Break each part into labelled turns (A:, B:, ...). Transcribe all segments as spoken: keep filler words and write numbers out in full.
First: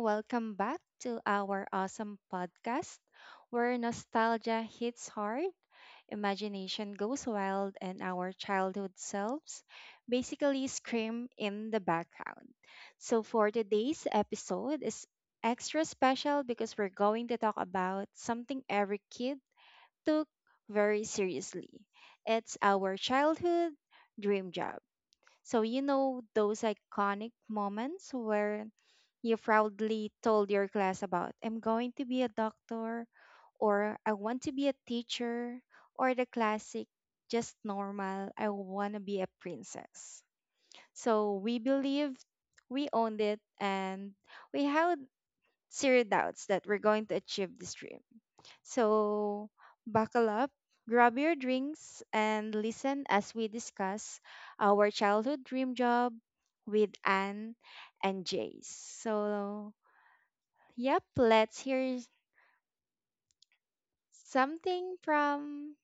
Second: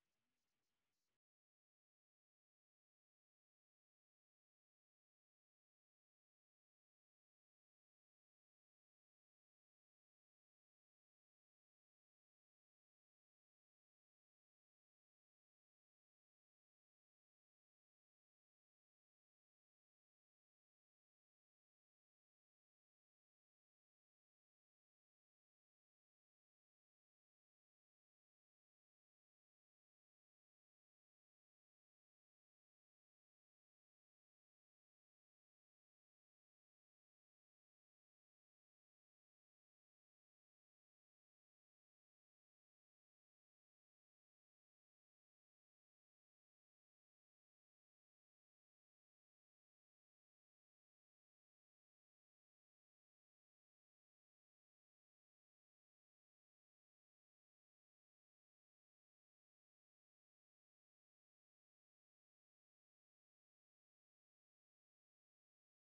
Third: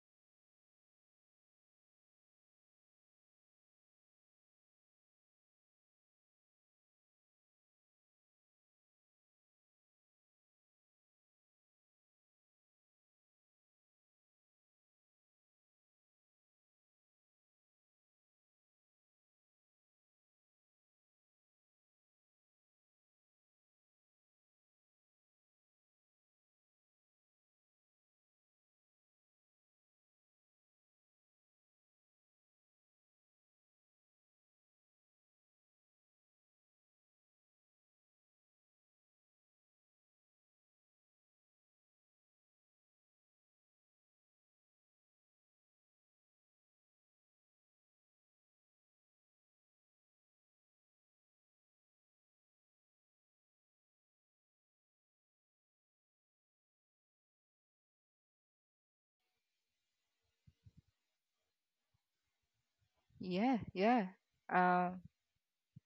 A: Welcome back to our awesome podcast where nostalgia hits hard, imagination goes wild, and our childhood selves basically scream in the background. So, for today's episode is extra special because we're going to talk about something every kid took very seriously. It's our childhood dream job. So, you know those iconic moments where you proudly told your class about, I'm going to be a doctor, or I want to be a teacher, or the classic, just normal, I want to be a princess. So we believe we owned it and we had zero doubts that we're going to achieve this dream. So, buckle up, grab your drinks, and listen as we discuss our childhood dream job with Anne and Jace. So, yep, let's hear
B: Yeah, yeah. Uh,
A: something from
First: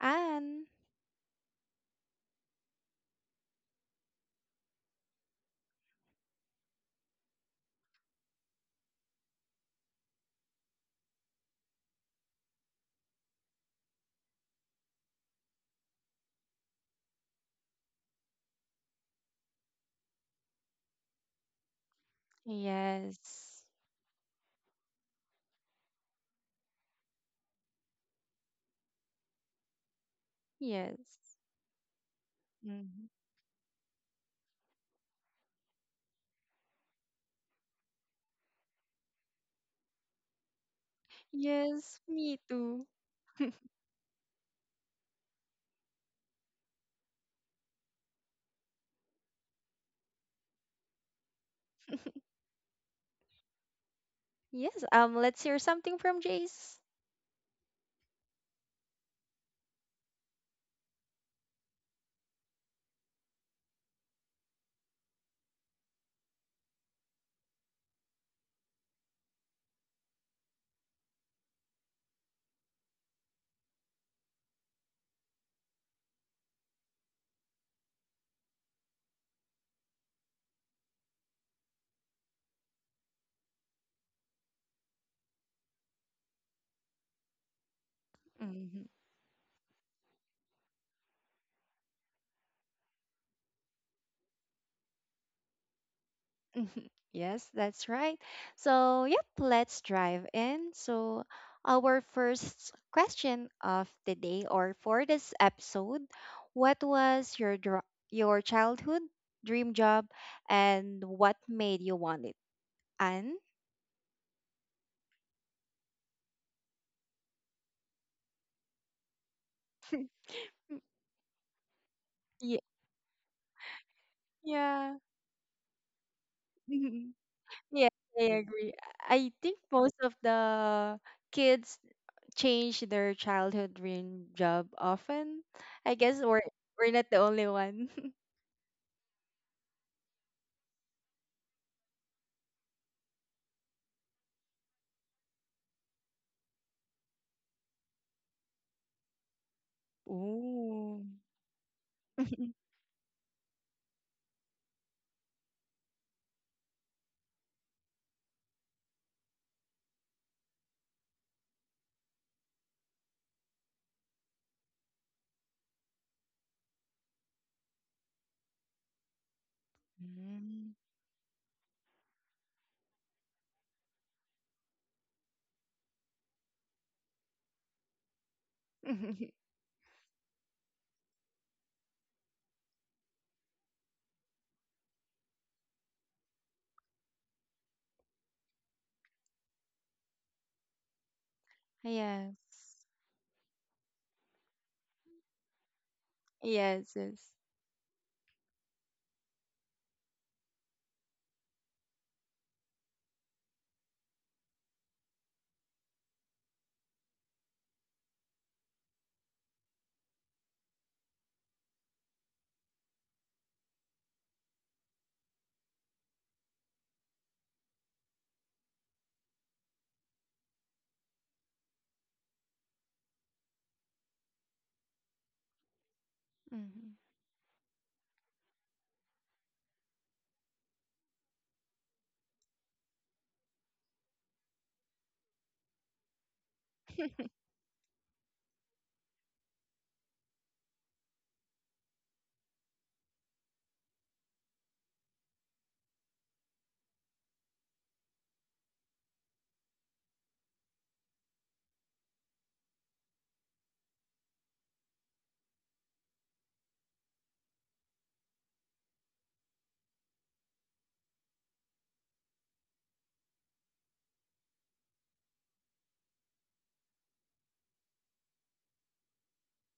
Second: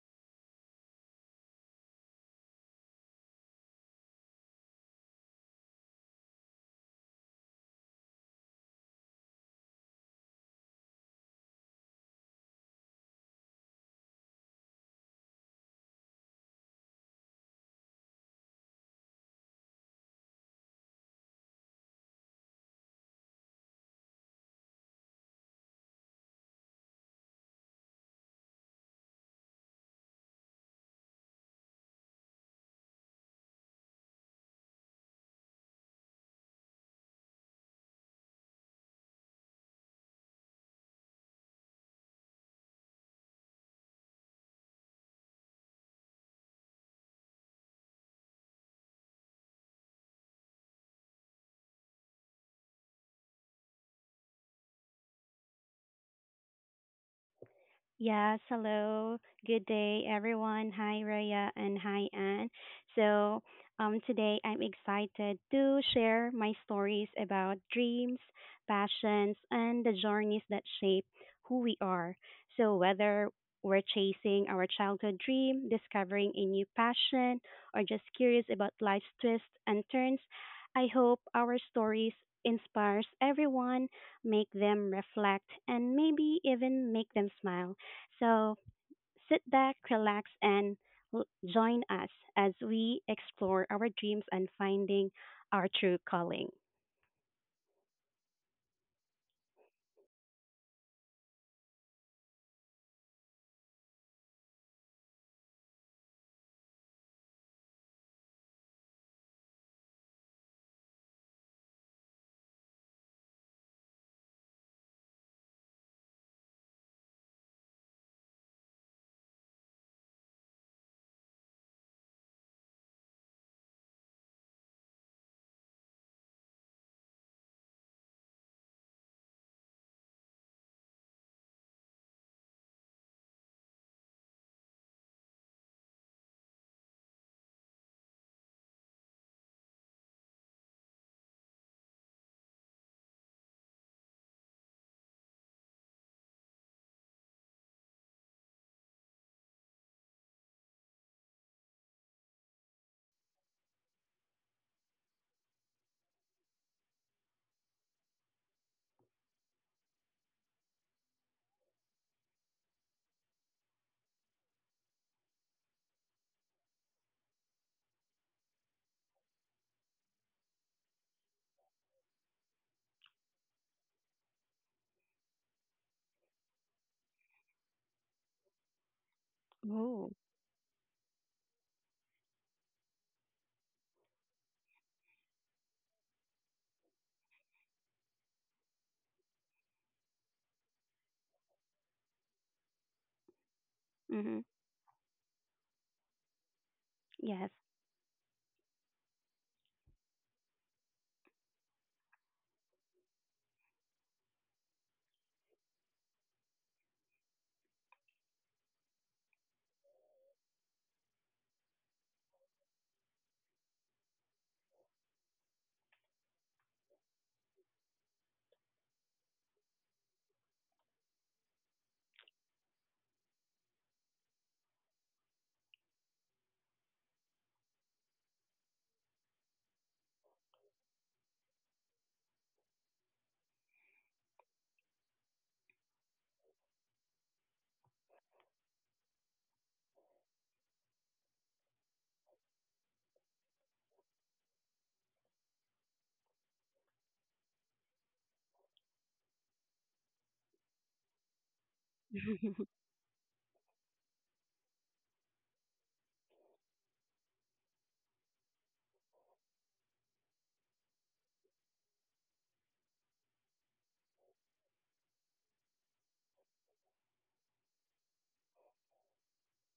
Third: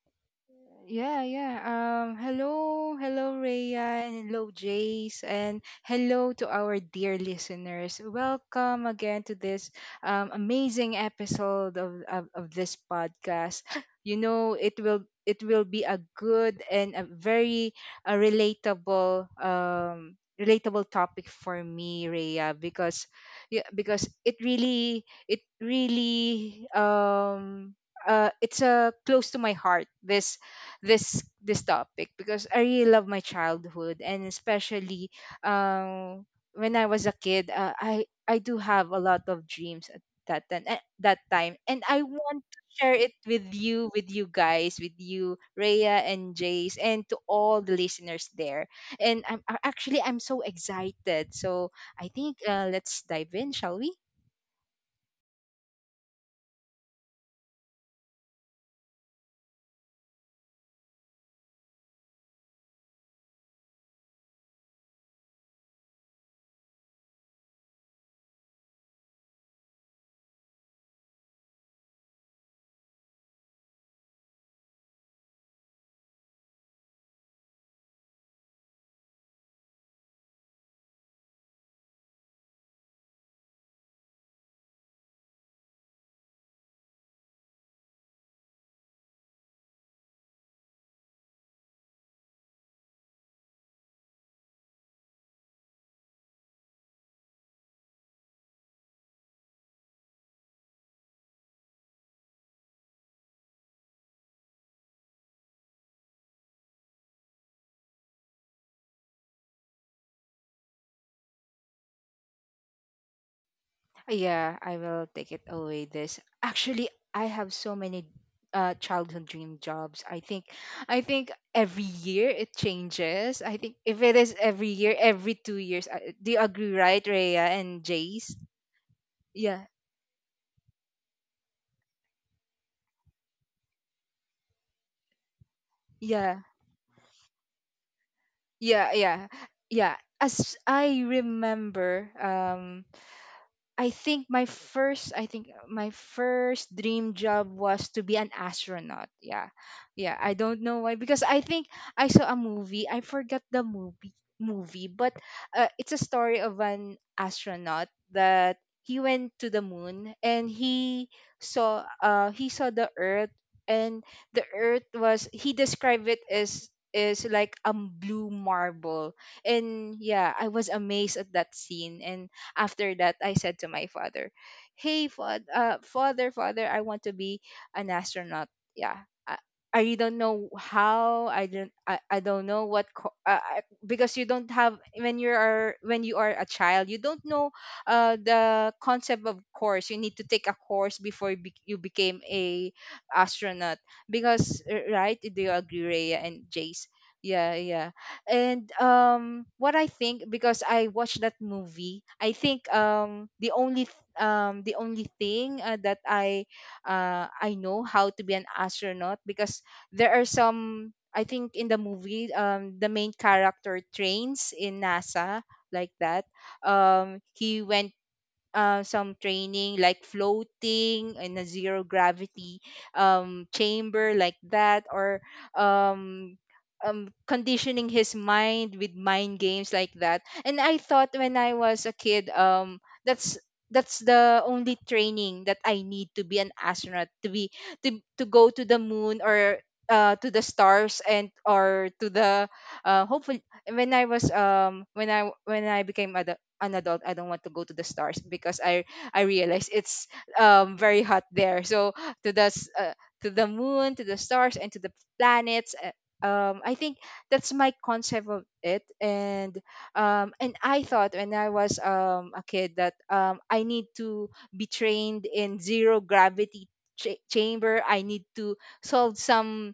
A: Anne.
B: yeah, yeah. Um, hello, hello, Rhea, and hello, Jace, and hello to our dear listeners. Welcome again to this um, amazing episode of, of of this podcast. You know, it will it will be a good and a very uh relatable um relatable topic for me, Rhea, because
A: Yes,
B: yeah, because it really it really um uh it's uh close to my heart, this this
A: yes,
B: this topic, because I really
A: mhm.
B: love my childhood, and especially um when I was a kid, uh, I I do have a lot of dreams at that time at that time, and
A: Yes,
B: I
A: me
B: want to
A: too.
B: share it with you with you guys with you Rhea and Jace, and to all the listeners there. And I'm I- actually I'm so excited, so I think, uh, let's dive in, shall we?
A: Yes, um, let's hear something from Jace.
C: Yes, hello. Good day, everyone. Hi, Raya, and hi, Anne. So, um, today I'm excited to share my stories about dreams, passions, and the journeys that shape who we are. So, whether we're chasing our childhood dream, discovering a new passion, or just curious about life's twists and turns, I hope our stories inspires everyone, make them reflect, and maybe even make them smile. So
A: Mm-hmm.
C: sit back, relax, and l- join us as we explore our dreams and finding our true calling.
A: Yes, that's right. So, yep, let's drive in. So, our first question of the day or for this episode, what was your dr- your childhood dream job and what made you want it? And
B: Yeah, I will take it away this. Actually, I have so many uh childhood dream jobs. I think I think every year
A: yeah,
B: it changes. I think if it is every
A: yeah,
B: year, every two years. uh, Do you agree, right, Rhea and
A: yeah. I
B: Jace?
A: agree. I think
B: Yeah.
A: most of the kids change their childhood dream job often. I guess we're
B: Yeah.
A: we're not the only one.
B: Yeah, yeah. Yeah. As I remember, um I think my first I think uh, my first dream job was to be an astronaut. Yeah. Yeah, I don't know why,
A: Oh.
B: because I think I saw a movie. I forgot the movie movie, but uh, it's a story of an astronaut that he went to the moon, and he saw uh he saw the earth, and the earth was, he described it as, is like a blue marble. And yeah, I was
A: Mm.
B: amazed at that scene. And after that, I said to my father, "Hey, fa- uh, father, father, I want to be an astronaut." Yeah. I I
C: Oh,
B: don't know how. I don't I, I don't know what co- uh, I- because you don't have when you are when you are a child, you don't know uh, the concept, of course you need to take a course before you, be, you became a
A: Yes.
B: astronaut.
C: mm-hmm.
B: Because uh, right, do you agree, Rhea and Jace?
A: Yes, yes.
C: Yes.
B: Yeah, yeah. And um, what I think, because I watched that movie, I think, um, the only th- um the only thing, uh, that I uh I know how to be an astronaut, because there are some, I think in the movie, um, the main character trains in NASA, like that. Um, he went uh, some training like floating in a zero gravity um, chamber, like that, or um,
A: Mhm.
B: um, conditioning his mind with mind games, like that. And I thought when I was a kid, um, that's that's the only training that I need to be an astronaut, to be to, to go to the moon, or uh, to the stars, and or to the uh, hopefully when I was um when i when i became adult an adult, I don't want to go to the stars because i i realize it's um very hot there. So to the s- uh, to the moon, to the stars, and to the planets, uh, um I think that's my concept of it. And um and I thought when I was, um a kid, that, um I need to be trained in zero gravity cha- chamber, I need to solve some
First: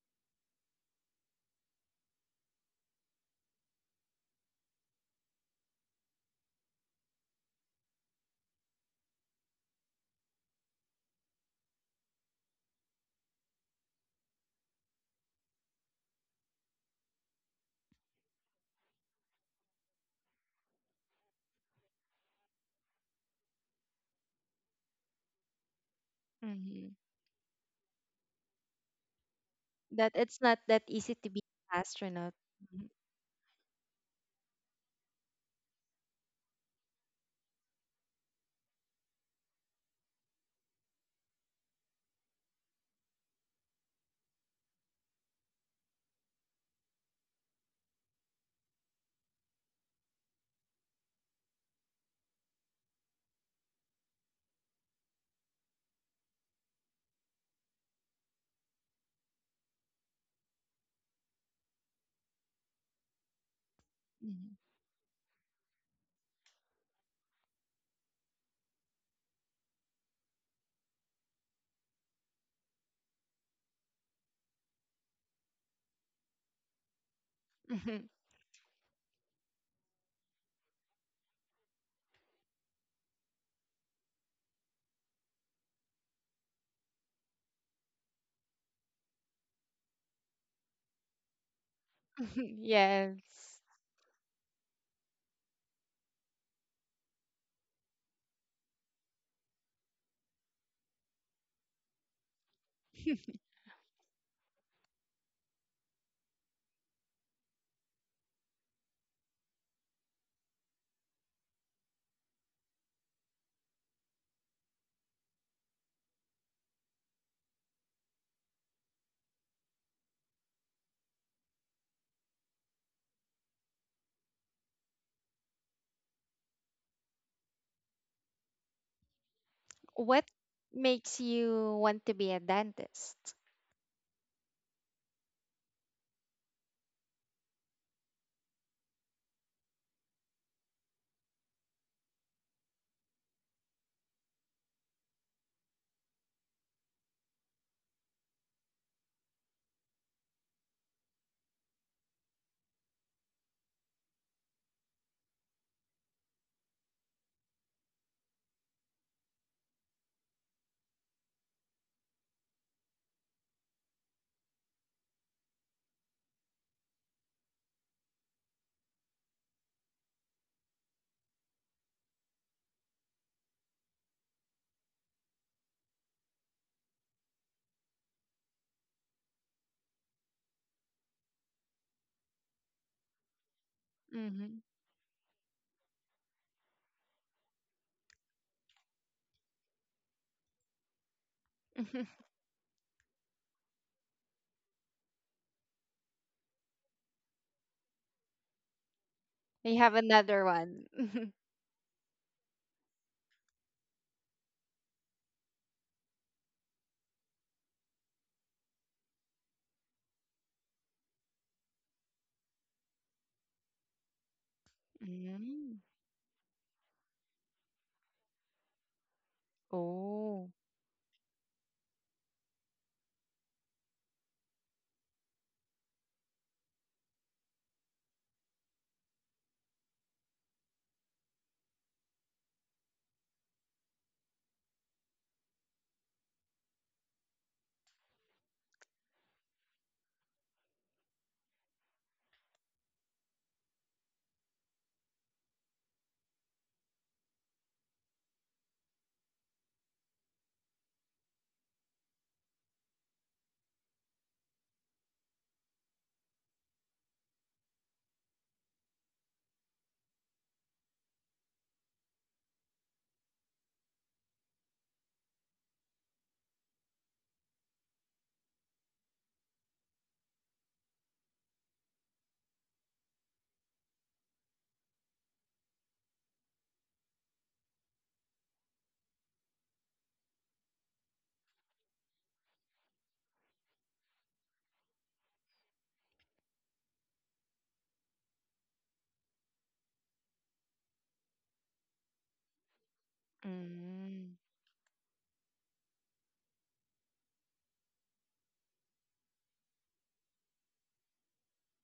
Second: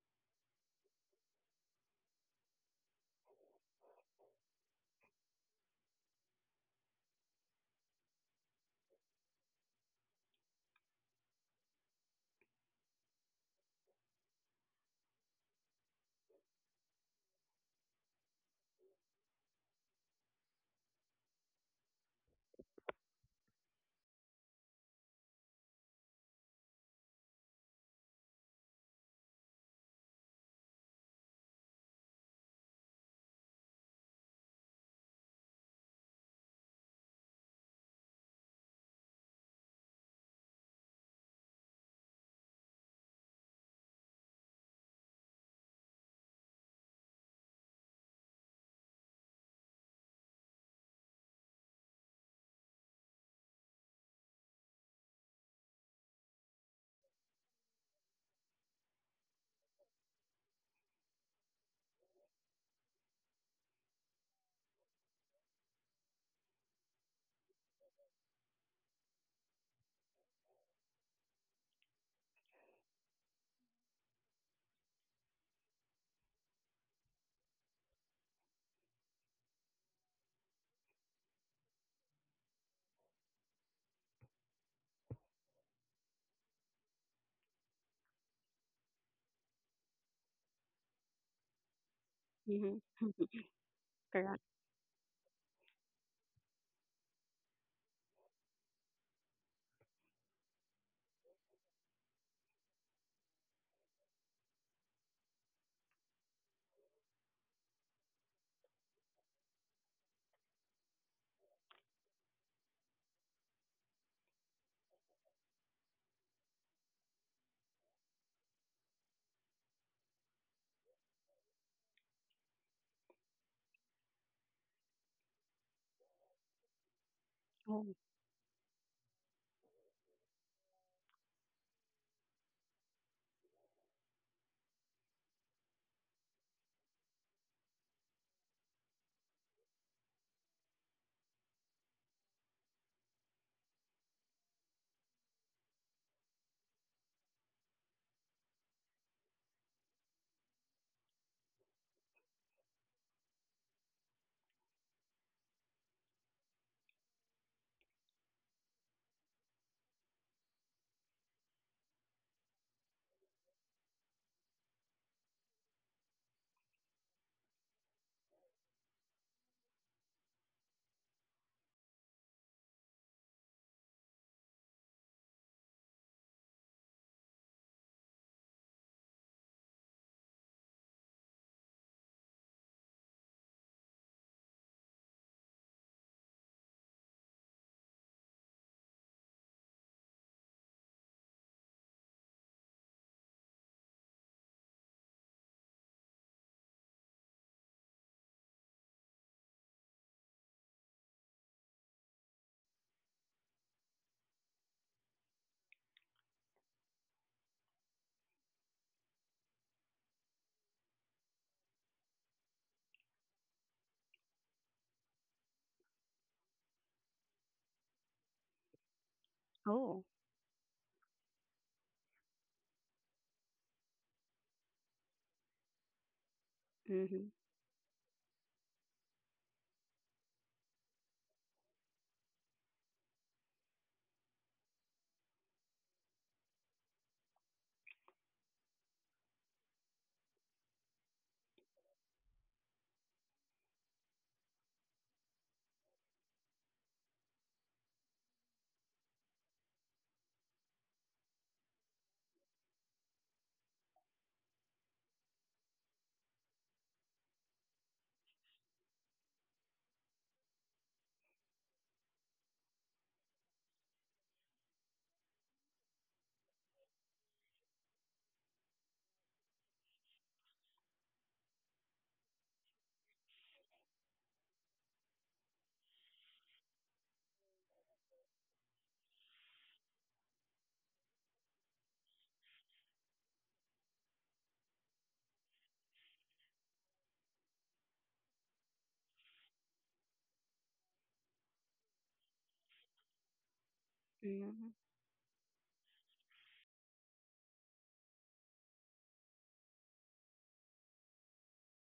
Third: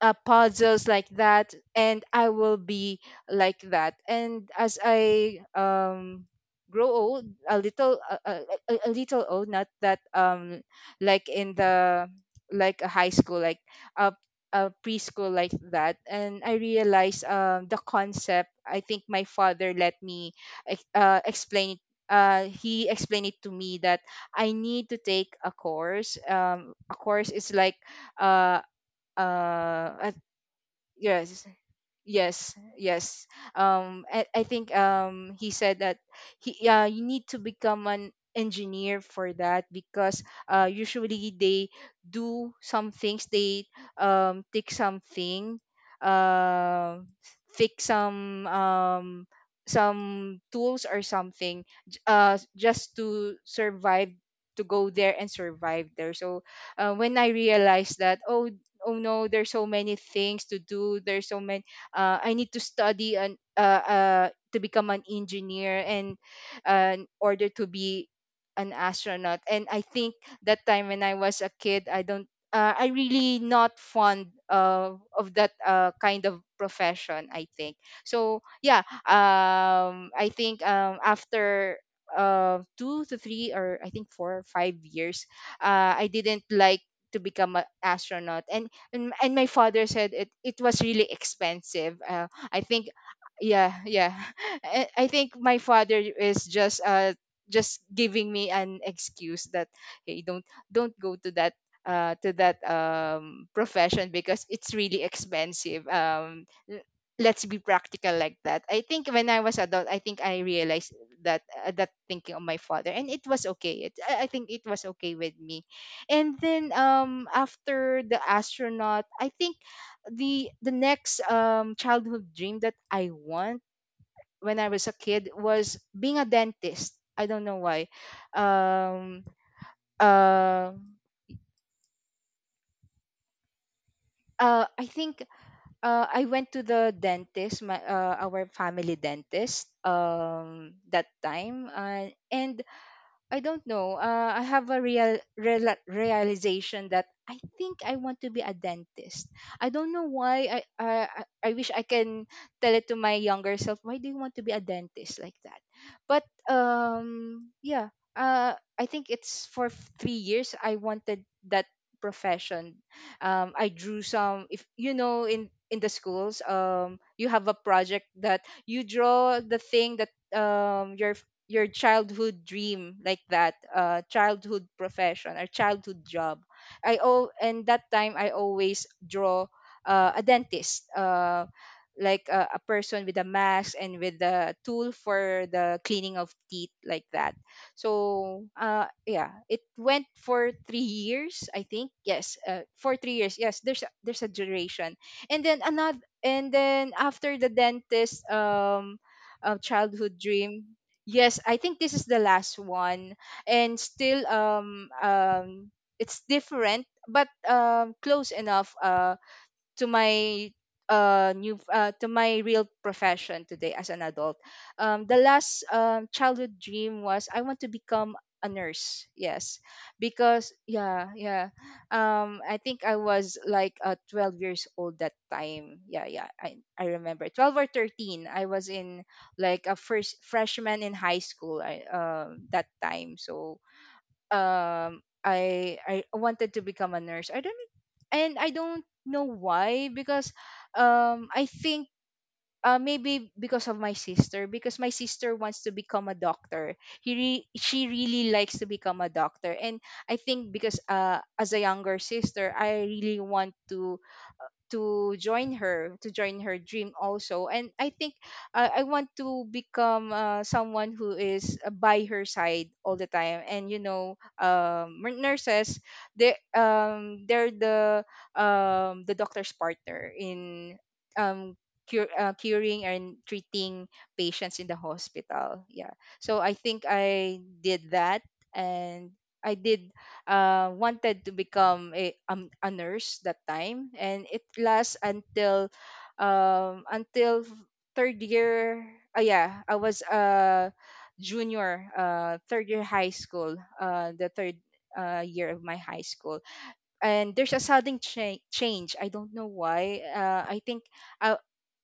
B: uh, puzzles, like that, and I will be like that. And as I um grow old a little, a, a, a a little old, not that um like in the, like a high school, like a, a preschool, like that, and I realized um the concept, I think my father let me ex- uh, explain it, uh, he explained it to me that I need to take a course. Um, a
A: Mhm.
B: course is like uh, uh, I
A: That it's not that easy to be
B: Yes,
A: an astronaut.
B: yes,
A: Mhm.
B: yes. Um, I, I think um he said that he yeah, you need to become an engineer for that, because uh usually they do some things, they um take something, uh fix some um some tools or something, j- uh just to survive, to go there and survive there. So uh, when I realized that, oh, oh no, there's so many things to do, there's so many, uh, I need to study, and uh, uh,
A: Mhm.
B: to become an engineer, and uh, in order to be an astronaut. And I think that time when I was a kid, I don't. Uh, I really not fond of of that uh, kind of profession, I think so. Yeah. Um, I think um after uh two to three, or I think four or five years, uh, I didn't like to become an astronaut. And and, and my father said it it was really expensive, uh, I
C: Mm-hmm.
B: think.
A: Yes.
B: Yeah, yeah.
C: Correct.
B: i I think my father is just uh just giving me an excuse that, hey, don't don't go to that, uh to that um profession, because it's really expensive. Um l- let's be practical, like that. I think when I was adult, I think I realized that, uh, that thinking of my father, and it was okay. It, i I think it was okay with me. And then, um after the astronaut, I think the the next um childhood dream that I want when I was a kid was being a dentist. I don't know why.
C: Oh,
B: um
A: What
B: uh
A: makes you want to be a dentist?
B: uh, I think, uh, I went to the dentist, my uh, our family dentist, um, that time, uh, and I don't know. Uh, I have a real, real realization that I think I want to be a dentist. I don't know why. I, I I I wish I can tell it to my younger self. Why do you want to be a dentist, like that? But um, yeah. Uh, I think it's for f- three years. I wanted that profession. Um, I drew some. If you know in in the schools, um, you have a project that you draw the thing that um your your childhood dream, like that, uh childhood profession or childhood job. I, oh, and that time I always draw uh, a dentist, uh like a, a person with a mask and with the
A: Mhm.
B: tool for the cleaning of teeth, like that. So uh yeah, it went for three years, I
A: We
B: think. Yes, uh, for three years, yes, there's a, there's a duration. And then another, and then after the dentist, um uh,
A: have
B: childhood
A: another
B: dream.
A: one.
B: Yes, I think this is the last one, and still, um um it's different, but um close enough um to my uh new uh, to my real profession today as an adult. Um the last
A: Mm.
B: um childhood dream was, I want to become a nurse. Yes,
C: oh,
A: Oh.
B: because yeah, yeah. um I think I was like, uh, twelve years old that time. Yeah, yeah, i i
C: mm-hmm.
B: remember, twelve or thirteen, I was in like a first freshman in high school, I, um that time. So um I I wanted to become a nurse. I don't and I don't know why. Because um I think uh, maybe because of my sister, because my sister wants to become a doctor. He re- she really likes to become a doctor. And I think because, uh as a younger sister, I really want to to join her to join her dream also. And I think uh, I want to become, uh, someone who is, uh, by her side all the time. And you know, um mer- nurses, they um they're the um the doctor's partner in um cure, uh, curing and treating patients in the hospital. Yeah, so I think I did that. And I did uh, wanted to become a, um, a nurse that time. And it lasts until um, until third year. Uh, yeah, I was a junior, uh, third year high school, uh, the
A: Mm.
B: third
C: Mm-hmm.
B: uh, year of my high school. And there's a sudden cha- change. I don't know why. Uh, I think I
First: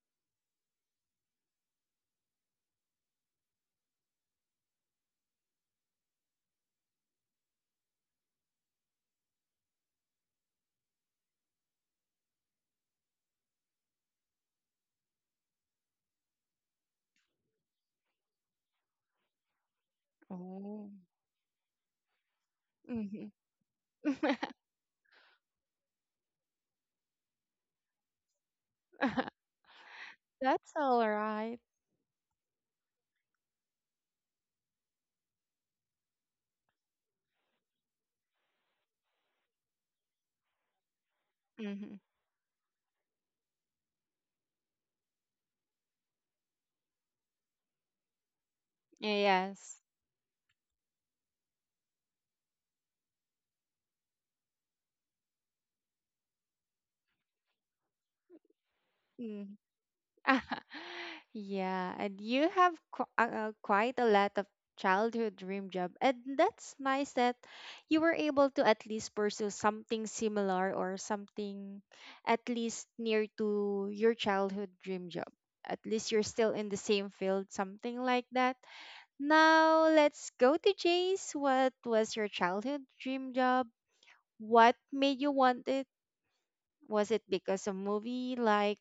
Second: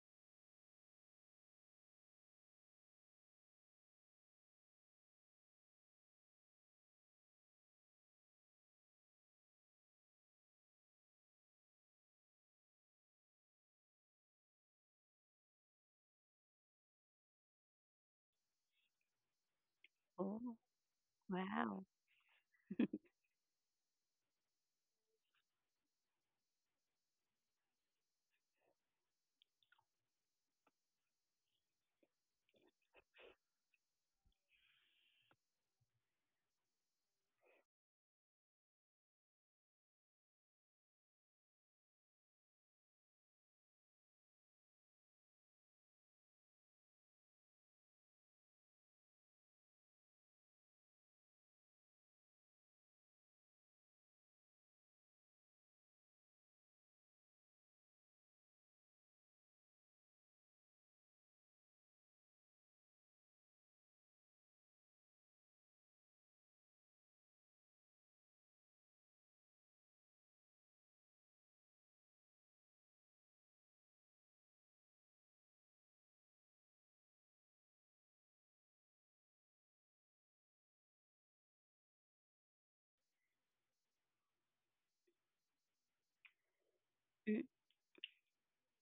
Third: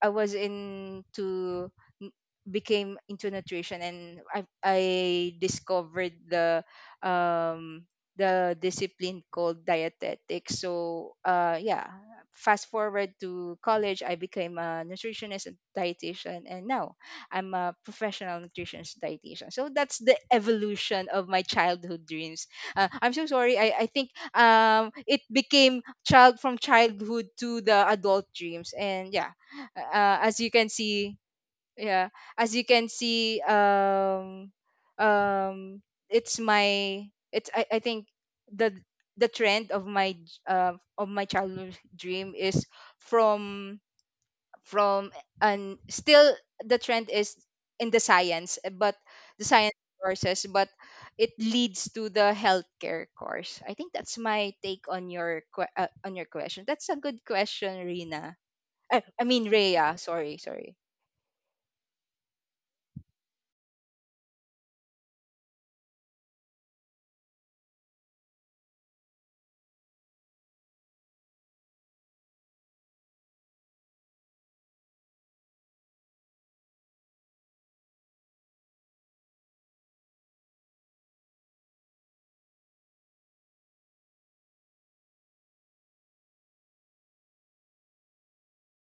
B: I was into n- became into nutrition. And I I discovered the um the discipline called dietetics. So uh yeah, fast forward to college, I became a nutritionist and dietitian, and now I'm a professional nutritionist dietitian. So that's the
C: Oh,
A: Oh.
B: evolution of my
C: wow.
B: childhood dreams. Uh, I'm so
A: Mhm.
B: sorry. I I think um it became child from childhood to the adult dreams. And yeah, uh, as you can
A: That's all
B: see,
A: right.
B: yeah, as you can see, um um it's my, it's i, I think the the trend of my j- uh, of my childhood
A: Mhm.
B: dream is from, from and still the trend is in the science, but the science
A: Yes.
B: courses, but it leads to the healthcare course. I think that's my take on your que- uh, on your question. That's a good question, Rina. i, I mean,
A: Mm.
B: Rhea, sorry, sorry
A: Yeah, and you have qu uh, quite a lot of childhood dream job, and that's nice that you were able to at least pursue something similar or something at least near to your childhood dream job. At least you're still in the same field, something like that. Now, let's go to Jace. What was your childhood dream job? What made you want it? Was it because of movie like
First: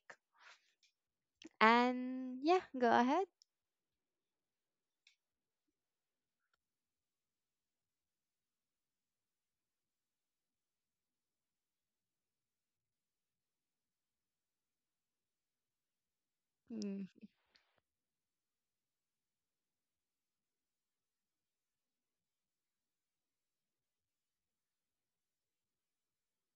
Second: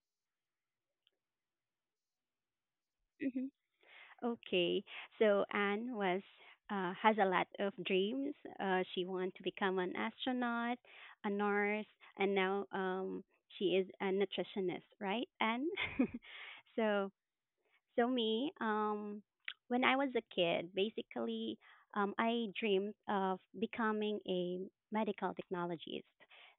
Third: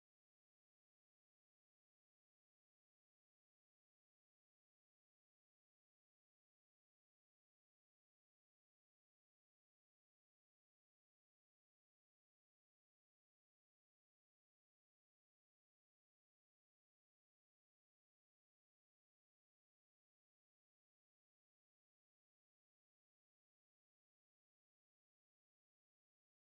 A: and yeah, go ahead.
C: Mm-hmm. Okay, so Anne was uh, has a lot of dreams. Uh, she wanted to become an astronaut, a nurse, and now um, she is a nutritionist, right, Anne? So,
A: Mm.
C: so me, um, when I was a kid, basically, um, I dreamed of becoming a medical technologist.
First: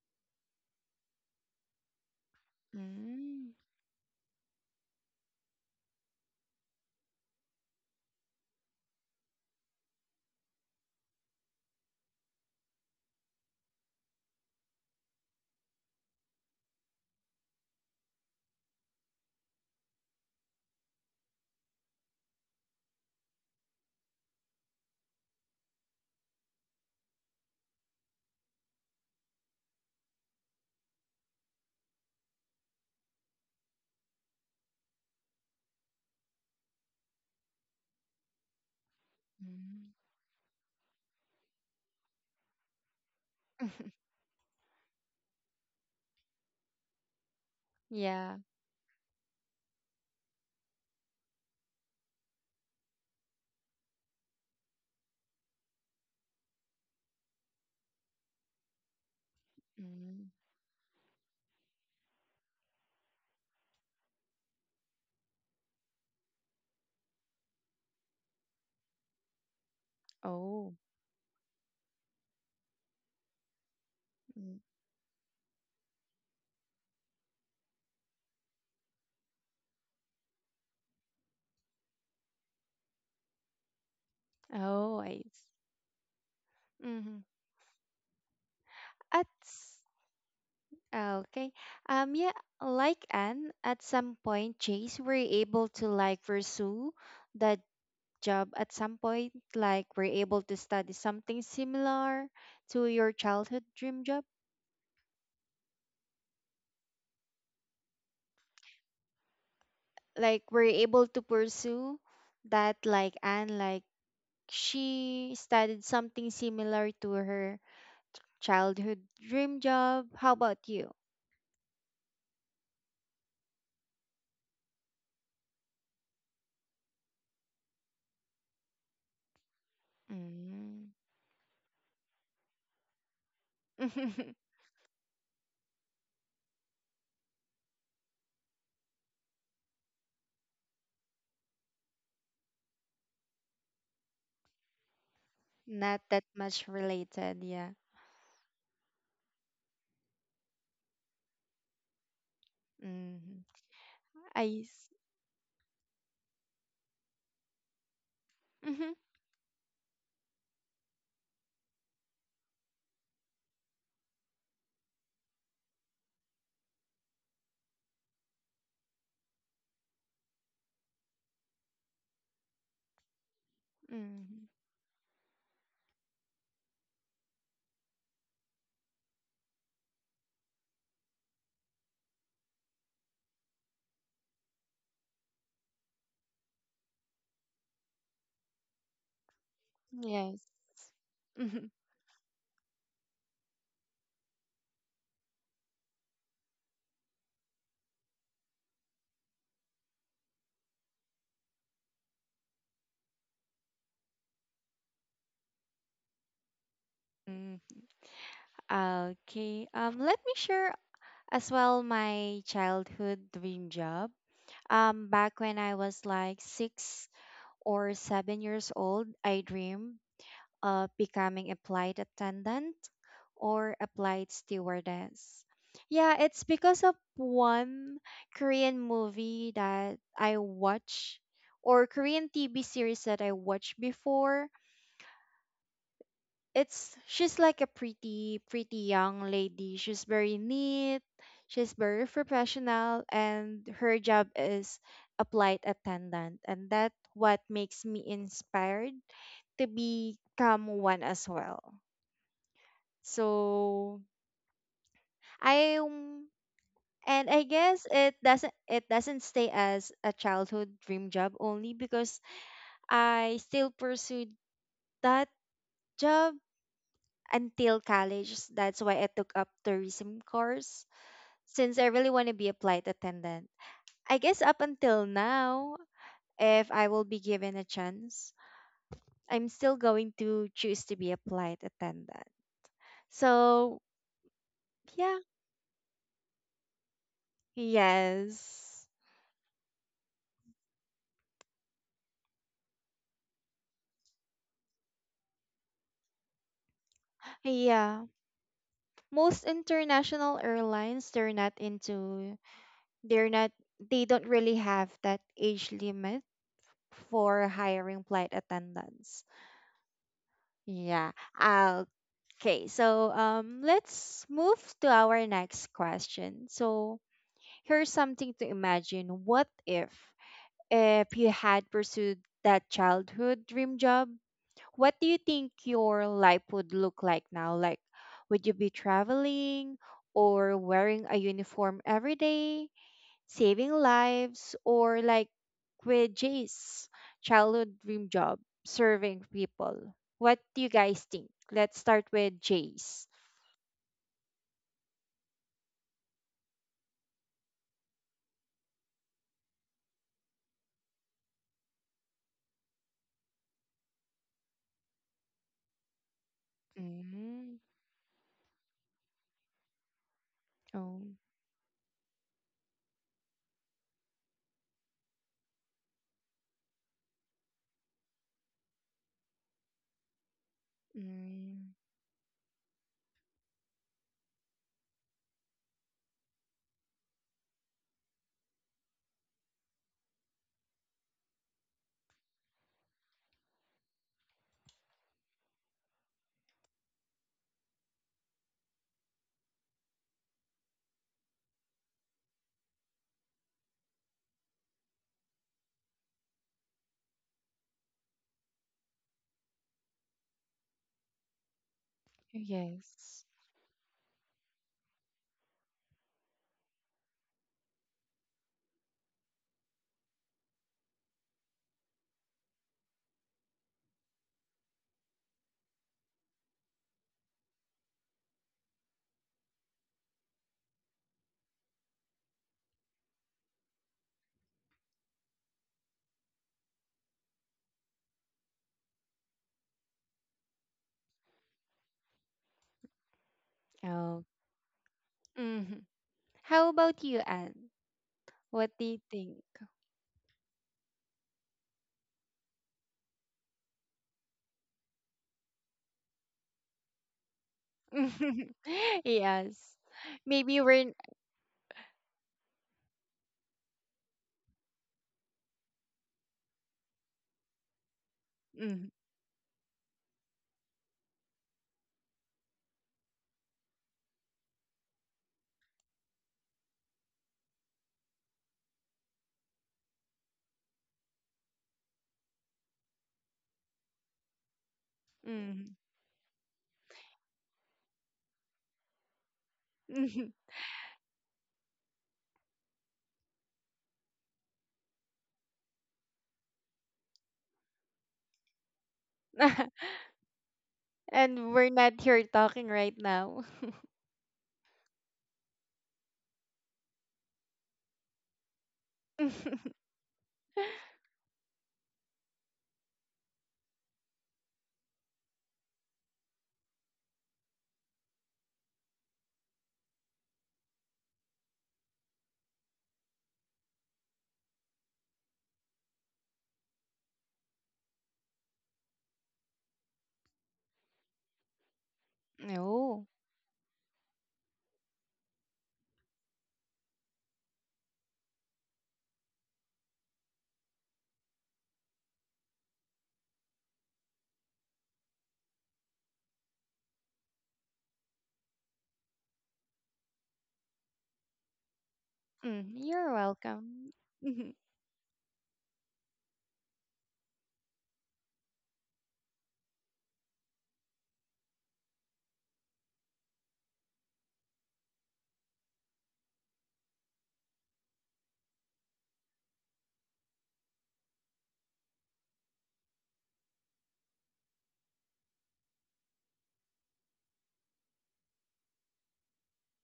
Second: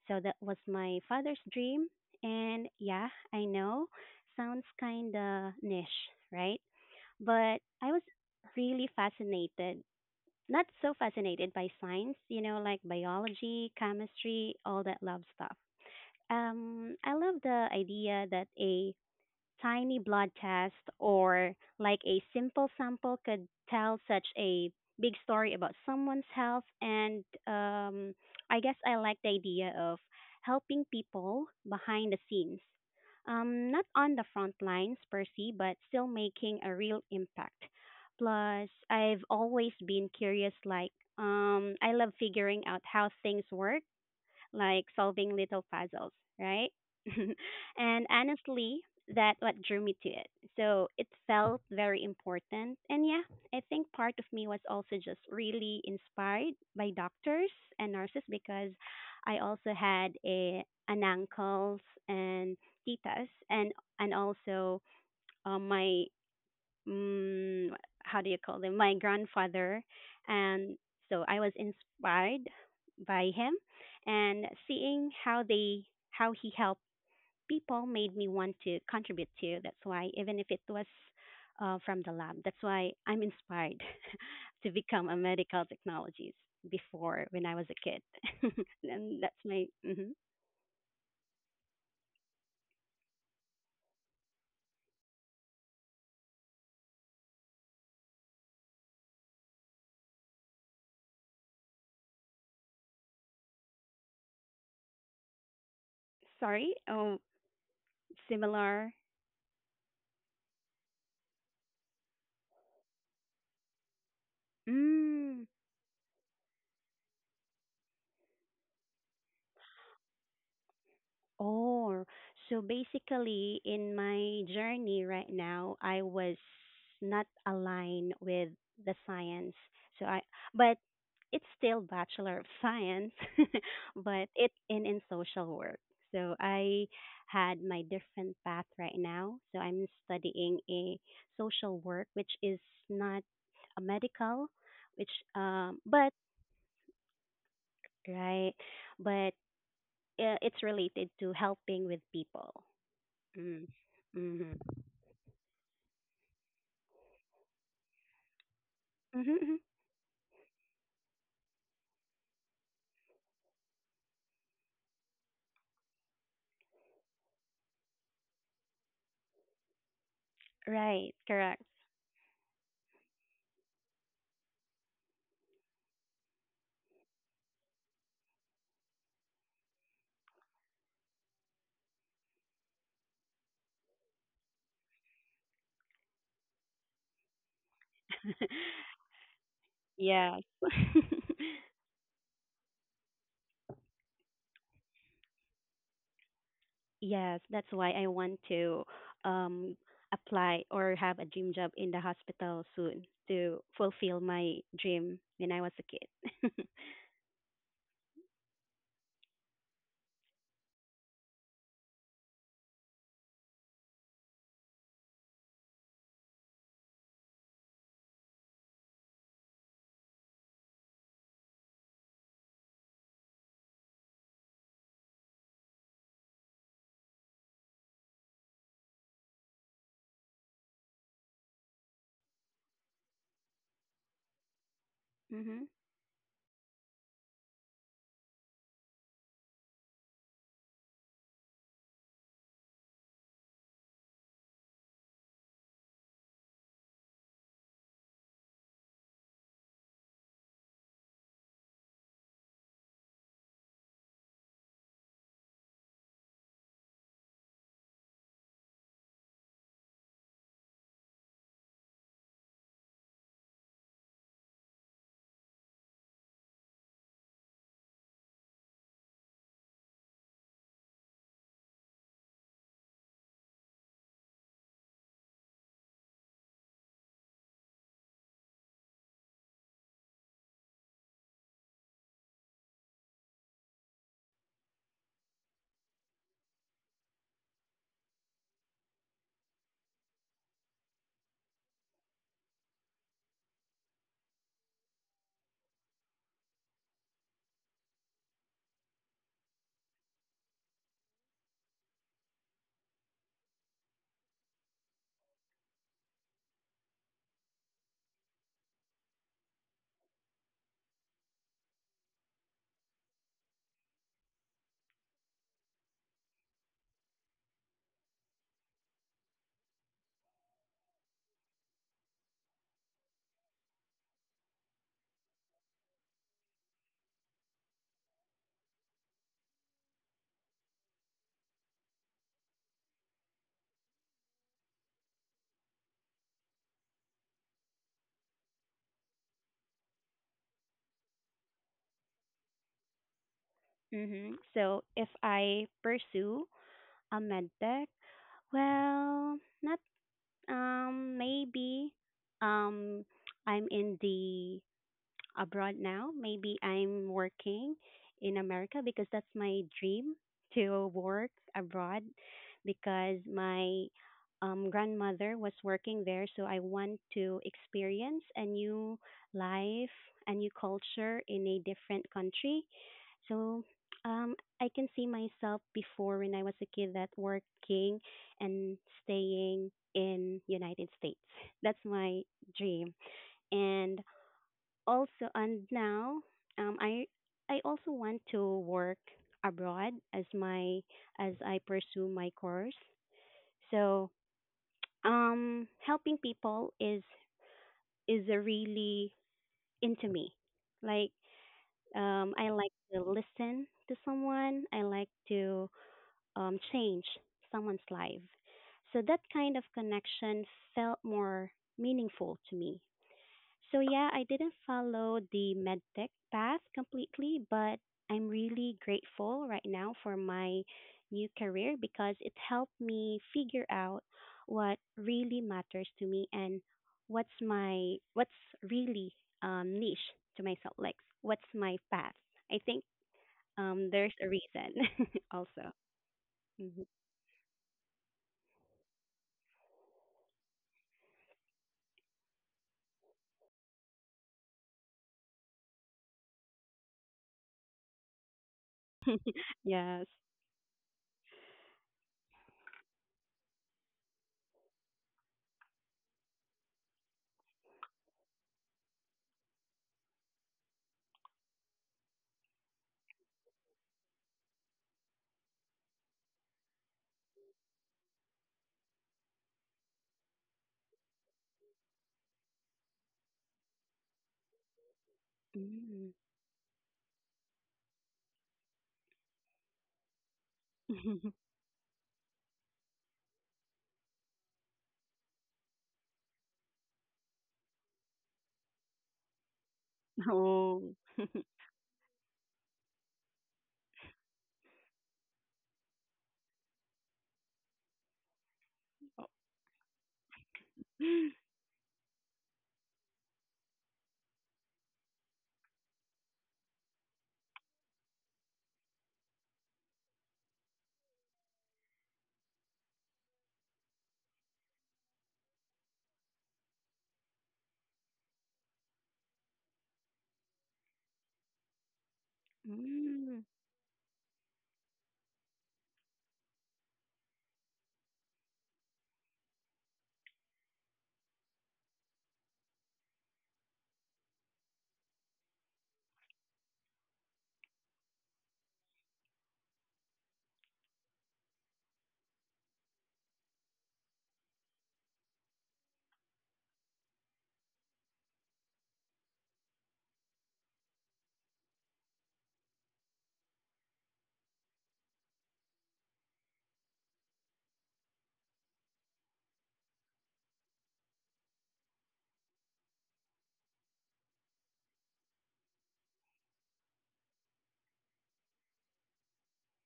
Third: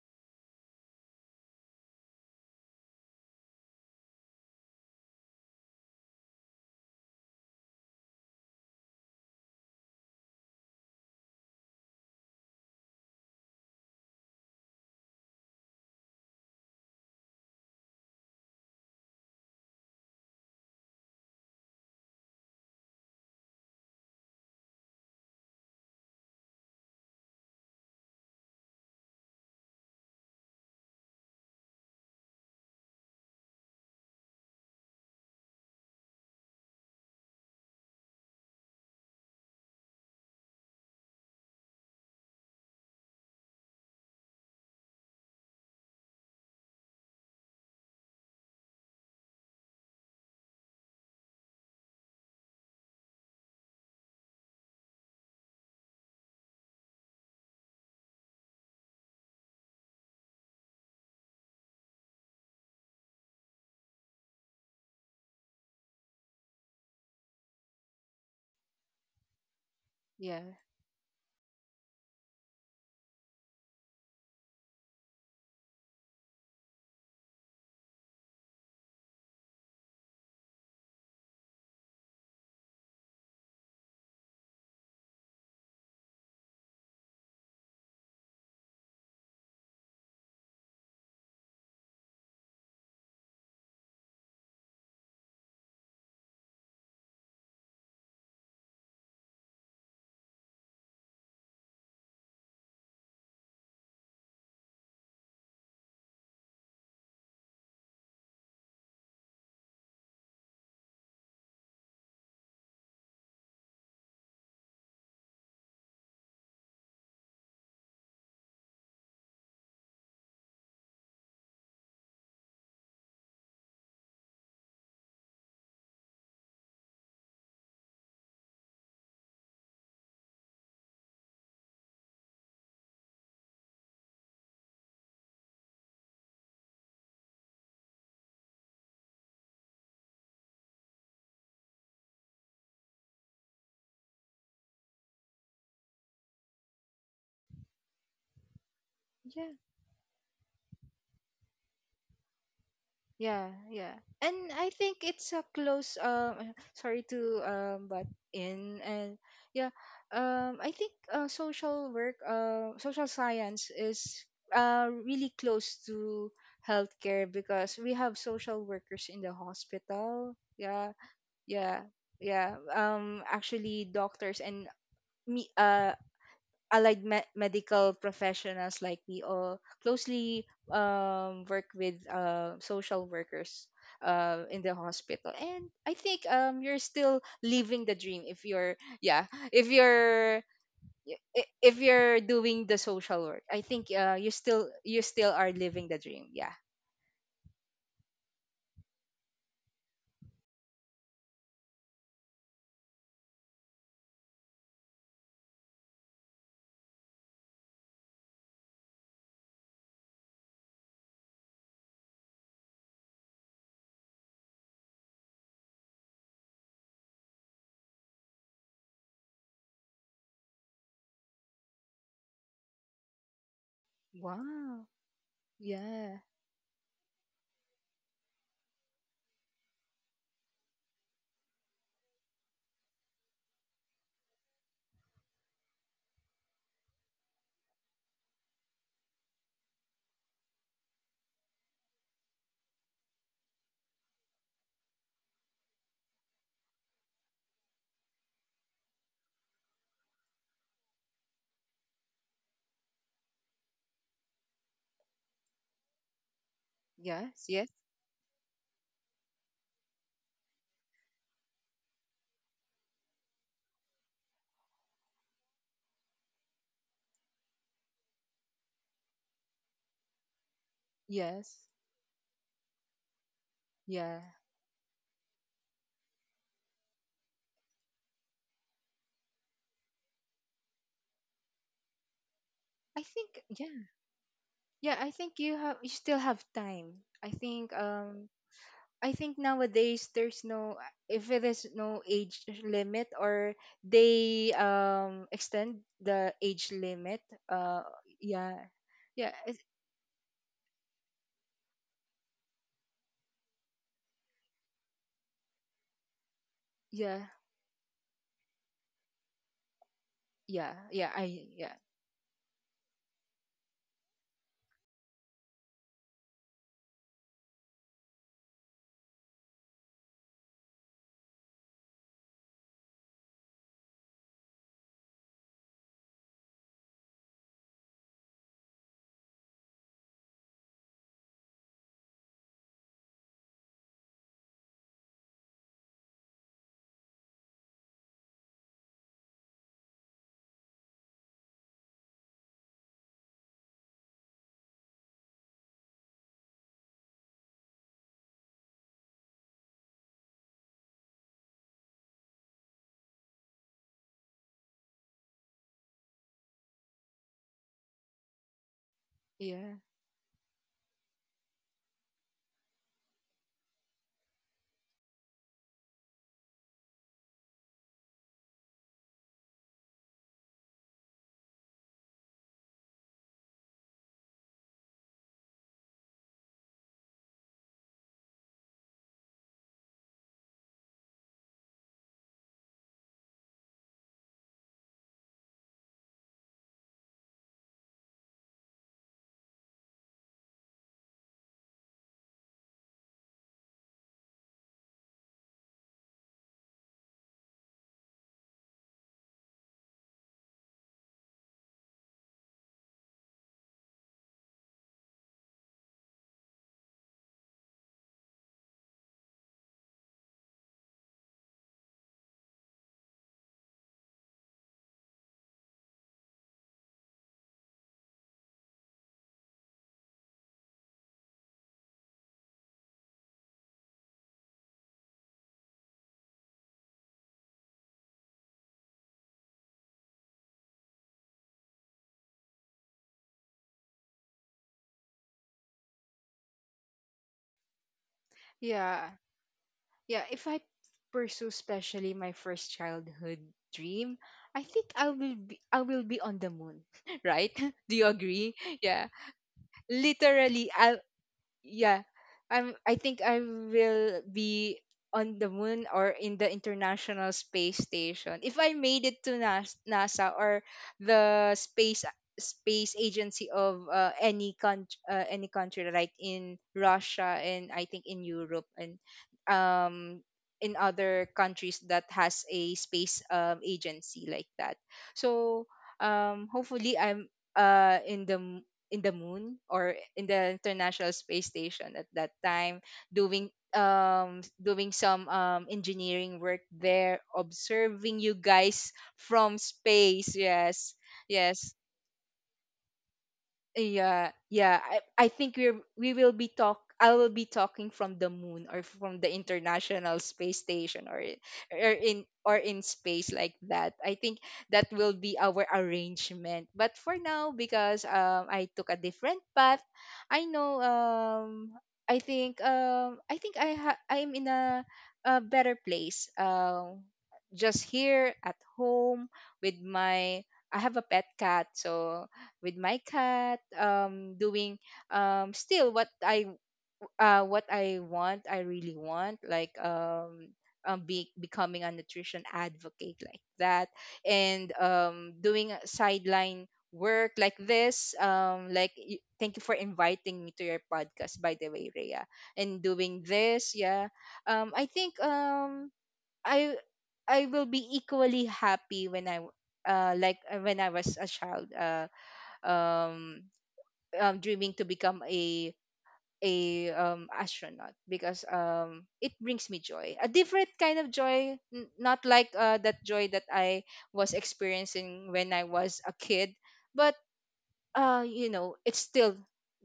C: So that was my father's dream, and yeah, I
A: Mm.
C: know, sounds kind of niche, right? But I was really fascinated, not so fascinated by science, you know, like biology, chemistry, all that love stuff. Um, I love the idea that a tiny blood test or like a simple sample could tell such a big story about someone's health. And um, I guess I like the idea of helping people behind the scenes. Um, not on the front lines per se, but still making a real impact. Plus, I've always
A: Mm.
C: been curious, like, um, I love figuring out how things work like solving little puzzles, right? And
A: Yeah.
C: honestly, that what drew me to it. So it felt very important. And yeah, I think part of me was also just really inspired by doctors and nurses because I also had
A: Mm.
C: a an uncles and titas and and also uh, my mm, how do you call them? My grandfather,
B: yeah.
A: Oh.
C: and so I was inspired by him, and
A: Mm.
C: seeing how they how he helped people made me want to contribute too. That's why even if it was uh, from the lab, that's why I'm inspired to
A: Oh,
C: become a
A: I
C: medical technologist
A: Mm-hmm.
C: before when I was a kid. And
A: At
C: that's my
A: s-
C: mhm.
A: ah, okay. Um yeah, like Anne, at some point Chase were able to like pursue that job at some point, like we're able to study something similar to your childhood dream job.
C: Sorry. Oh, similar.
A: Like we're able to pursue that like Anne, like she
C: Mm.
A: studied something similar to her childhood dream job. How about you?
C: Oh, so basically, in my journey right now, I was not aligned with the science. So I, but
A: Mm.
C: it's still Bachelor of Science, but it in in social work. So I had my different path right now. So I'm studying a social work, which is not a medical, which um,
A: Not
C: but,
A: that much related, yeah.
C: right, but uh, it's related to helping with people.
A: Mm.
B: Yeah,
C: Mm.
B: yeah.
C: Mhm.
B: And
A: I
B: I
A: s-
B: think it's a close um sorry to um butt in.
A: Mhm,
B: And
C: Mhm.
B: yeah, um I think, uh, social work, uh social science, is uh really close to healthcare, because we have social workers in the hospital. Yeah.
C: Right. Correct.
B: Yeah. Yeah. Um actually doctors
A: mhm.
B: and me uh allied me- medical professionals, like we all closely um, work with uh, social workers uh, in the hospital. And I think um, you're still living the dream if you're yeah if
A: Yes.
B: you're
C: Yes.
B: I- I-
A: Mhm.
B: if you're doing the social work. I think uh, you still you still are living the dream. Yeah.
C: Yes, that's why I want to um apply or have a dream job in the hospital soon to fulfill my dream when I was a kid.
A: Mhm. Okay. Um, let me share as well my childhood dream job. Um, back when I was like six or seven years old, I dreamed of becoming a flight attendant or a flight
B: Wow.
A: stewardess.
B: Yeah.
A: Yeah, it's because of one Korean movie that I watch or Korean T V series that I watched before.
C: Mhm.
A: It's she's like a pretty pretty young lady. She's very neat. She's very professional and her job is a flight attendant and that what makes me inspired to become one as well. So I um, and I
B: Yes, yes.
A: guess it doesn't it doesn't stay as a childhood dream job only because I still pursued that job until college. That's why I took up tourism course
B: yes
A: since I really want to be a flight attendant. I
B: yeah
A: guess up until now, if I will be given a chance, I'm still going to choose to be a flight attendant.
B: i think
A: So
B: yeah yeah i
A: yeah,
B: think you have you still have time. i think um
A: yes.
B: I think nowadays there's no if it is no age limit, or they um extend the age limit. Uh,
A: Yeah,
B: yeah, yeah,
A: most
B: it's-
A: international airlines they're not into they're not they don't really have that age limit
B: yeah,
A: for hiring flight attendants
B: yeah,
A: yeah
B: yeah. I yeah,
A: uh, okay so um let's move to our next question so here's something to imagine what if if you had pursued that childhood dream job what do you think your life would look like now? Like, would you be traveling or wearing a uniform every day, saving lives, or like with Jay's childhood dream job, serving people? What do you guys think? Let's start with Jay's.
C: Mhm. So if I pursue a med tech, well, not um maybe um I'm in the abroad now. Maybe I'm
A: Mm.
C: working in America because that's my
B: yeah,
C: dream to
A: Oh.
C: work abroad because my um, grandmother was working there. So I want to experience a new life, a new culture in a
A: Mm.
C: different country. So um, I can see myself before when I was a kid that working and staying in United States. That's my dream. And also, and now um, I I also want to work abroad as my as I pursue my course. So um, helping people is is a really into me. Like um, I like to
A: Yes.
C: listen to someone. I like to um, change someone's life. So that kind of connection felt more meaningful to me. So yeah, I didn't follow the medtech path completely, but I'm really grateful right now for my new career because it helped me figure out what really matters to me and what's my what's really um, niche to myself, like what's my path. I think um, there's
A: Oh.
C: a reason also.
A: Hmm. How
C: Mhm.
A: about you, Anne? What do you
B: yeah,
A: think?
B: Yeah. If I pursue, especially my first childhood dream, I think I will be I will be on the moon, right? Do you agree? Yeah,
A: Yes.
C: Yes.
A: Maybe
B: literally,
A: we're
B: I yeah i'm i think I will be on the moon or in the International Space Station if I
A: Mhm,
B: made it to Nas- NASA, or the space space agency of uh, any country, uh, any country like in Russia, and I think in Europe, and um in other countries that has a space um, agency like that. So
A: mhm.
C: Mm.
B: um hopefully I'm uh in the in the moon or in the International Space Station at that time doing um doing some um engineering work there, observing you guys from space.
C: Oh.
B: Yes,
A: And we're
B: yes.
A: not here talking right now.
B: Yeah, yeah. I, I think we're we will be talk I will be talking from the moon or from the International Space Station, or i- or in or in space like that. I think that will be our arrangement. But for now, because um I took a different path, I know, um I think, um I think I ha- I'm in a a better place. Um just here at home with my I have a pet cat, so with my
A: No.
C: Mm.
B: cat, um doing um still what I uh what I want, I really want, like um um, be, becoming a nutrition advocate like that, and um doing a sideline work like this, um like y- thank you for inviting me to your podcast, by the way, Rhea,
A: Mm,
B: and
A: you're
B: doing this.
A: welcome.
B: Yeah.
A: Mhm.
B: Um i think um i i will be equally happy when I w- uh like uh, when I was a child uh um um, dreaming to become a a um, astronaut, because um, it brings me joy, a different kind of joy, n- not like uh, that joy that I was experiencing when I was a kid, but uh you know it's still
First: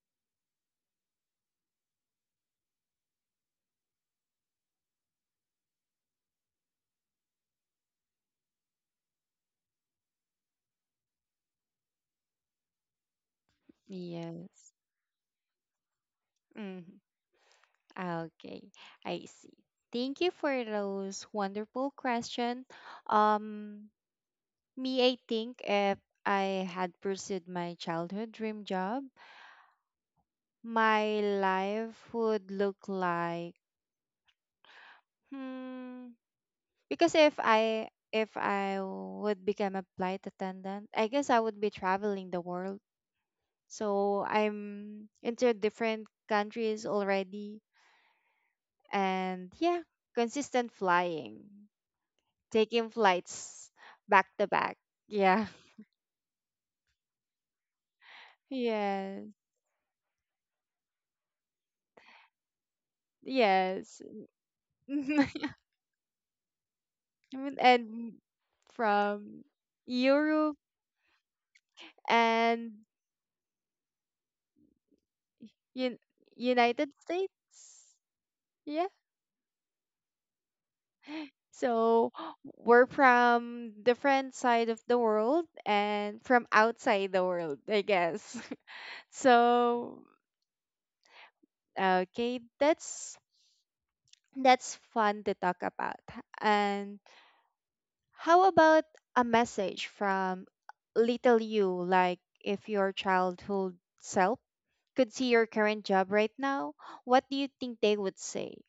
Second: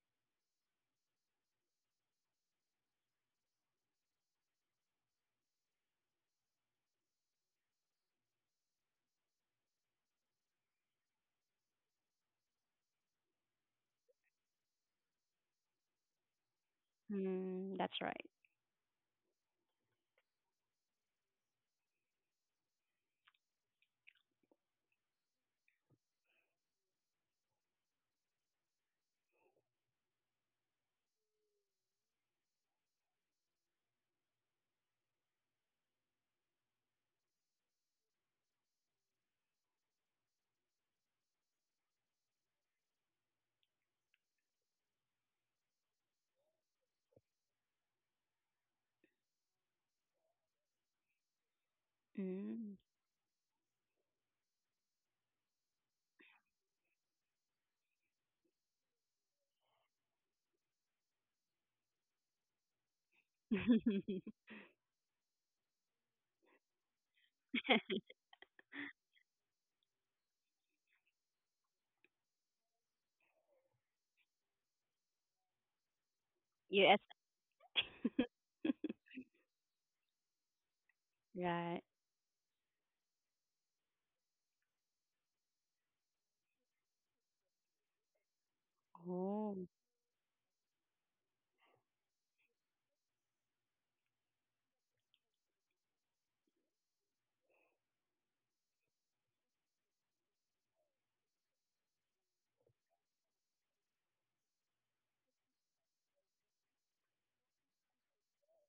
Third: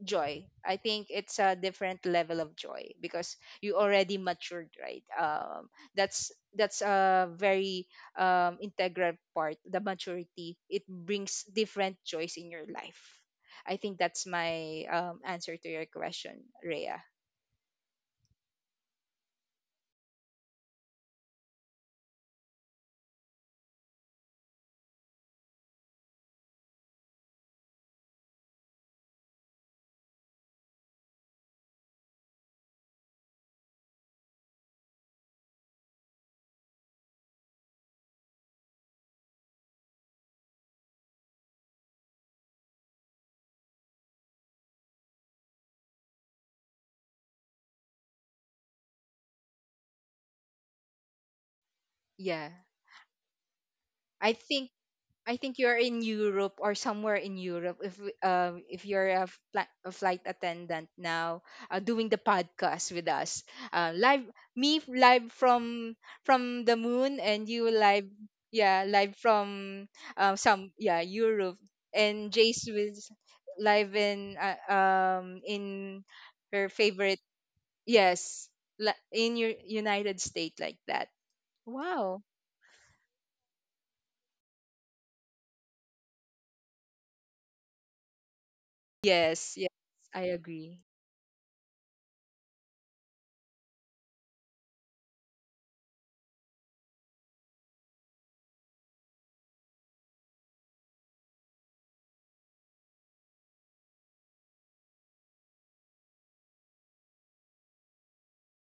B: joy. I think it's a different level of joy because you already matured, right? Um that's that's a very um integral part. The maturity it brings different joys in your life. I think that's
A: Yes.
B: my um answer to your question,
A: Mhm.
B: Rhea.
C: Mm, that's right.
A: Okay, I see. Thank you for those wonderful question. Um, me, I think if I had pursued my childhood dream job, my life would look like hmm. Because if I if I would become a flight attendant, I guess I would be traveling the world. So I'm into different countries already and yeah, consistent flying,
B: Yeah.
C: Mm.
A: taking flights back
B: i
A: to
B: think
A: back.
B: I
A: Yeah.
B: think you're in Europe or somewhere in Europe. If um if
A: Yes.
B: you're a fli- a flight attendant now, uh, doing the podcast with us, uh,
A: Yes.
B: live me f- live
A: I
B: from from the moon, and
A: mean,
B: you live,
A: and
B: yeah, live
A: from
B: from um
A: Europe
B: some yeah Europe, and Jace
A: and
B: was live in uh, um
A: un-
B: in her
A: United
C: U S,
B: favorite,
A: States.
B: yes,
A: Yeah.
B: li- in your United States, like that.
C: right.
A: So
B: Wow.
A: we're from different side of the world and from outside the world, I guess.
C: Oh.
B: Yes. Yes.
A: so
B: I agree.
A: okay, that's that's fun to talk about. And how about a message from little you, like if your childhood self could see your current job right now, what do you think they would say?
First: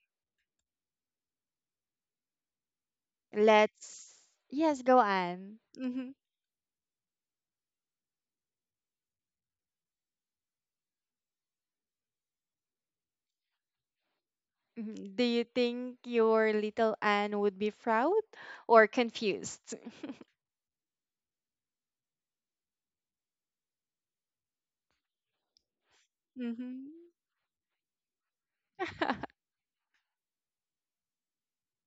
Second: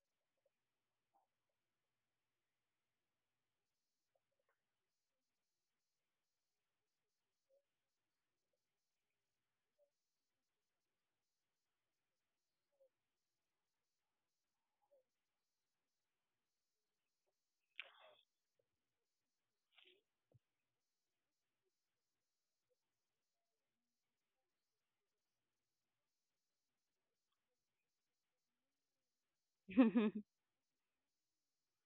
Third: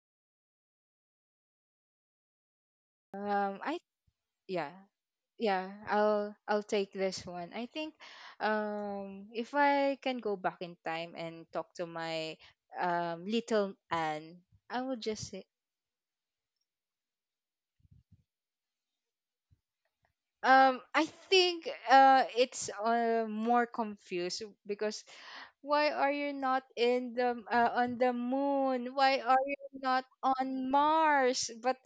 B: Um. I
A: Let's
B: Yeah.
A: yes, go on.
B: Yeah,
A: Mm-hmm.
B: i'll I'll take this one. I think um if I can go back in time and talk to my um little Anne, I would
A: Mhm. Do
B: just
A: you
B: say
A: think your little Anne would be proud or confused?
B: um I think uh it's uh, more confused, because why are you not
A: Mm-hmm.
B: in the uh, on the moon, why are you not on Mars? But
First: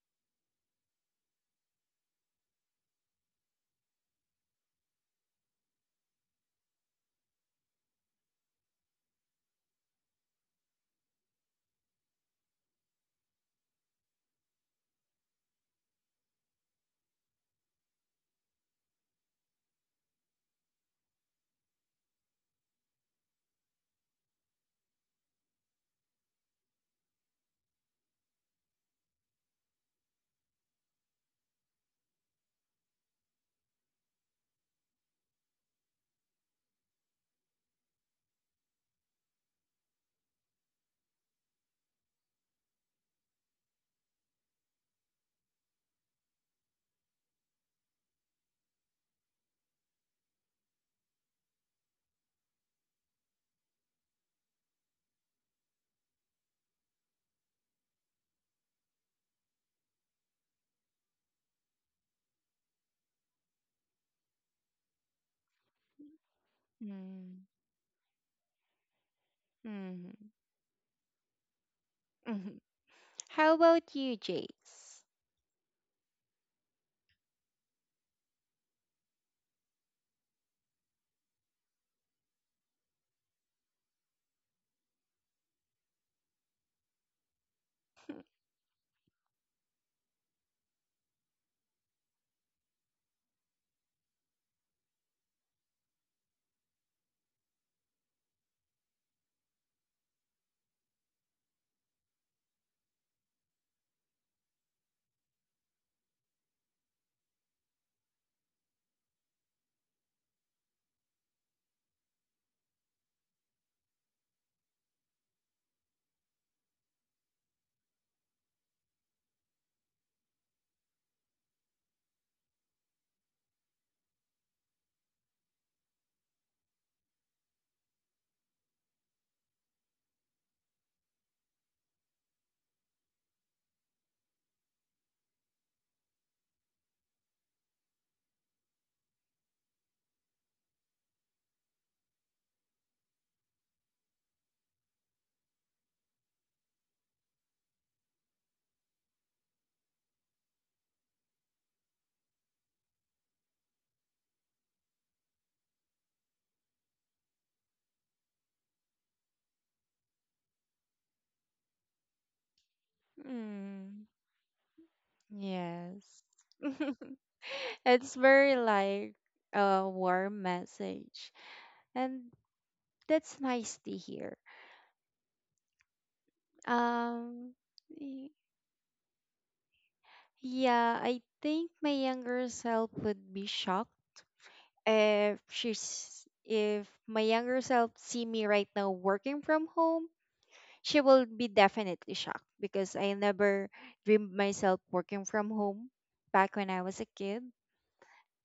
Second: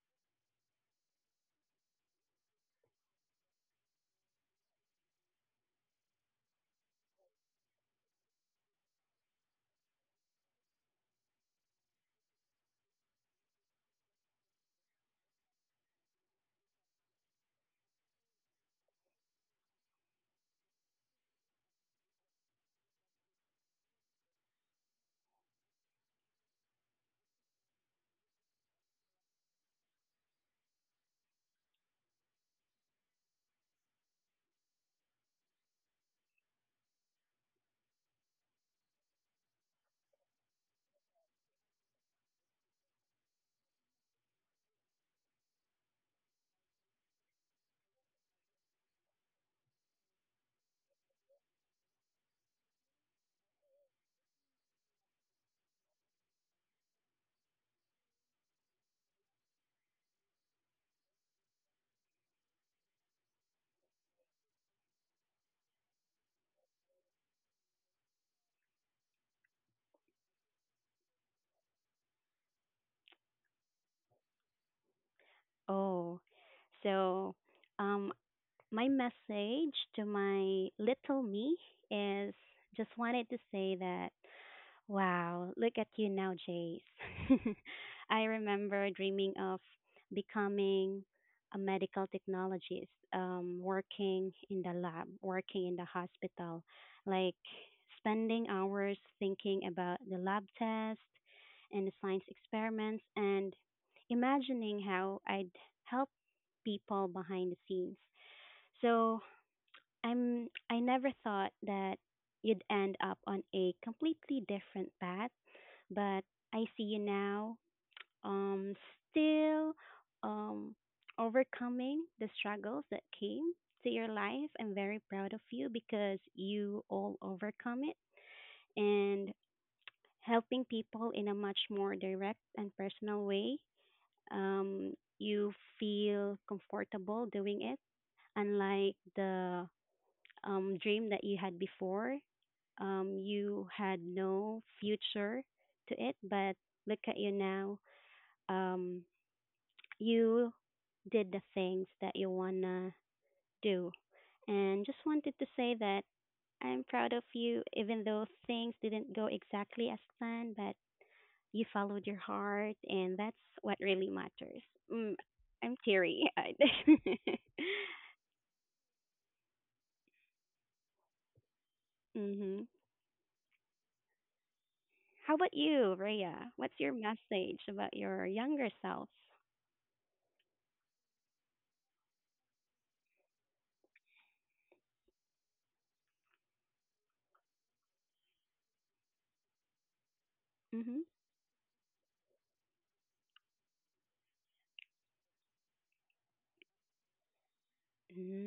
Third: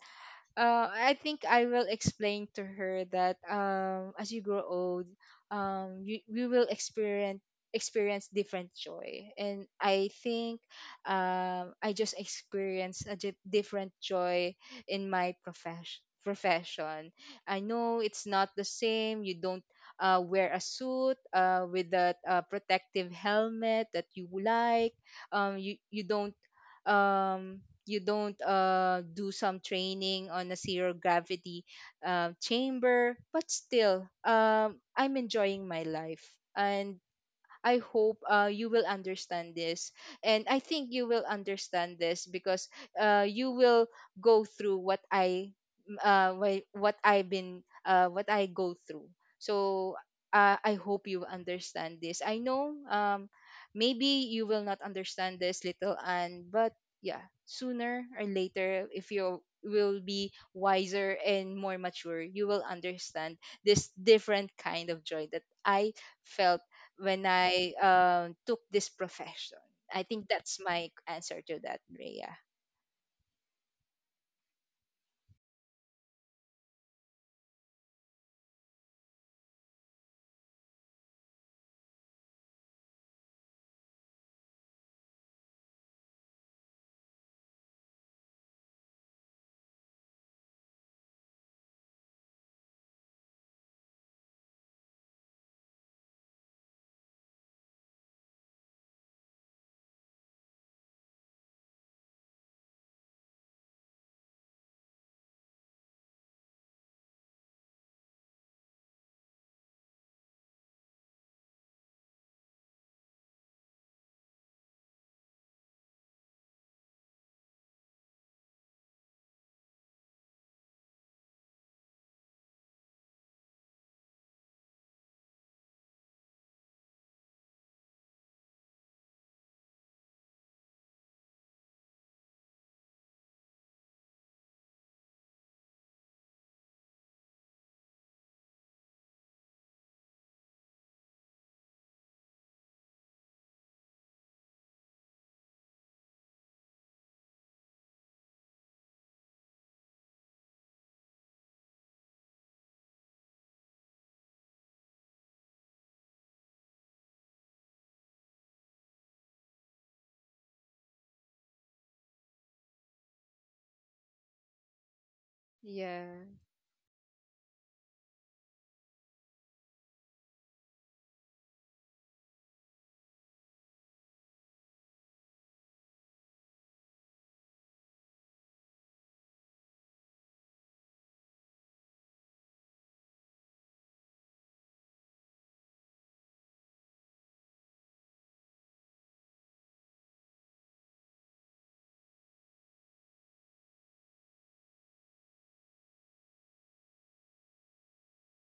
B: uh, I think I will explain to her that, um, as you grow old, um, you we will experience experience different joy, and I think, um, I just experienced a di- different joy in my profession. Profession. I know it's not the same. You don't uh, wear a suit uh, with that uh, protective helmet that you like. Um, you you don't um you don't uh, do some training on a zero gravity uh, chamber, but still, um, I'm enjoying my life, and I hope uh, you will understand this. And I think you will understand this because uh, you will go through what I m- uh, why- what I've been, uh, what I go through. So uh, I hope you understand this. I know, um, maybe you will not understand this, little Anne, but yeah, sooner or later, if you will be wiser and more mature, you will understand this different kind of joy that I felt when
A: Mm-hmm.
B: I, um, took this profession. I think that's my answer to that, Rhea.
A: Hmm. How about you, Jace?
C: Oh. So, um, my message to my little me is just wanted to say that, wow, look at you now, Jace. I remember dreaming of becoming a medical technologist, um, working in the lab, working in the hospital, like spending hours thinking about the lab test and the science experiments and imagining how I'd help people behind the scenes. So I'm I never thought that you'd end up on a completely different path, but I see you now, um, still um overcoming the struggles that came to your life. I'm very proud of you because you all overcome it and helping people in a much more direct and personal way. Um, you feel comfortable doing it, unlike the um, dream that you had before. Um, you had no future to it, but look at you now. Um, you did the things that you wanna do, and just wanted to say that I'm proud of you, even though things didn't go exactly as planned, but you followed your heart, and that's what
A: Mm,
C: really matters. Mm, I'm
B: Yeah,
A: yes.
C: teary eyed.
A: It's very like a warm message, and
C: Mhm.
A: that's nice to hear.
C: How about you, Rhea? What's your
A: Um,
C: message about your
A: y-
C: younger self?
A: yeah, I think my younger self would be shocked. If she's if my younger self see me right now working from home
C: Mm-hmm.
A: she will be definitely shocked because I never dreamed myself working from home back when I was a kid.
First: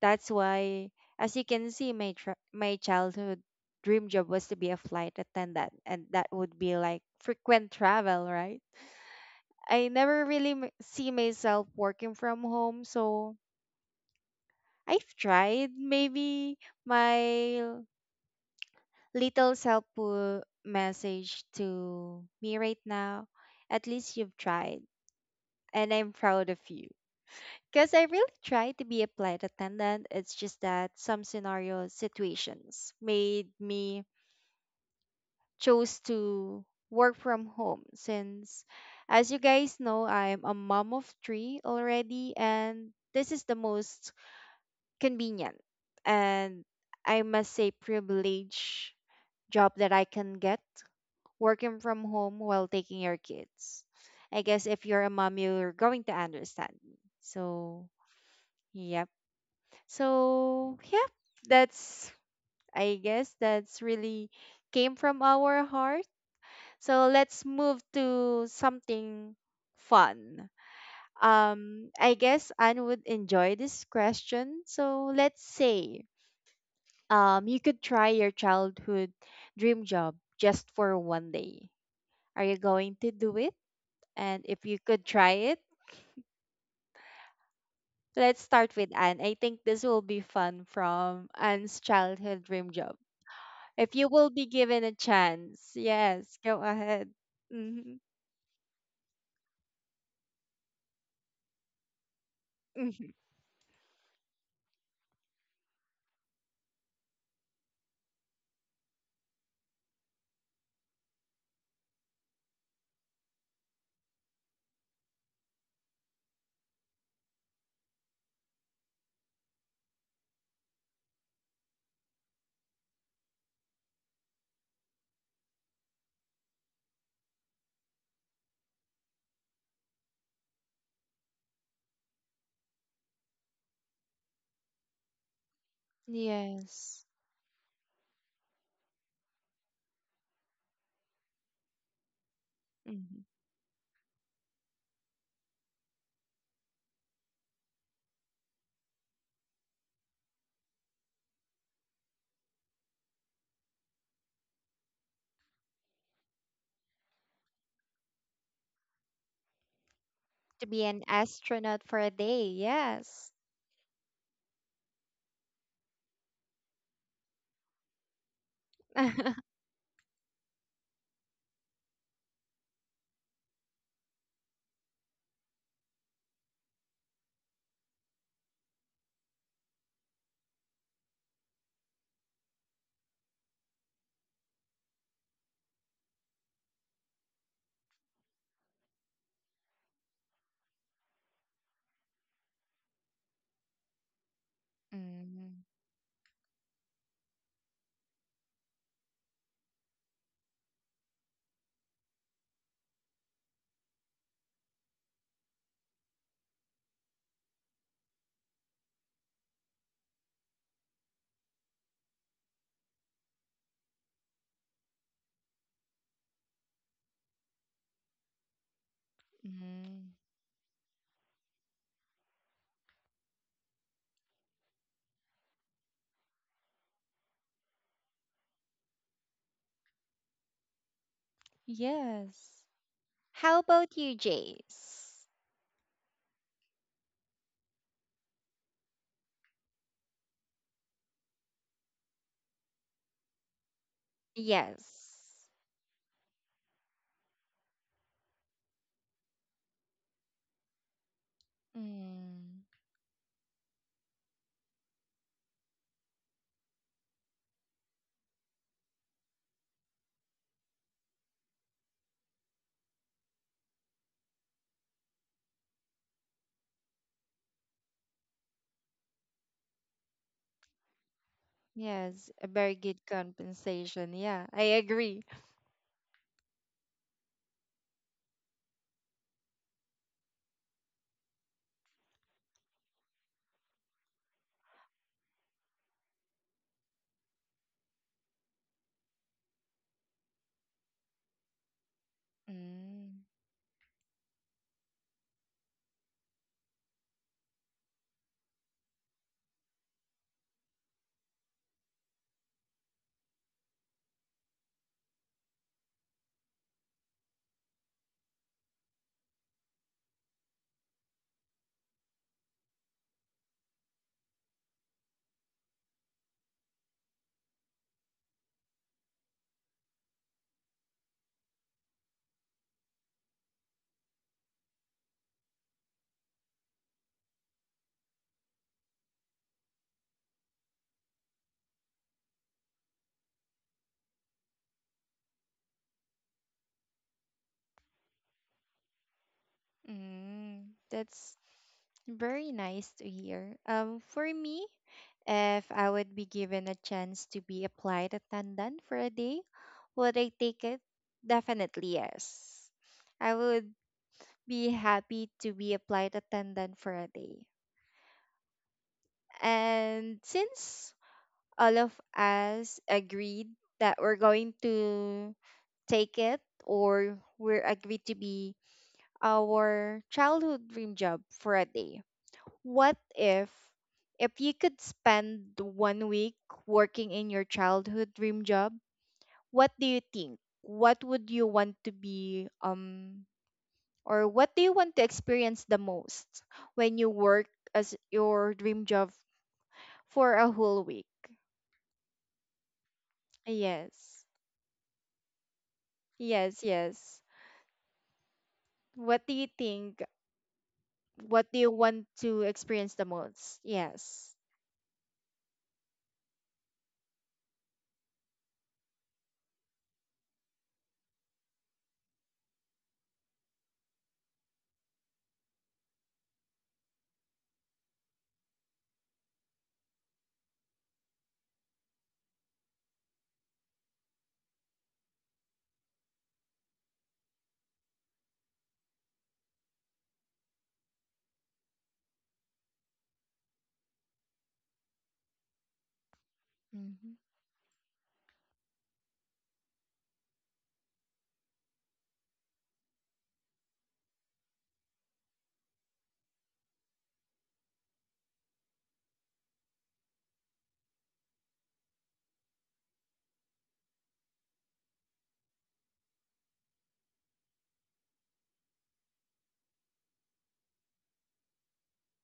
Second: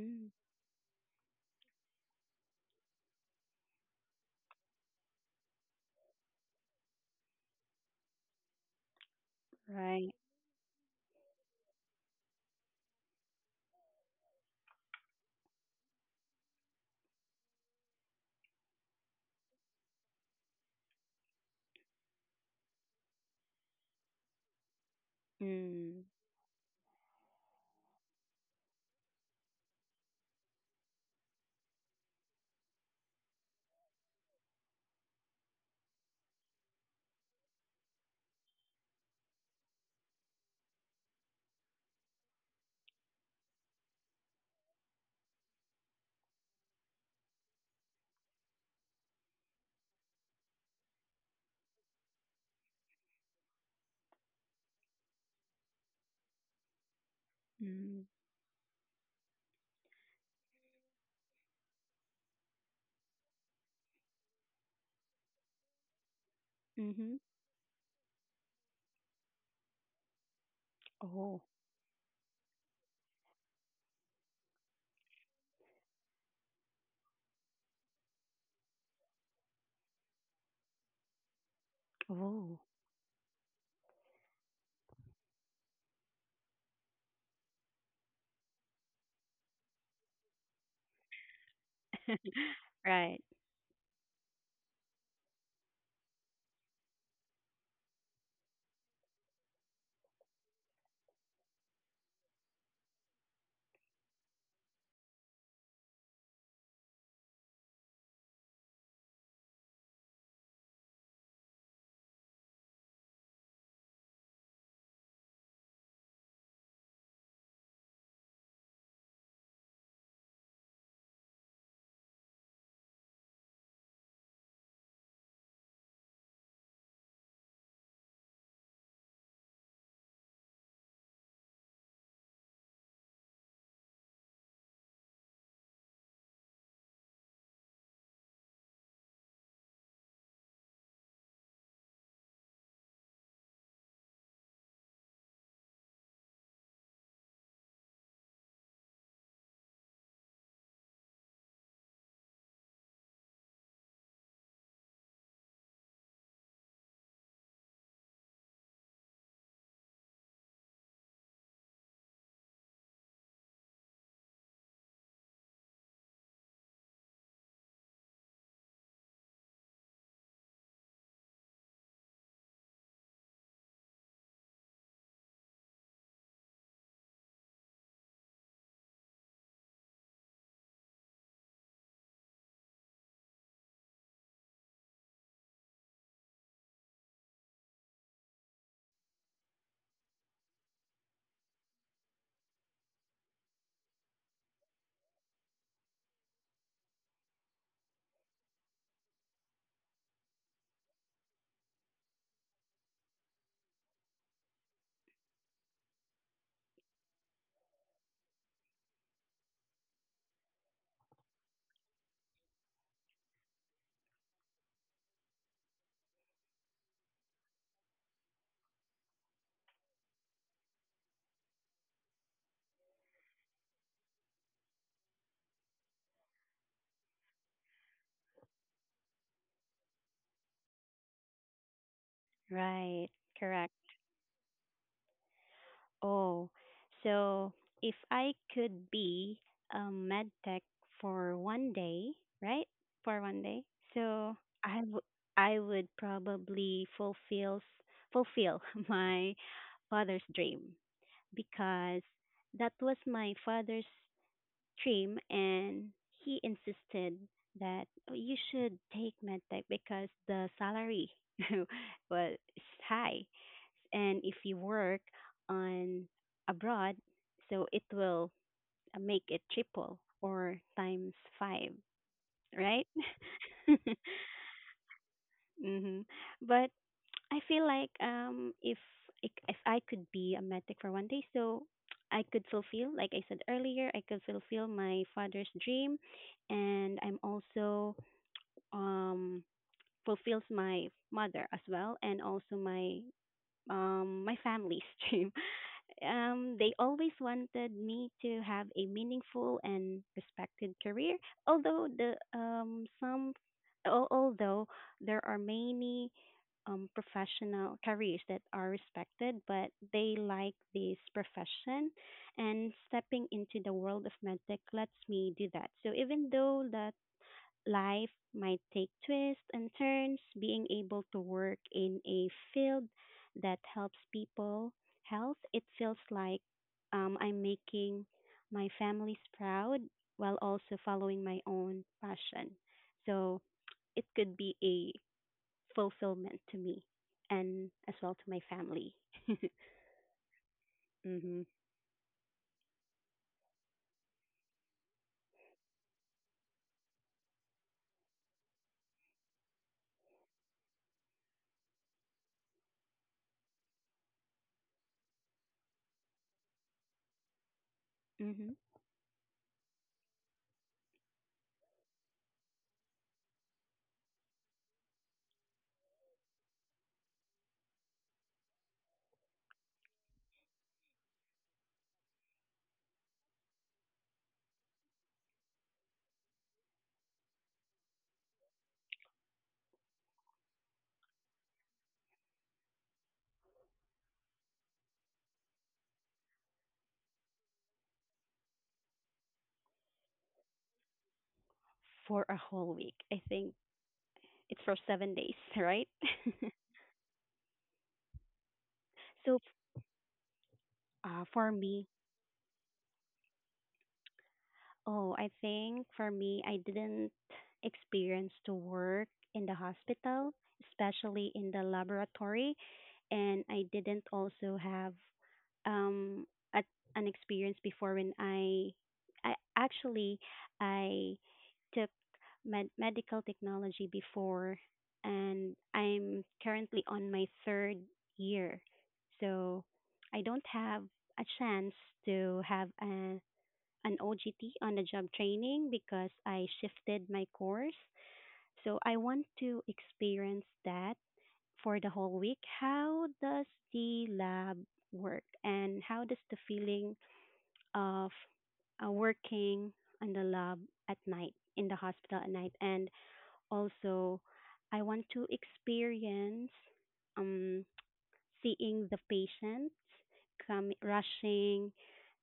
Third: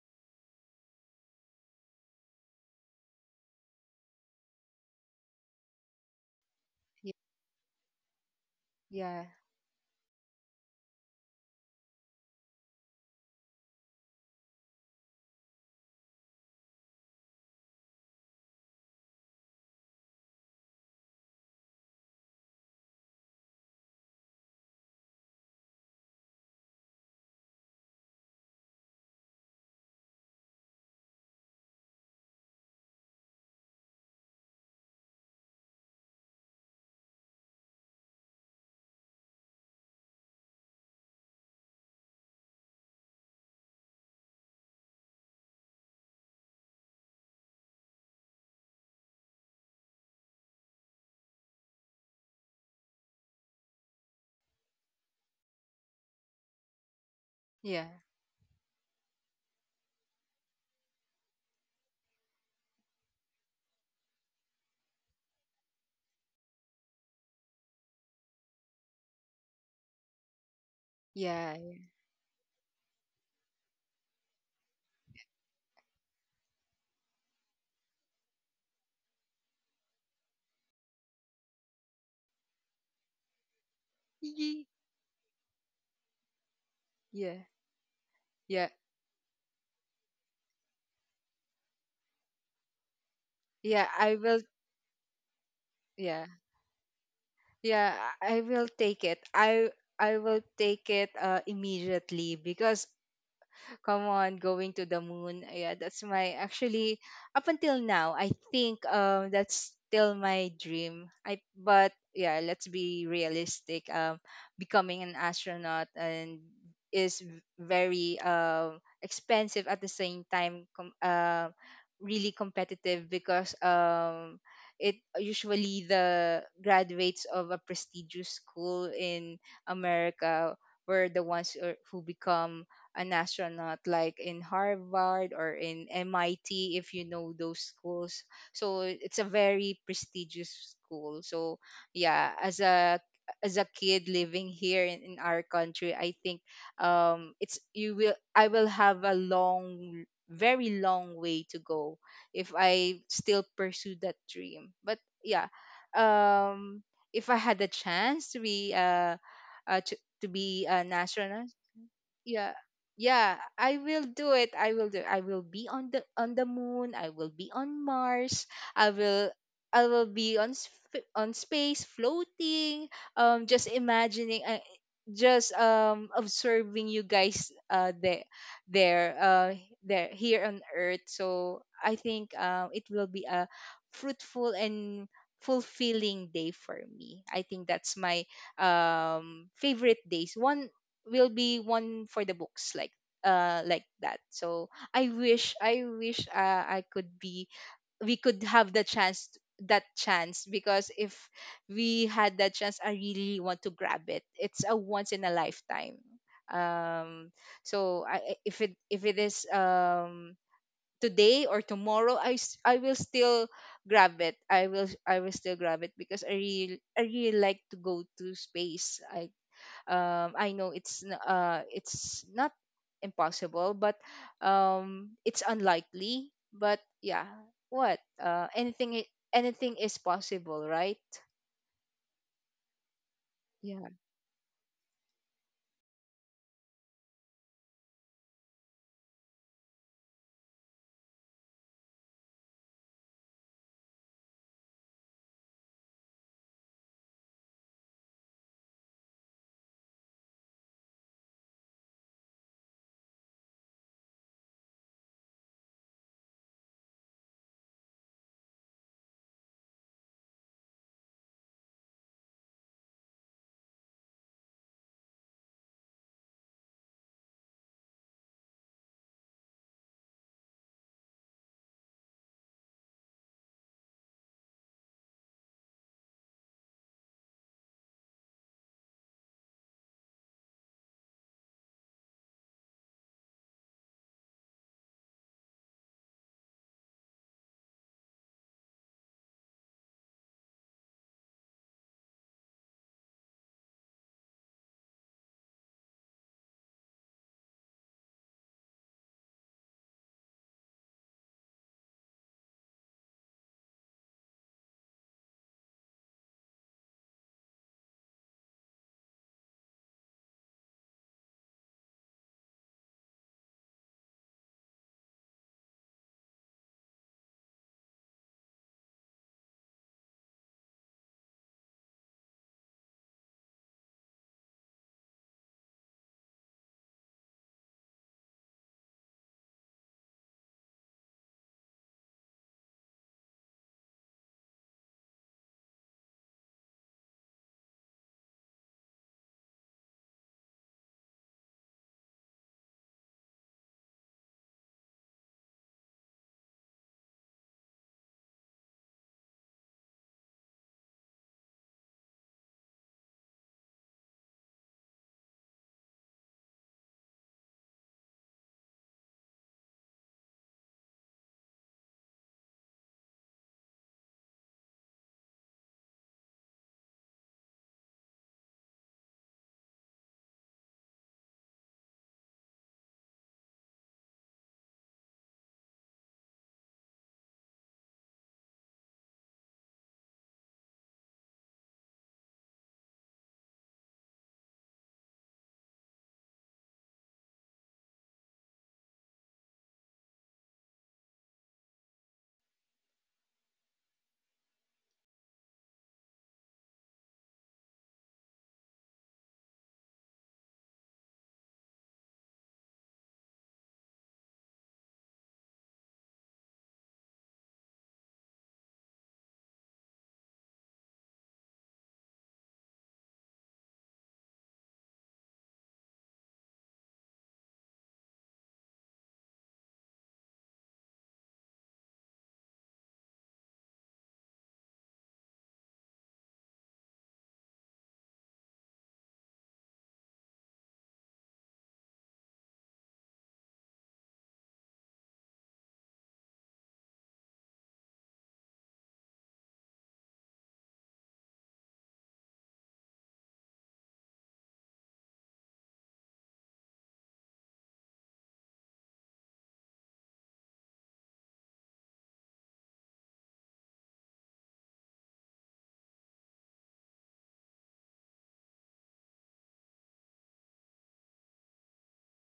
A: That's why as you can see my tr- my childhood dream job was to be a flight attendant and that would be like
B: yeah,
A: frequent travel right
B: yeah,
A: I
C: right.
A: never really m- see myself working from home so I've tried maybe my little helpful message to me right now. At least you've tried, and
C: Mm,
A: I'm proud of you. Because I really tried to be a flight attendant. It's just that some scenario situations made me chose to work from home since as you guys know, I'm a mom of three already, and this is the most convenient and I must say privilege job that I can get working from home while taking your kids. I guess if you're a mom, you're going to understand me. So,
B: yeah,
C: mm,
A: yep. So, yeah, that's, I guess that's really came from our heart. So,
C: mm-hmm.
A: let's move to something fun.
C: Oh,
B: yeah,
A: Um, I guess Anne would enjoy this question. So, let's say um, you could try your childhood dream job just for one day. Are you
C: oh.
A: going to do it? And
B: yeah,
A: if you could try it,
B: yeah,
A: let's
B: yeah,
A: start with Anne. I think this will be fun from Anne's childhood dream job.
C: Right,
B: yeah.
A: If you
B: I
A: will
B: will.
A: be given a chance,
B: Yeah,
A: yes, go ahead.
B: yeah.
A: Hmm.
B: I I will take it. I I will take it uh, immediately, because
A: Hmm.
B: come on, going to the moon. Yeah, that's my actually, up until now, I think um that's still my dream. I But yeah, let's be realistic. Um becoming an astronaut and is v- very um expensive, at the same time com- uh, really competitive, because um it usually the graduates of a prestigious school in America were the ones who are- who become an astronaut, like in Harvard or in M I T, if
A: Yes.
B: you know those schools. So it's a very prestigious school. So yeah, as a
A: Hmm.
B: as a kid living here in, in our country, I think um it's you will I will have a long, very long way to go if I still pursue that dream. But yeah, um if I had the chance to be, uh, uh to, to
A: To
B: be
A: be
B: an
A: an
B: astronaut,
A: astronaut for a day.
B: yeah,
A: Yes.
B: yeah, I will do it. i will do I will be on the on the moon, I will be on Mars, i will I will be on sp- on space floating, um just imagining, uh, just um observing you guys uh there there uh there here on earth. So I think um it will be a fruitful and fulfilling day for me. I think that's my um favorite days. One will be one for the books, like uh like that. So I wish, I wish uh, I could be we could have the chance that chance, because if we had that chance, I really want to grab it. It's a once in a lifetime, um so i I- if it if it is um today or tomorrow, i s- I will still grab it. i will I will still grab it, because i really I really like to go to space. i
A: Mm-hmm.
B: um, I know it's n- uh, it's not impossible, but um, it's unlikely. But yeah, what uh, anything i- anything is possible, right?
A: Yes.
C: right.
A: How
C: Correct.
B: Yeah,
A: about you, Jace?
C: Oh, so if I could be a med tech for one day, right? For one day, so I w-
A: Yes.
C: I would probably fulfill fulfill my father's dream. Because
A: Mm.
C: that was my father's dream and he insisted that, "Oh, you should take medtech because the salary was high and if you work on abroad so it will uh, make it triple or times five,
A: Yes. A very
C: right?"
A: good compensation. Yeah, I agree.
C: Mhm. But I feel like um if ik- if I could be a medic for one day, so I could fulfill, like I said earlier, I could fulfill my father's dream, and I'm also um fulfills my mother as well, and also my
A: Mm.
C: um, my family's dream. Um, they always wanted me to have a meaningful and respected career. Although the um, some, al- although there are many um, professional careers that are respected, but they like this profession, and stepping into the world of medtech lets me do that. So even though the life might take twists and turns, being able to work in a field that helps people health, it feels like um, I'm making my families proud while also following my own passion. So it could be a fulfillment to me and as well to my family.
A: Mm, that's
C: Mm-hmm.
A: very nice to hear. Um, for me, if I would be given a chance to be a flight attendant for a day, would I take it? Definitely yes. I would be happy to be a flight attendant for a day.
C: Mm-hmm.
A: And since all of us agreed that we're going to take it or we're agreed to be our childhood dream job for a day, what if if you could spend one week working in your childhood dream job? What do you think? What would you want to be um or what do you want to experience the most when you work as your dream job for a whole week?
C: For a whole week, I think
A: Yes.
C: it's for seven days, right?
A: Yes, yes. What do
C: So
A: you think?
C: uh,
A: What
C: for
A: do you
C: me,
A: want to experience the most? Yes.
C: oh, I think for me, I didn't experience to work in the hospital, especially in the laboratory, and I didn't also have um a, an experience before when I I actually I took med- medical technology before and I'm currently on my third year. So I don't have a chance to have a an O G T on the job training because I shifted
A: Hmm.
C: my course. So I want to experience that for the whole week. How does the lab work and how does the feeling of uh, working on the lab at night in the hospital at night and also I want to experience um seeing the patients come rushing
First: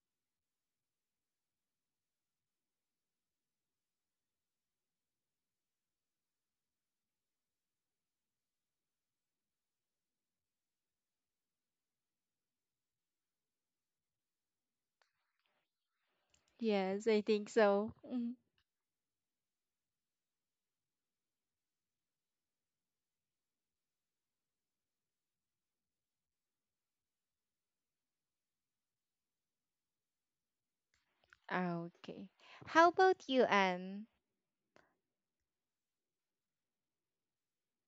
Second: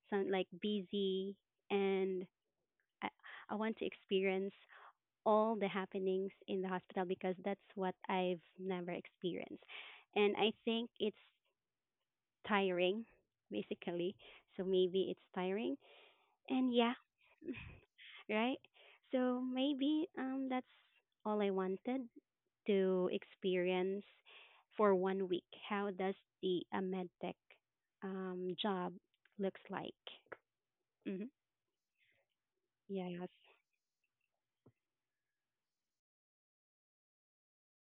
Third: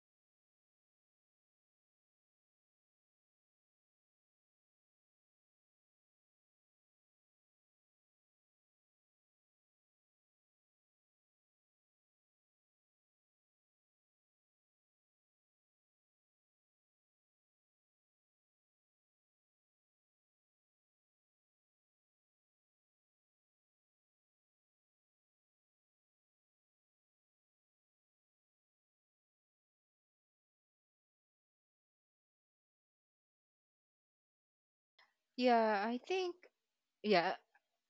C: sound like busy and I, I want to experience all the happenings in the hospital because that's what I've never experienced. And I think it's tiring, basically. So maybe it's tiring. And yeah,
A: Yes, I think so. Mhm.
C: right? So maybe um that's all I wanted to experience for one week. How does the a med tech um job looks like? Mm-hmm.
A: Ah, okay. How about
C: Yes.
A: you, Anne?
B: yeah. I think yeah.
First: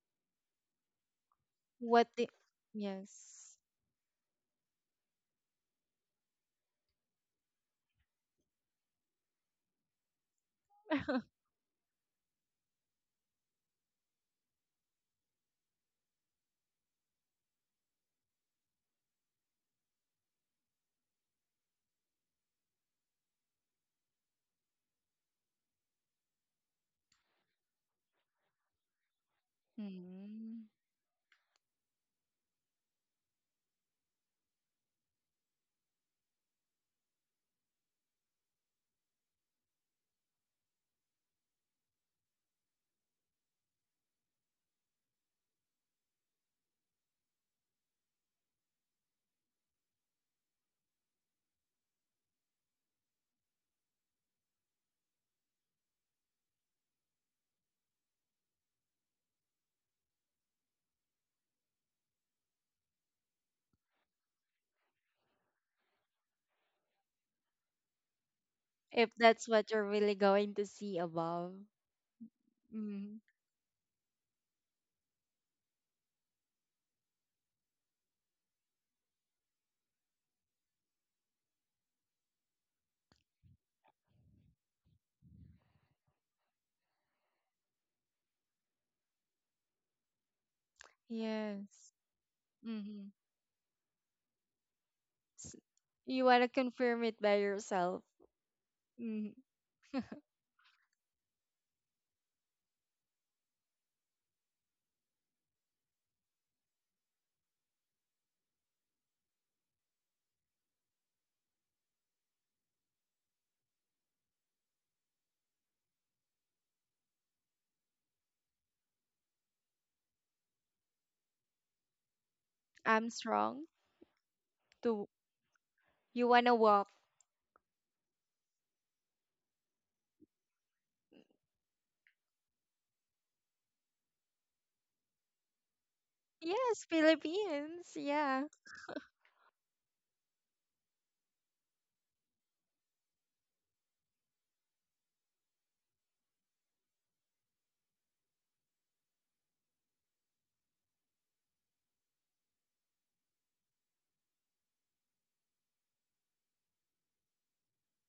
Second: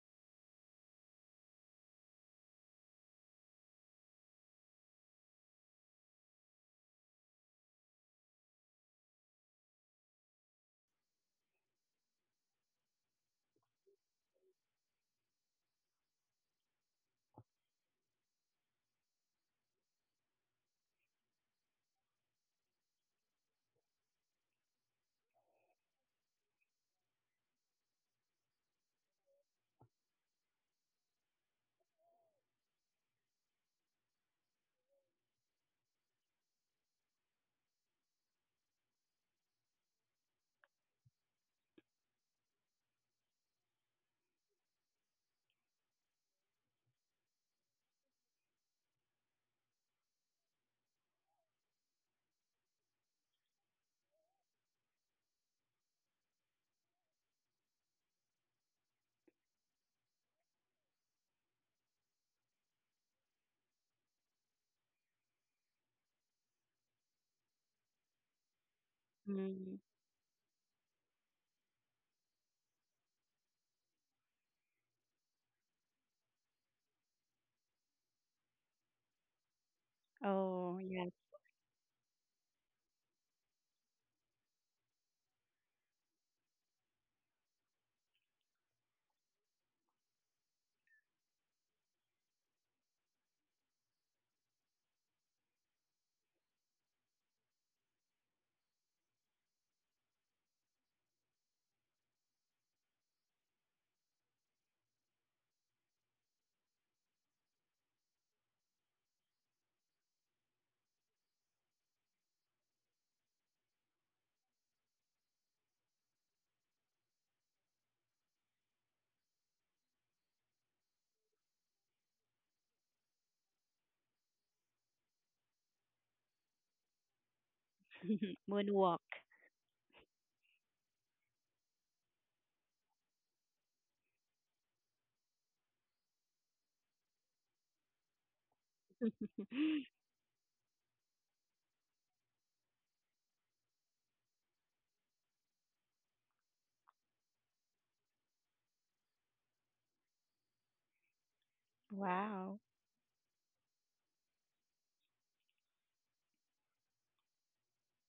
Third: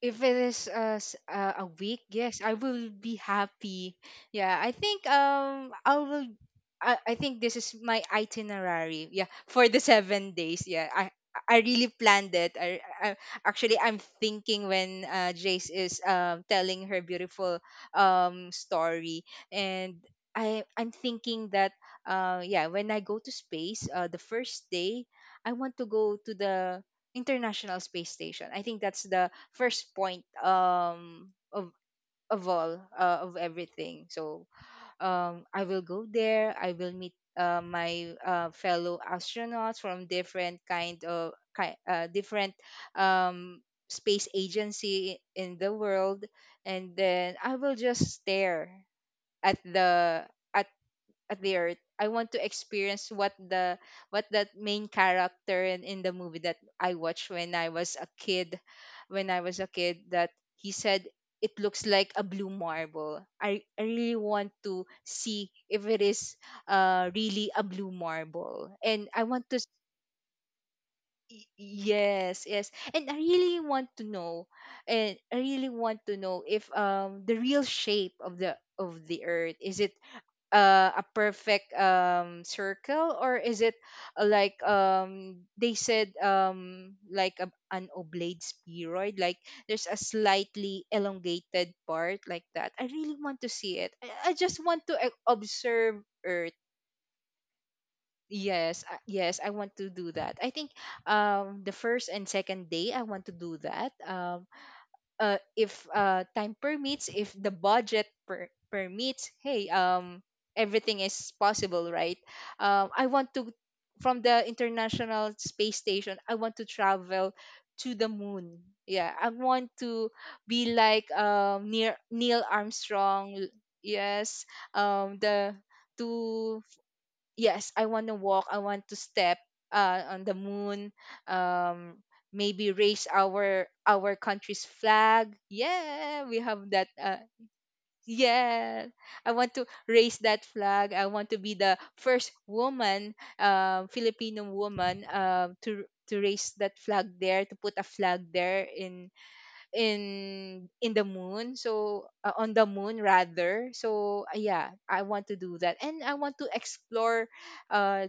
B: If it is a, s- a a week,
A: What the
B: yes, I will be
A: yes.
B: happy. Yeah, I think um I will, I, I think this is my itinerary, yeah, for the seven days. Yeah, i I really planned it. I, I actually, I'm thinking when uh, Jace is, um, telling her beautiful um, story, and I I'm thinking that uh, yeah, when I go to space, uh, the first day I want to go to the International Space Station. I think that's the first point
A: Mm.
B: um of of all uh, of everything. So um I will go there, I will meet uh, my uh, fellow astronauts from different kind of ki- uh, different um space agency in the world, and then I will just stare at the at at the earth. I want to experience what the what that main character in, in the movie that I watched when I was a kid, when i was a kid that he said it looks like a blue marble. i, I really want to see if it is uh really a blue marble, and
A: If
B: I
A: that's
B: want to s-
A: what
C: Mm.
A: you're really going to see
B: y-
A: above.
B: yes, yes, and I
A: Mm.
B: really want to know, and i really want to know if um the real shape of the of the earth is it
C: Oh,
B: uh, a
C: yes.
B: perfect um circle, or is it uh, like um they said um like a, an oblate spheroid, like there's a slightly elongated
A: Yes.
B: part like that. I
A: Mm-hmm.
B: really want to see it. i, I just want to uh, observe
A: You want to
B: earth.
A: confirm it by yourself.
B: Yes, uh,
A: Mm.
B: yes, I want to do that. I think um the first and second day I want to do that. Um uh, if uh, time permits, if the budget per- permits, hey, um, everything is possible, right? Um, I want to, from the International Space Station, I want to travel to the moon. Yeah, I want to be like, um, near Neil
A: I'm
B: Armstrong.
A: strong.
B: Yes,
A: To
B: um, the
A: you want to
B: to
A: walk.
B: yes, I want to walk, I want to
C: Moonwalk.
B: step uh, on the moon, um, maybe raise our our country's flag. Yeah, we have
A: Yes,
B: that. Uh,
A: Philippines. Yeah.
B: yeah, I want to raise that flag. I want to be the first woman, um, Filipino woman, um, to to raise that flag there, to put a flag there in in in the moon. So uh, on
C: Wow.
B: the moon rather. So uh, yeah, I want to do that, and I want to explore uh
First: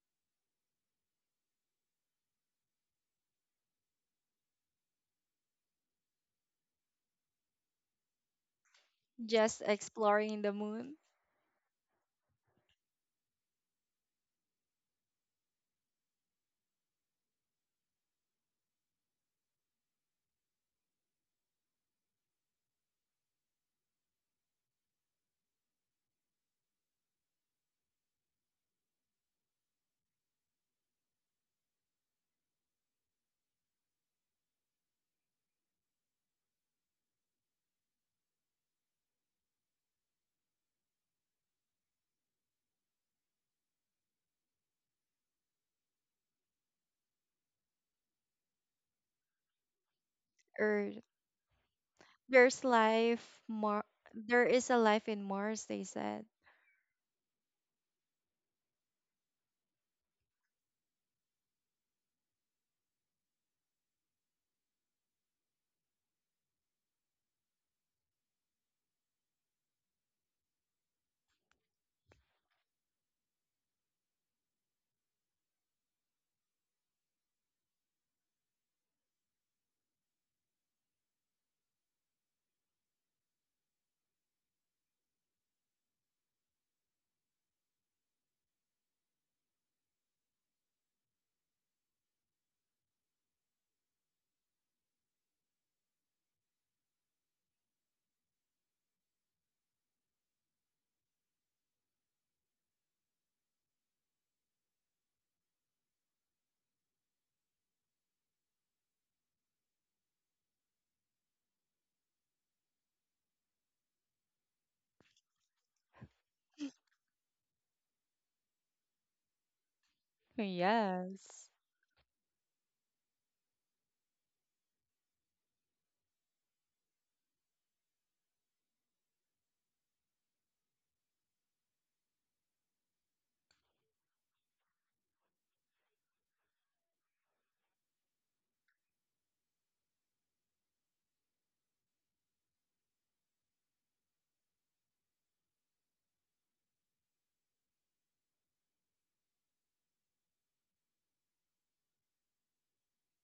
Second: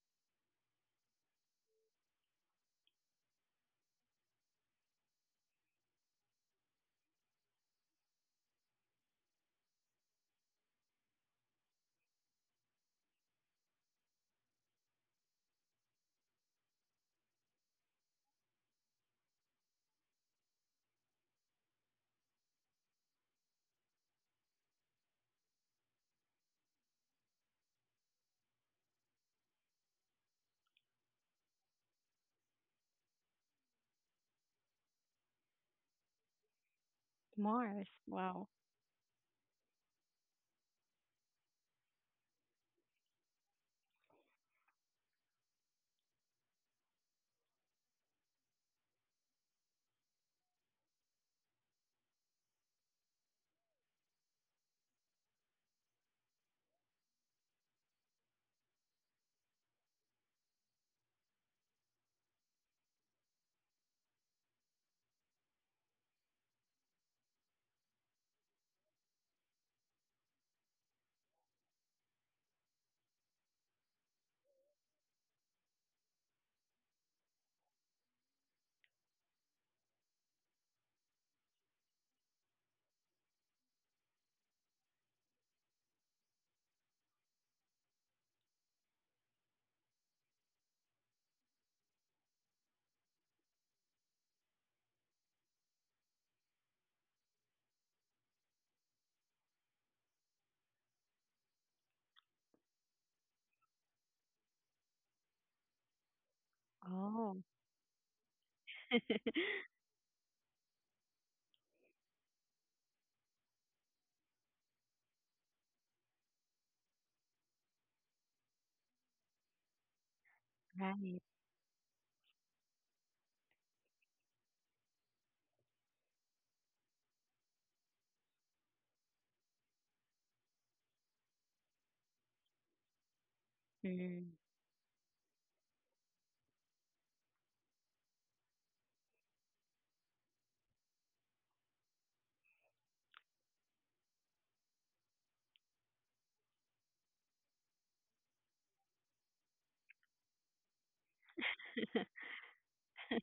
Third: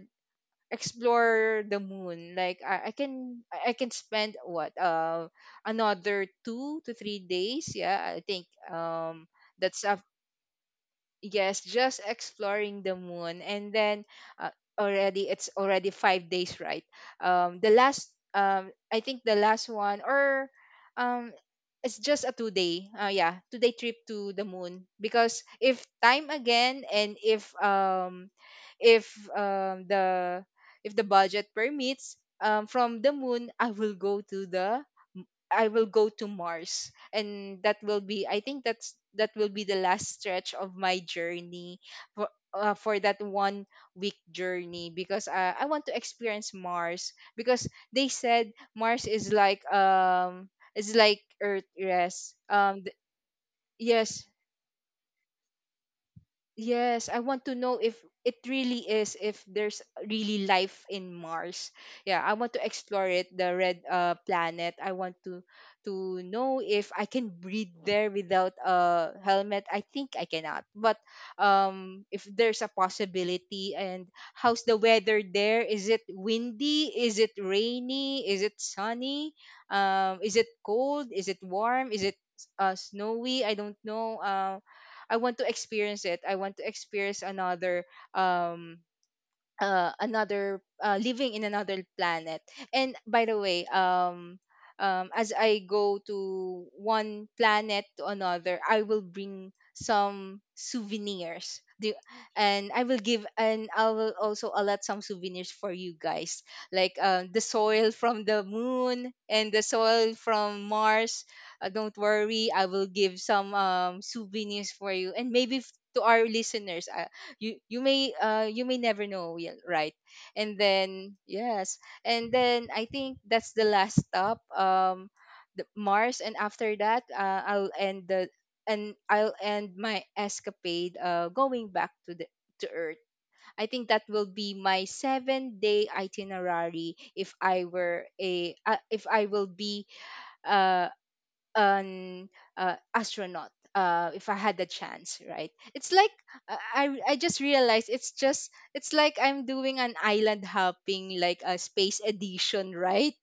B: explore the moon. Like I, I can i I can spend what uh another two to three days. Yeah, I think um
A: Just
B: that's up.
A: exploring the moon.
B: Yes, just exploring the moon, and then, uh, already it's already five days, right? Um the last, um I think the last one, or um it's just a two day, uh yeah, two day trip to the moon. Because if time again, and if um if um, the if the budget permits, um, from the moon I will go to the i will go to Mars, and that
C: Mars.
B: will be, I
C: Wow.
B: think, that's that will be the last stretch of my journey, for, uh, for that one week journey. Because uh, I want to experience Mars, because they said Mars is like um is
A: Earth.
B: like Earth. Yes,
A: There's
B: um th-
A: life. Mar-
B: yes.
A: there is a life in Mars, they said.
B: Yes, I want to know if it really is, if there's really life in Mars. Yeah, I want to explore it, the red uh planet. I want to to know if I can breathe there without a helmet. I think I cannot. But um if there's a possibility, and how's the weather there? Is it windy? Is it rainy? Is it sunny? Um is it cold? Is it warm? Is it uh, snowy? I don't know. Uh. I want to experience it. I want to experience another, um uh, another uh, living in another planet. And by the way, um, um, as I go to one planet to another, I will bring some souvenirs. The, and I will give and I will also allot some souvenirs for you guys, like uh, the
C: Oh.
B: soil from the moon and the soil from Mars. Uh, don't worry, I will give some um, souvenirs for you, and maybe f- to our listeners, you you may uh you may never know. Yeah, right. And then,
C: Right.
A: Yes.
B: yes. And then I think that's the last stop, um the Mars. And after that, uh, I'll end the and i'll end my escapade, uh going back to the to Earth. I think that will
C: Mm.
B: be my seven day itinerary if I were a, uh, if I will be uh, an uh, astronaut, uh, if I had the chance, right? It's like, uh, I I just realized, it's just it's like I'm doing an island hopping, like a space edition, right?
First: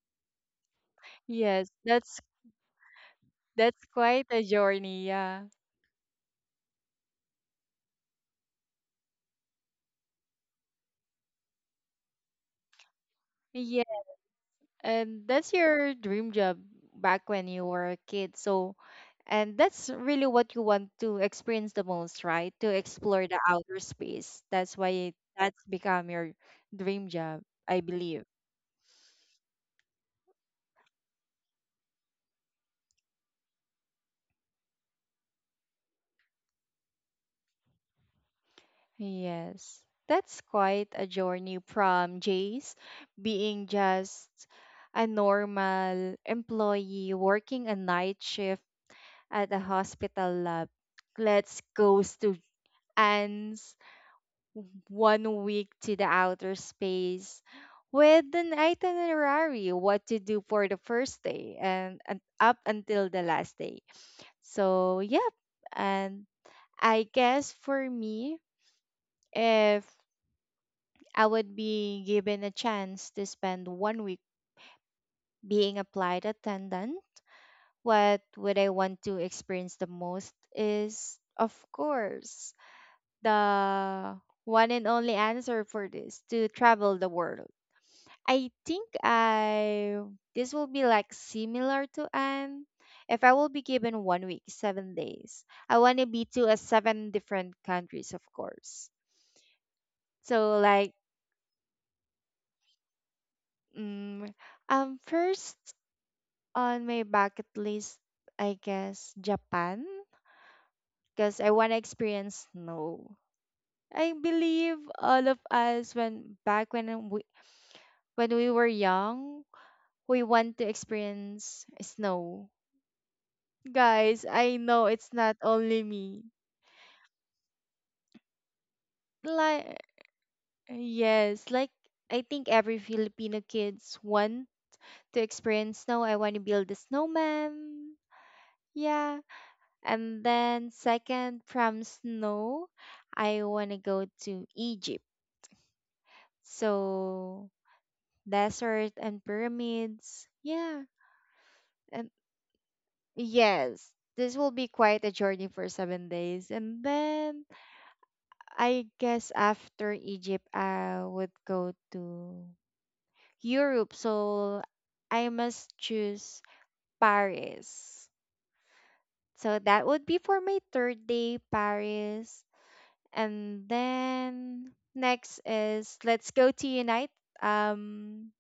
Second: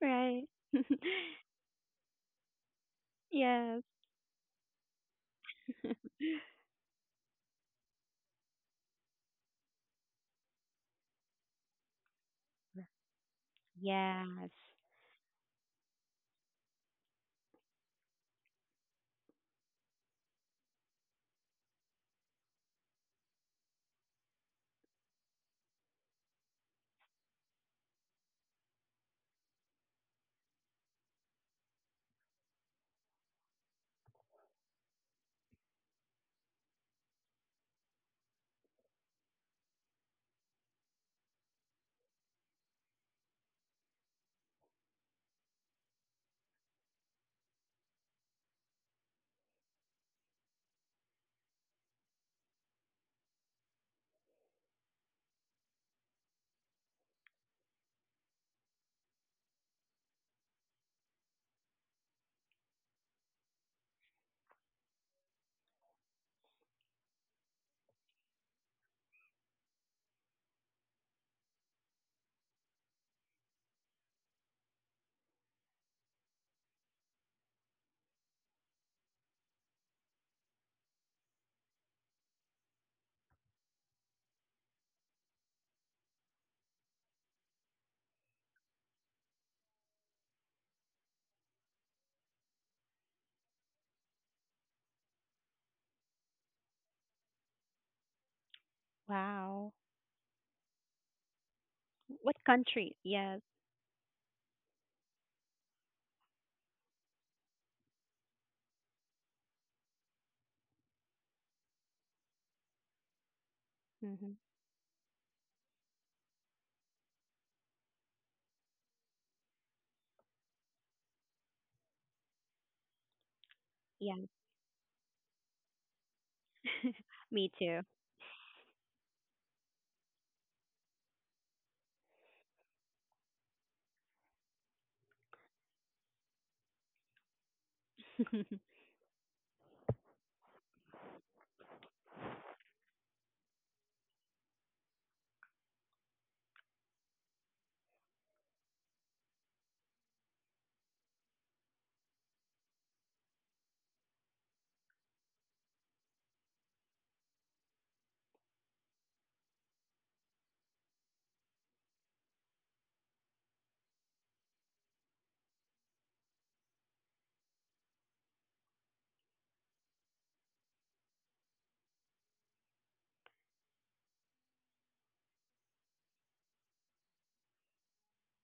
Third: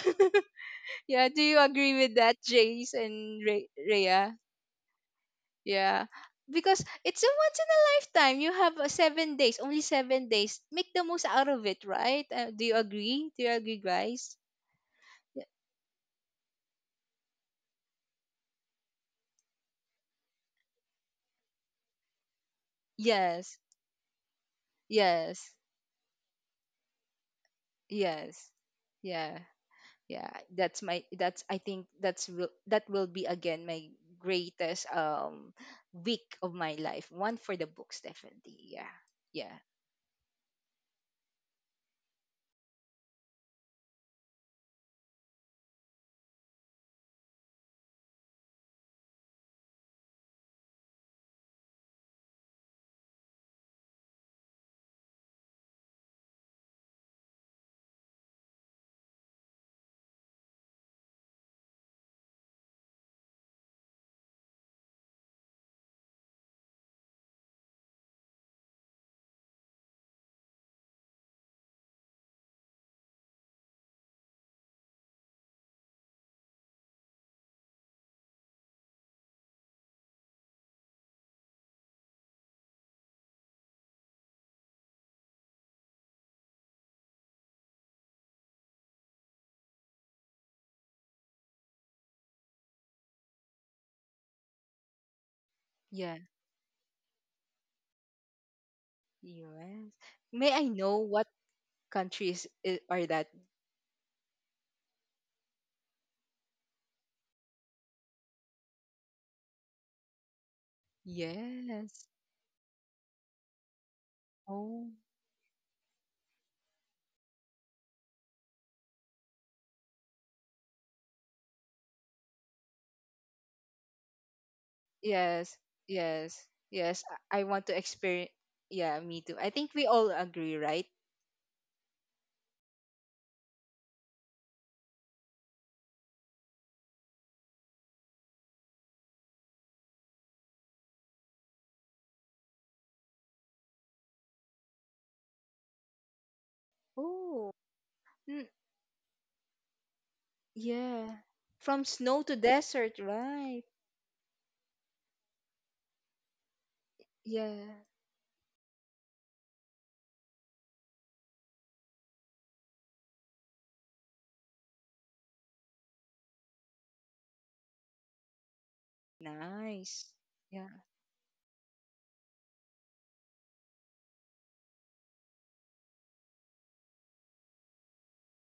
C: Right.
B: Yeah, do you
A: Yes,
B: agree with
A: that's
B: that, Jace and Re-
C: Yes.
A: that's quite
B: Rhea?
A: a journey, yeah.
B: Yeah. Because it's a once in a lifetime. You have, uh, seven days, only seven days. Make the most out of it, right? Uh, do you agree? Do you agree,
A: Yeah,
B: guys?
C: Yes.
A: and
B: Y-
A: that's your dream job back when you were a kid. So, and that's really what you want to experience the most, right? To explore the
B: Yes,
A: outer space. That's why
B: yes,
A: that's become your dream job, I believe.
B: yes, yeah. Yeah, that's my that's I think that's will that will be again my greatest, um week of my life, one for the books, definitely. Yeah. Yeah,
A: Yes. That's quite a journey from Jace being just a normal employee working a night shift at a hospital lab. Let's go to Anne's one week to the outer space with an itinerary what to do for the first day and, and up until the last day. So, yep. And I guess for me, if I would be given a chance to spend one week being a flight attendant, what would I want to experience the most is, of course, the one and only answer for this to travel the world I think I this will be like similar to Anne. If I will be given one week, seven days, I want to
B: yeah,
A: be to a seven different countries, of course.
C: Wow.
B: us. May
A: So
B: I know
A: like,
B: what
C: What
B: countries i-
C: country?
B: are that?
C: Yes.
A: mm, um, first on my bucket list, I guess Japan, because I want to
B: Yes.
A: experience snow. I
C: Mm-hmm.
A: believe
B: Oh,
A: all of us when back when we when we were young, we want to experience snow.
C: Yes.
A: Guys, I know it's not
B: yes,
A: only me.
B: yes, yes. i I
C: Me
B: want to
C: too.
B: experience. Yeah, me too, I think we
A: Like,
B: all agree, right?
A: yes, like I think every Filipino kids want to experience snow. I want to build a snowman. Yeah. And then second from snow, I want to go to Egypt.
B: Oh.
A: So
B: Mm,
A: desert and pyramids. Yeah.
B: yeah, from
A: And
B: snow to desert, right?
A: yes, this will be quite a journey for seven days. And then
B: Yeah.
A: I guess after Egypt, I would go to Europe. So I must choose Paris. So that
B: Nice.
A: would be for my
B: Yeah.
A: third day, Paris. And then next is let's go to Unite, um,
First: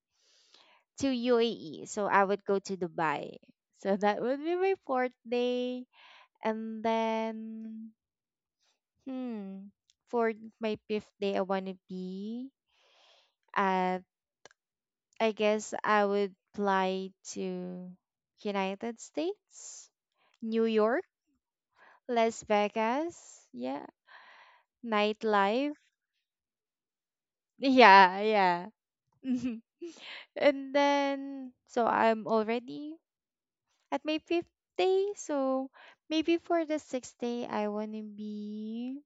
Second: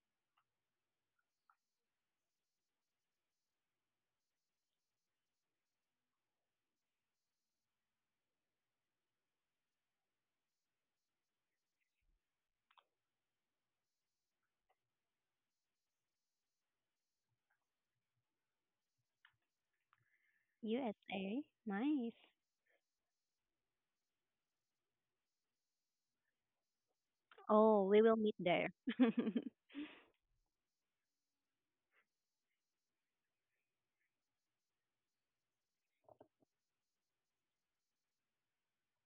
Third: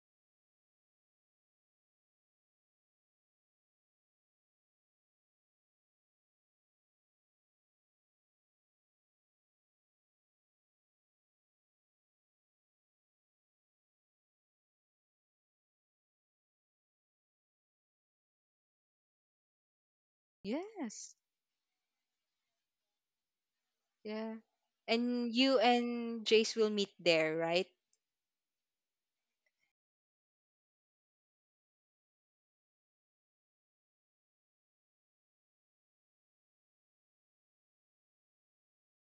A: to U A E. So I would go to Dubai. So that would be my fourth day. And then, hmm, for my fifth day, I want to be at I guess I would fly to United States, New York,
B: Yes.
C: U S A. Nice.
A: Las Vegas, yeah,
B: Yeah. And you
A: nightlife.
B: and Jace will meet there, right?
C: Oh, we will
A: Yeah,
C: meet there.
A: yeah. And then so I'm already at my fifth day, so maybe for the sixth day I wanna be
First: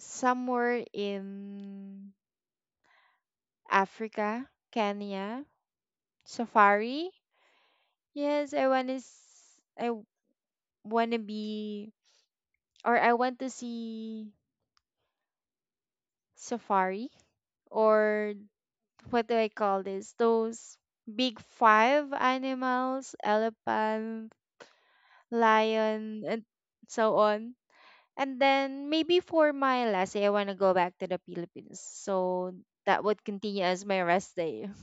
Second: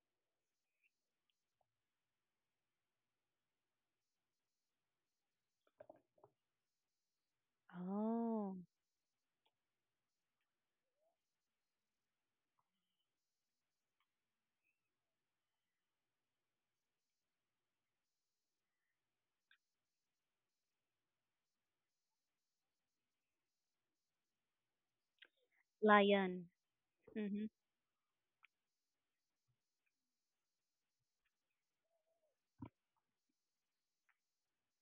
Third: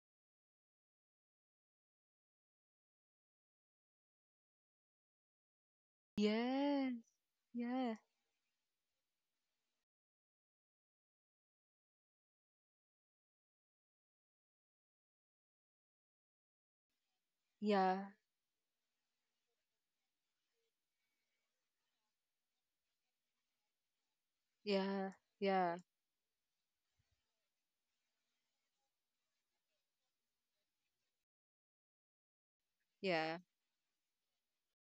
A: somewhere in Africa, Kenya,
B: Yes.
A: safari.
B: Yeah.
A: Yes,
C: Oh.
A: I wanna I I wanna be or I want to see Safari
B: Yeah.
A: or what do I call this? Those big five animals, elephant,
B: Yeah. Yeah.
A: lion, and
C: Lion.
A: so
C: Mm-hmm.
A: on. And then maybe for my last day, I want to go back to the Philippines. So that would
B: Yeah.
A: continue as my rest day.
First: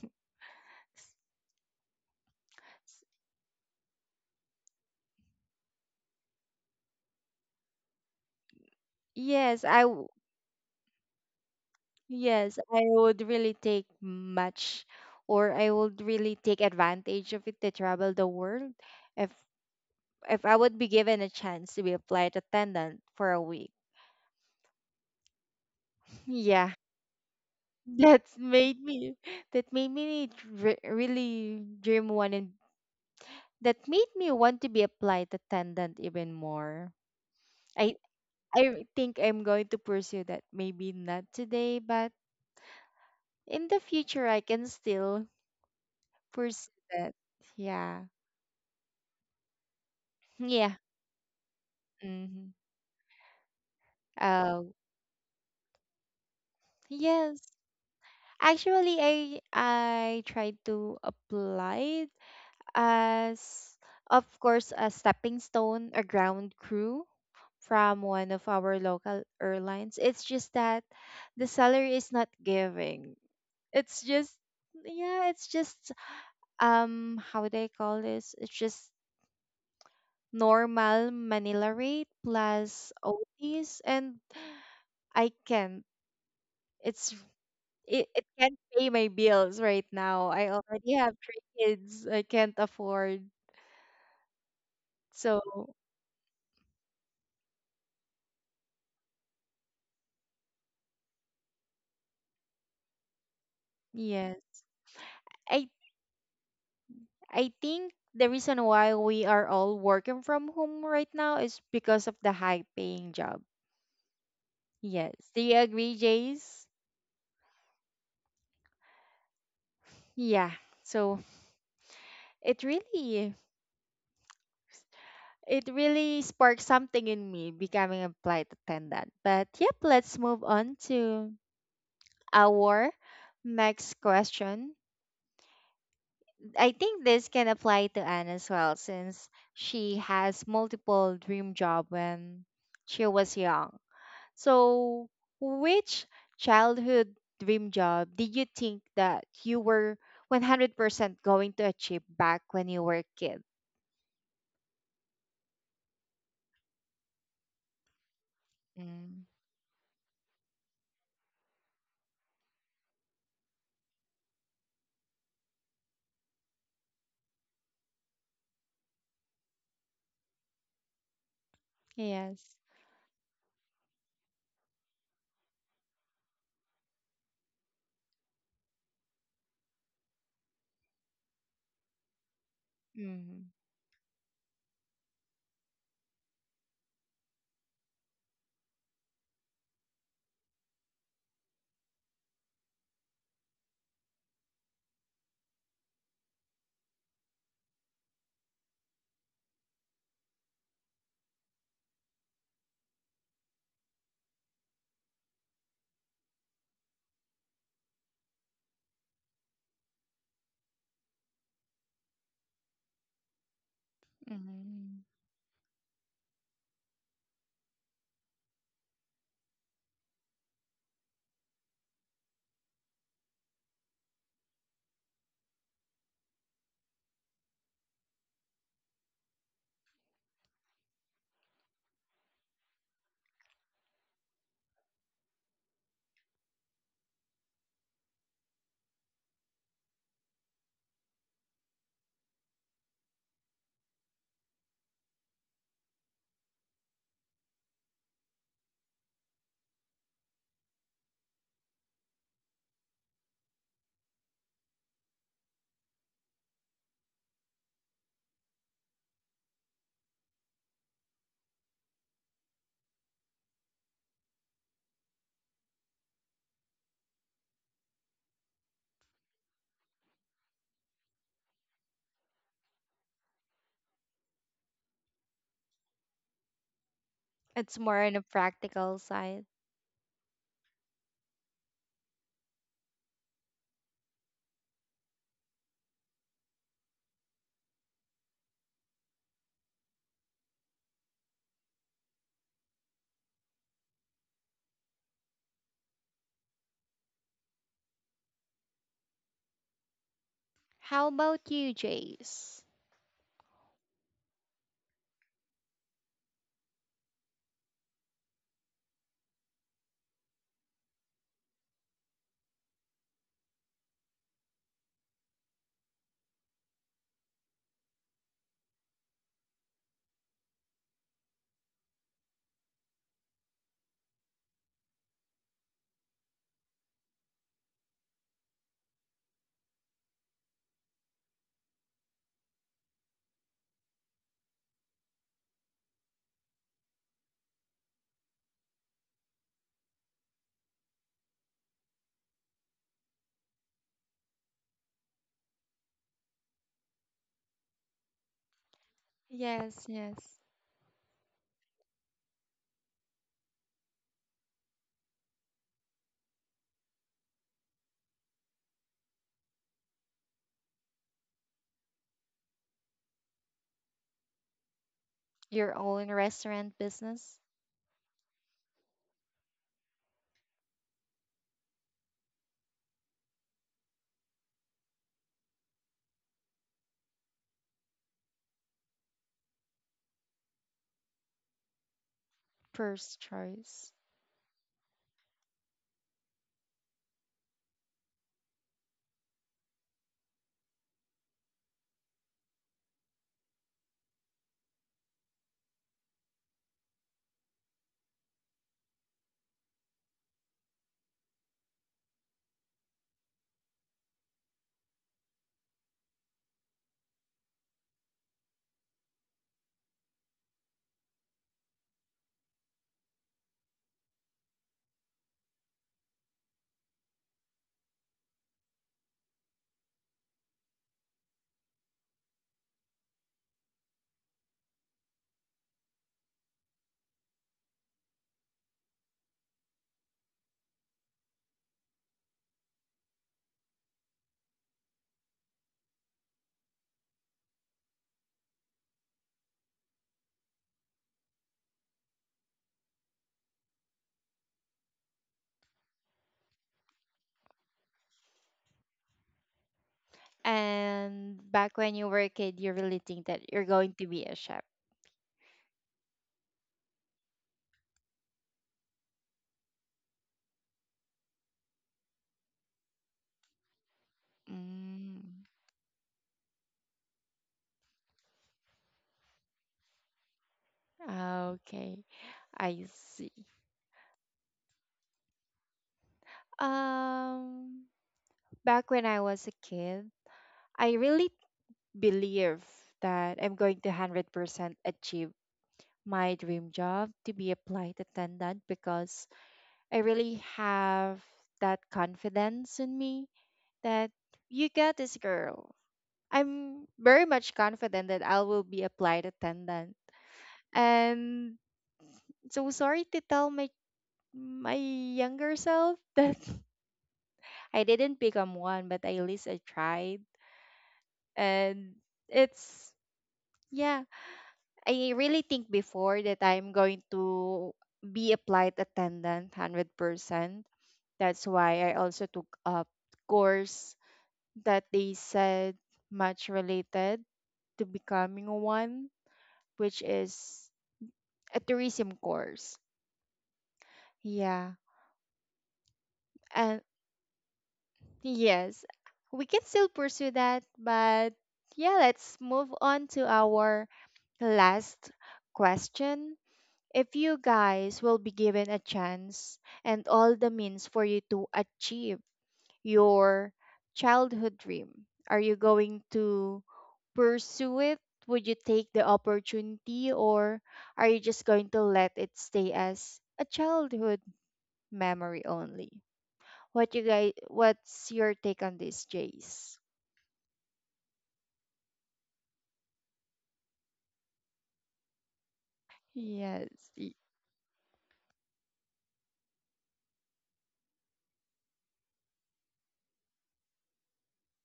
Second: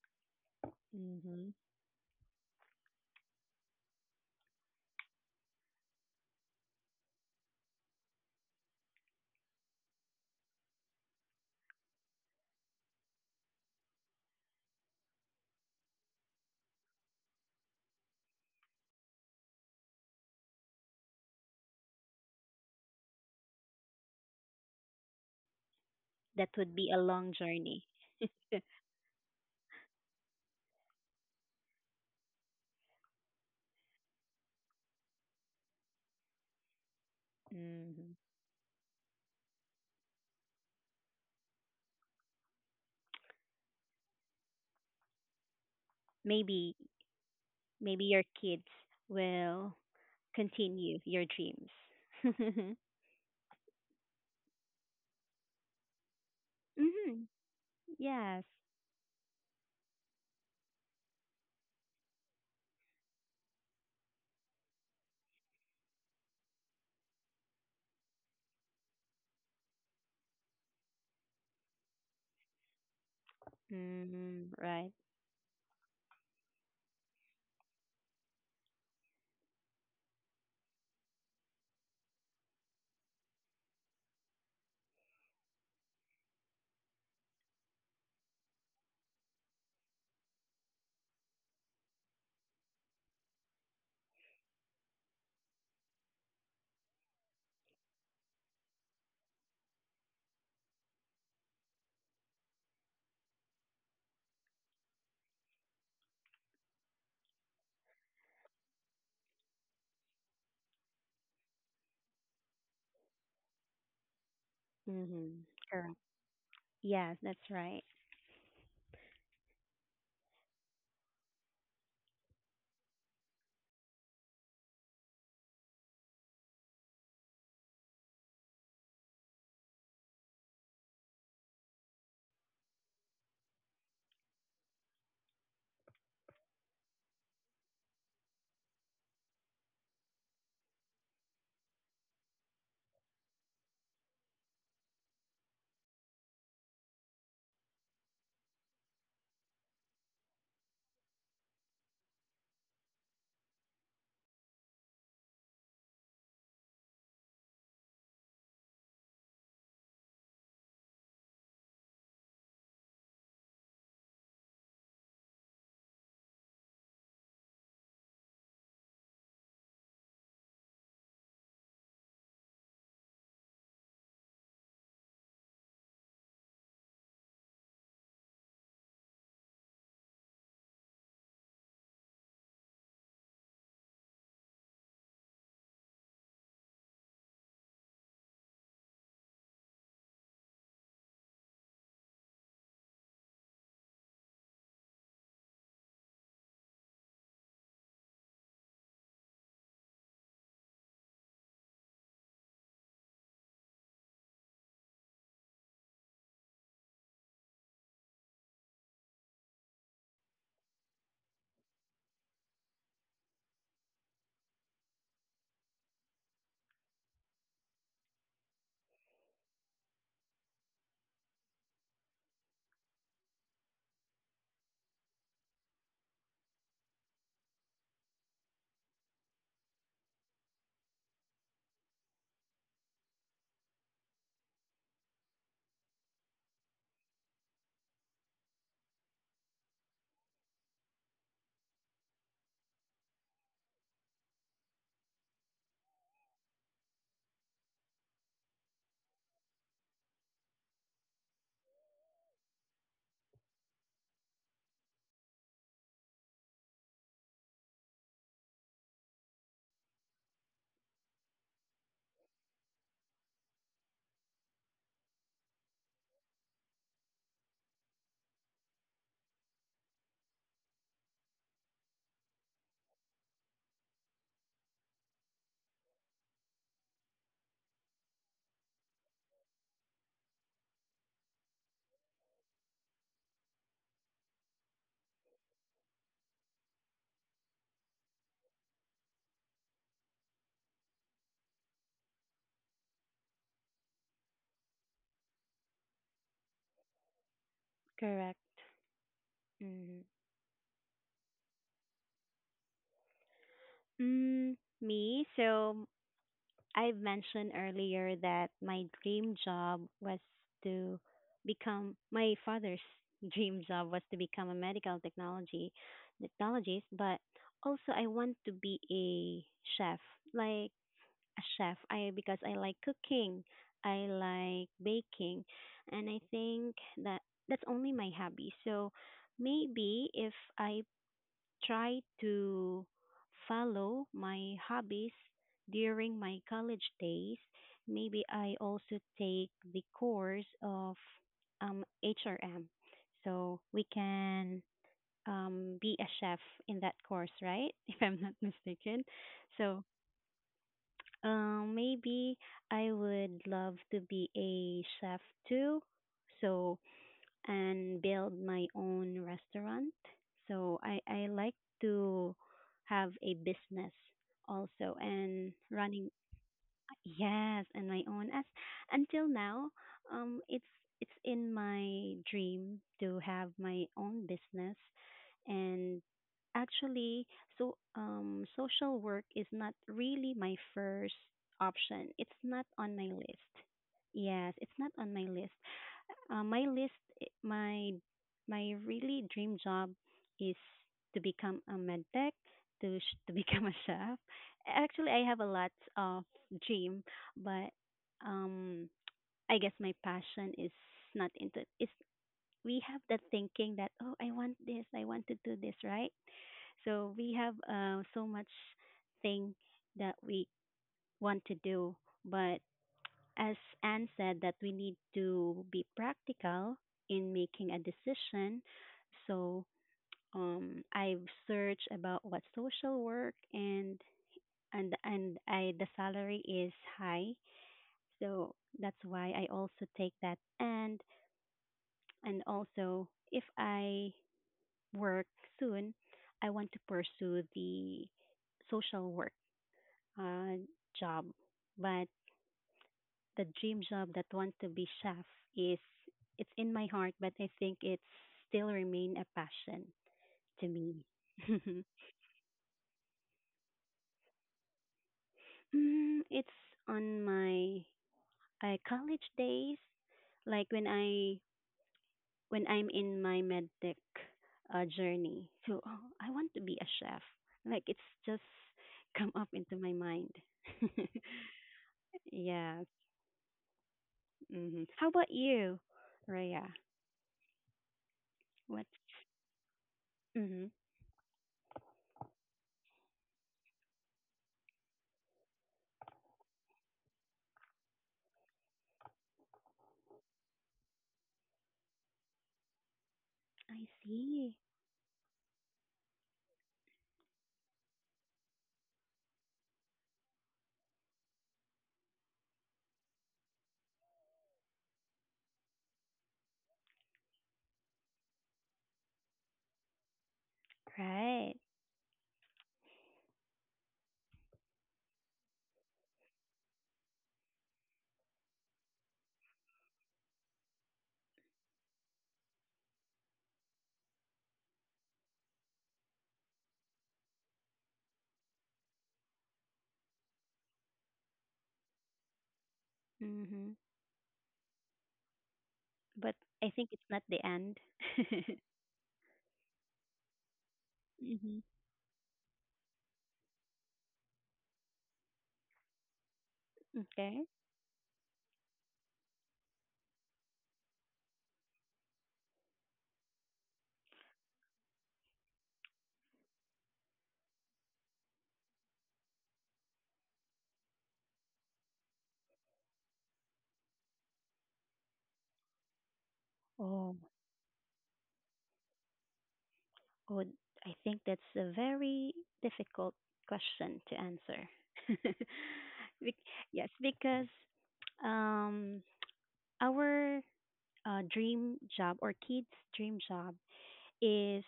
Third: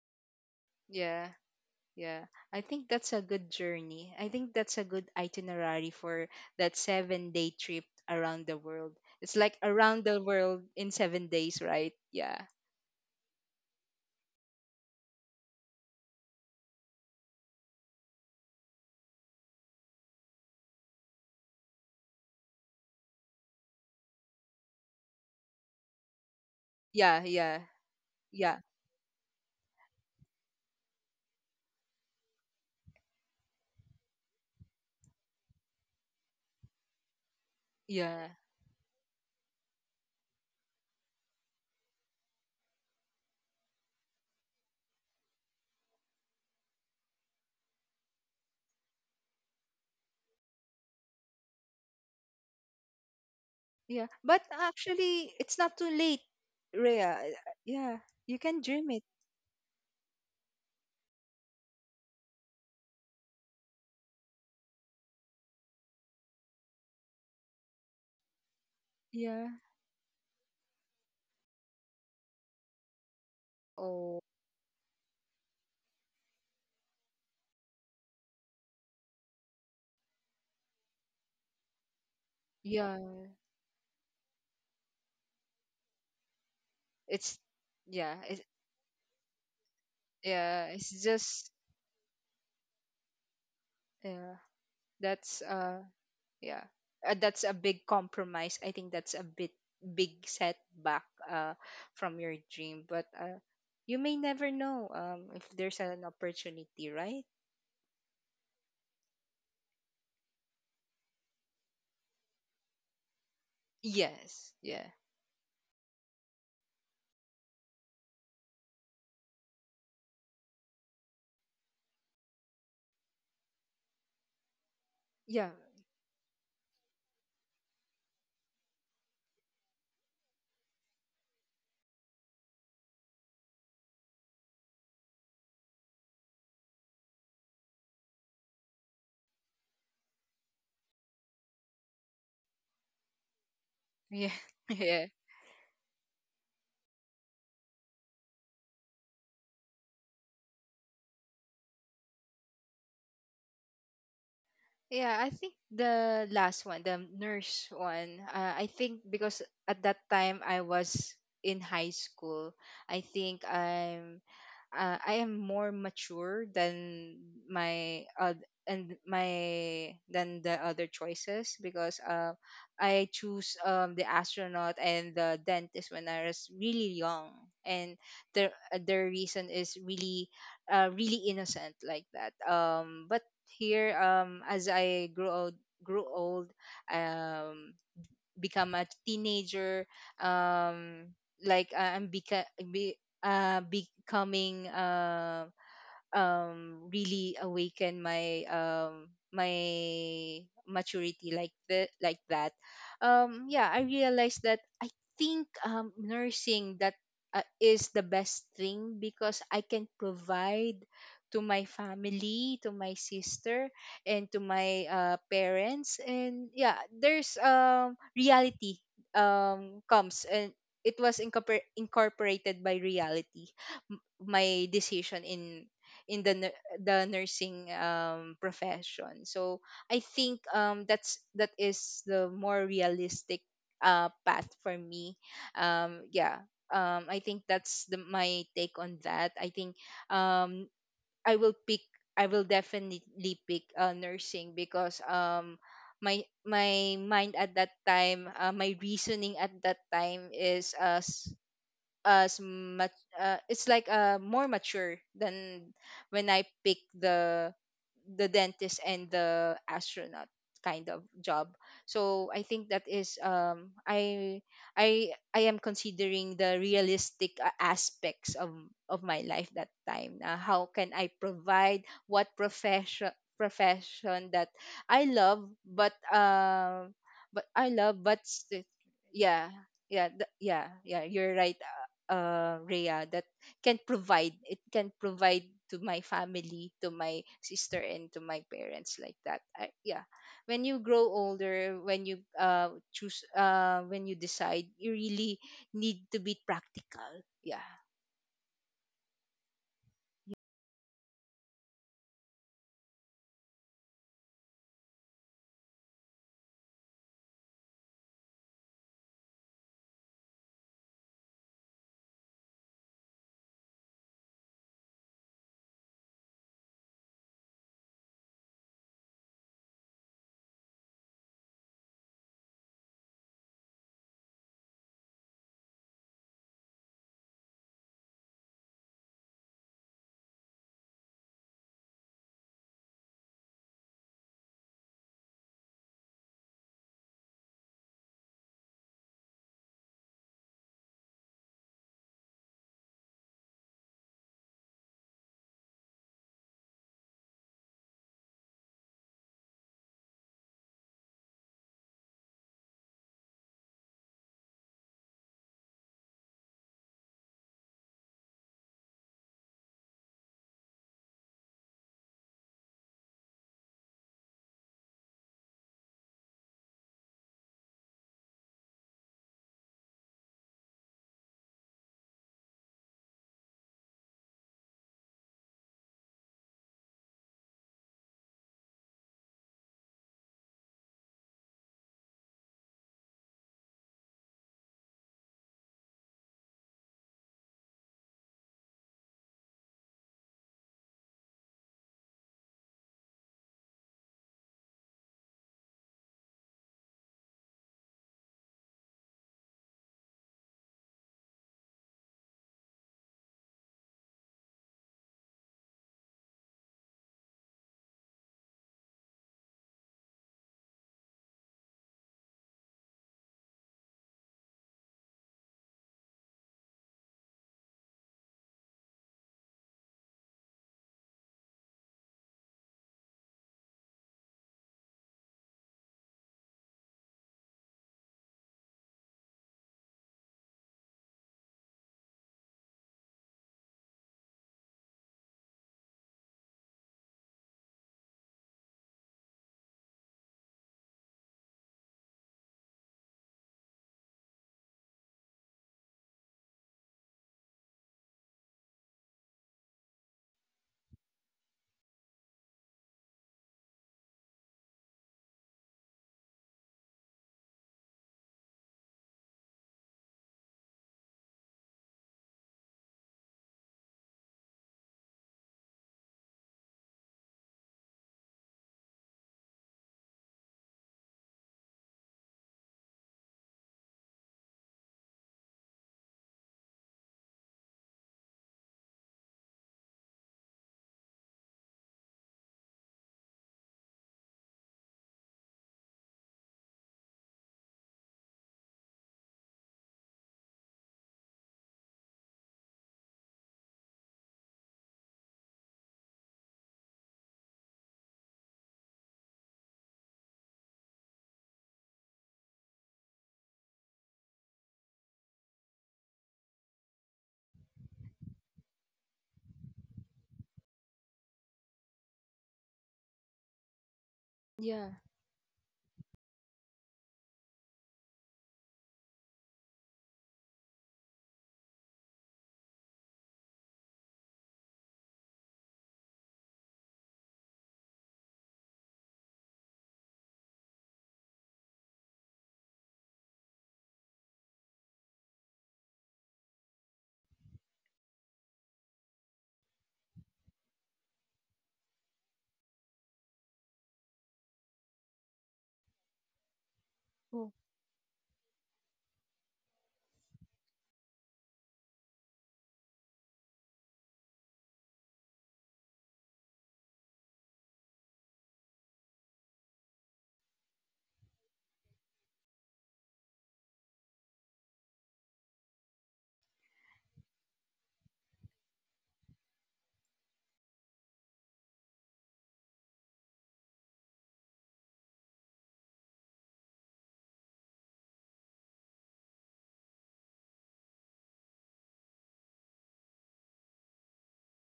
B: Yeah.
C: Mm-hmm.
B: Yeah. I think that's a good journey. I think that's a good itinerary for that seven day trip around the world. It's
A: Yes,
B: like
A: I w-
B: around the world in seven days, right? Yeah.
A: yes, I would really take much or I would really take advantage of it to travel the world if if I would be given a chance to be a flight attendant for a week.
C: That
A: Yeah,
C: would be a
B: Yeah.
C: long
B: Yeah.
C: journey.
A: that's
B: Yeah.
A: made me that made me dr- really dream one and that made me want to be a flight attendant even more. I
C: Mm-hmm.
B: Yeah.
A: I think I'm going to pursue that. Maybe not today, but in the future I can still pursue
C: Maybe
A: that. Yeah.
C: maybe your kids will
A: Yeah.
C: continue your
A: Mm-hmm.
C: dreams.
B: Yeah. But
A: Oh,
B: actually, it's not too late,
C: Hmm.
B: Rhea.
A: yes.
B: Yeah.
C: Yes.
B: You can dream
A: Actually,
B: it.
A: I I tried to apply as of course a stepping stone, a ground crew from one of our local
B: Yeah.
A: airlines. It's just that the salary is not giving. It's
B: Oh.
A: just
C: Mm. Right.
A: yeah, it's just um how do I call this, it's just normal manila rate plus
B: Yeah,
A: ots. And I can't, it's,
B: it's
A: it,
B: yeah
A: it
B: it,
A: can't pay my bills right now. I
B: yeah
A: already
B: it's
A: have three
B: just,
A: kids, I can't afford.
B: yeah,
A: So
B: that's uh yeah uh, that's a big compromise. I think that's a bit big setback, uh from your dream, but uh you may never
A: yes,
B: know, um if
A: I
B: there's an opportunity, right?
A: I think the reason why we are all working from home right now is because of the high paying job.
B: Yes, yeah,
A: Yes.
C: Hmm.
A: Do you
C: Correct.
A: agree, Jace?
C: Yes, that's right.
A: Yeah. So it really
B: yeah,
A: it really sparked something in me becoming a flight attendant. But yep, let's move on to our next question. I think this can apply to Anne as well since she has multiple dream job when she was young.
B: yeah.
A: So,
B: Yeah,
A: which childhood dream job did you think that you were one hundred percent going to achieve back when you were a kid?
B: yeah. I think the last one, the nurse one, uh, I think,
A: Mm.
B: because at that time I was in high school. I think i'm uh, I am more mature than my uh, and my than the other choices. Because uh,
A: Yes.
B: I choose um, the astronaut and the dentist when I was really young, and their uh, their reason is really, uh, really innocent like that. Um, but
A: Mhm.
B: here, um, as I grew old, grew old, um, become a teenager. um like uh, i'm beca- be, uh, Becoming, uh, um really awaken my um my maturity, like the like that. Um yeah, I realized that, I think, um nursing, that uh, is the best thing because I can provide to my family, to my sister, and to my
A: Mm.
B: uh, parents. And yeah, there's um reality, um comes, and it was incorpor- incorporated by reality. M- my decision in in the nu- the nursing, um, profession. So I think, um, that's that is the more realistic, uh, path for me. Um, yeah, um, I think that's the, my take on that. I think, um, I will pick. I will definitely pick, uh, nursing, because, um, my my mind at that time, uh, my reasoning at that time is, uh, s- as much, uh, it's like, uh more mature than when I pick the the dentist and the astronaut kind of job. So I think that is, um I I I am considering the realistic, uh, aspects of of my life that time. Uh, how can I provide, what profession, profession that I love, but uh, but I
A: It's
B: love
A: more on
B: but
A: a
B: st-
A: practical side.
B: yeah, yeah, th- yeah, yeah, you're right, uh, Rhea, that can provide. It can provide to my family, to my sister, and to my parents, like that. I, yeah, when you grow older, when you uh, choose, uh, when you decide, you really need to be practical. Yeah.
C: Correct. Mm.
A: How about you, Jace?
C: Mm, me, so I mentioned earlier that my dream job was to become my father's dream job was to become a medical technology technologist, but also I want to be a chef. Like a chef. I Because I like cooking, I like baking, and I think that that's only my hobby. So maybe if I try to follow my hobbies during my college days, maybe I also take the course of um, H R M. So we can um, be a chef in that course, right? If I'm not mistaken. So
A: Yes, yes.
C: um, maybe I would love to be a chef too. So, and build my own restaurant. So, I, I like to have a business also and
A: Your
C: running
A: own restaurant business?
C: Yes, and my own. As until now, um, it's it's in my dream to have my own business, and actually, so um, social work is not really my first option. It's not on my
A: First
C: list.
A: choice.
C: Yes, it's not on my list. Uh, my list, i- my my really dream job is to become a med tech, to sh- to become a chef. Actually, I have a lot of dream, but um, I guess my passion is not into. It's we have that thinking that oh, I want this, I want to do this, right? So we have uh, so much thing that we want to do, but as Anne said, that we need to be practical in making a decision. So um, I've searched about what social work and and and I the salary is high, so that's why I also take that. And and also if I work soon, I want to pursue the social work uh, job, but the dream job that wants to be chef is it's in my heart, but I think it's still remain a passion to me.
A: And back when you were a kid, you really think that you're going to be a chef?
C: mm, it's on my uh, college days, like when I when I'm in my medtech uh, journey.
A: Mm.
C: So oh, I want to be a chef. Like it's just come up into my mind.
A: Ah, okay,
C: Yeah.
A: I see.
C: hmm How about you, Raya?
A: Um,
C: What?
A: back when I was a kid,
C: hmm
A: I really believe that I'm going to one hundred percent achieve my dream job to be a flight attendant because I really have that confidence in me
C: I
A: that
C: see.
A: you got this girl. I'm very much confident that I will be a flight attendant. And so sorry to tell my my younger self that I didn't become one, but at least I tried.
C: Right.
A: And it's, yeah,
B: Yeah.
A: I really think before that I'm going to be a flight attendant one hundred percent. That's why I also took up course that they said much related to becoming one, which is a tourism course.
C: Mm-hmm.
A: Yeah.
C: But I
A: And
C: think it's not the end.
A: yes, we can still pursue that, but
C: Mm-hmm.
A: yeah, let's move on to our last question. If you
C: Okay.
B: Oh,
A: guys will be given a chance and all the means for you to achieve your childhood dream, are you going to pursue it? Would you take the opportunity or are you just going to let it stay as a childhood memory only? What you
C: Oh,
A: guys what's your take on this, Jace?
C: oh, I think that's a very difficult question to answer. Bec-
A: Yes.
C: yes,
A: y-
C: because um, our uh, dream job or kids' dream job is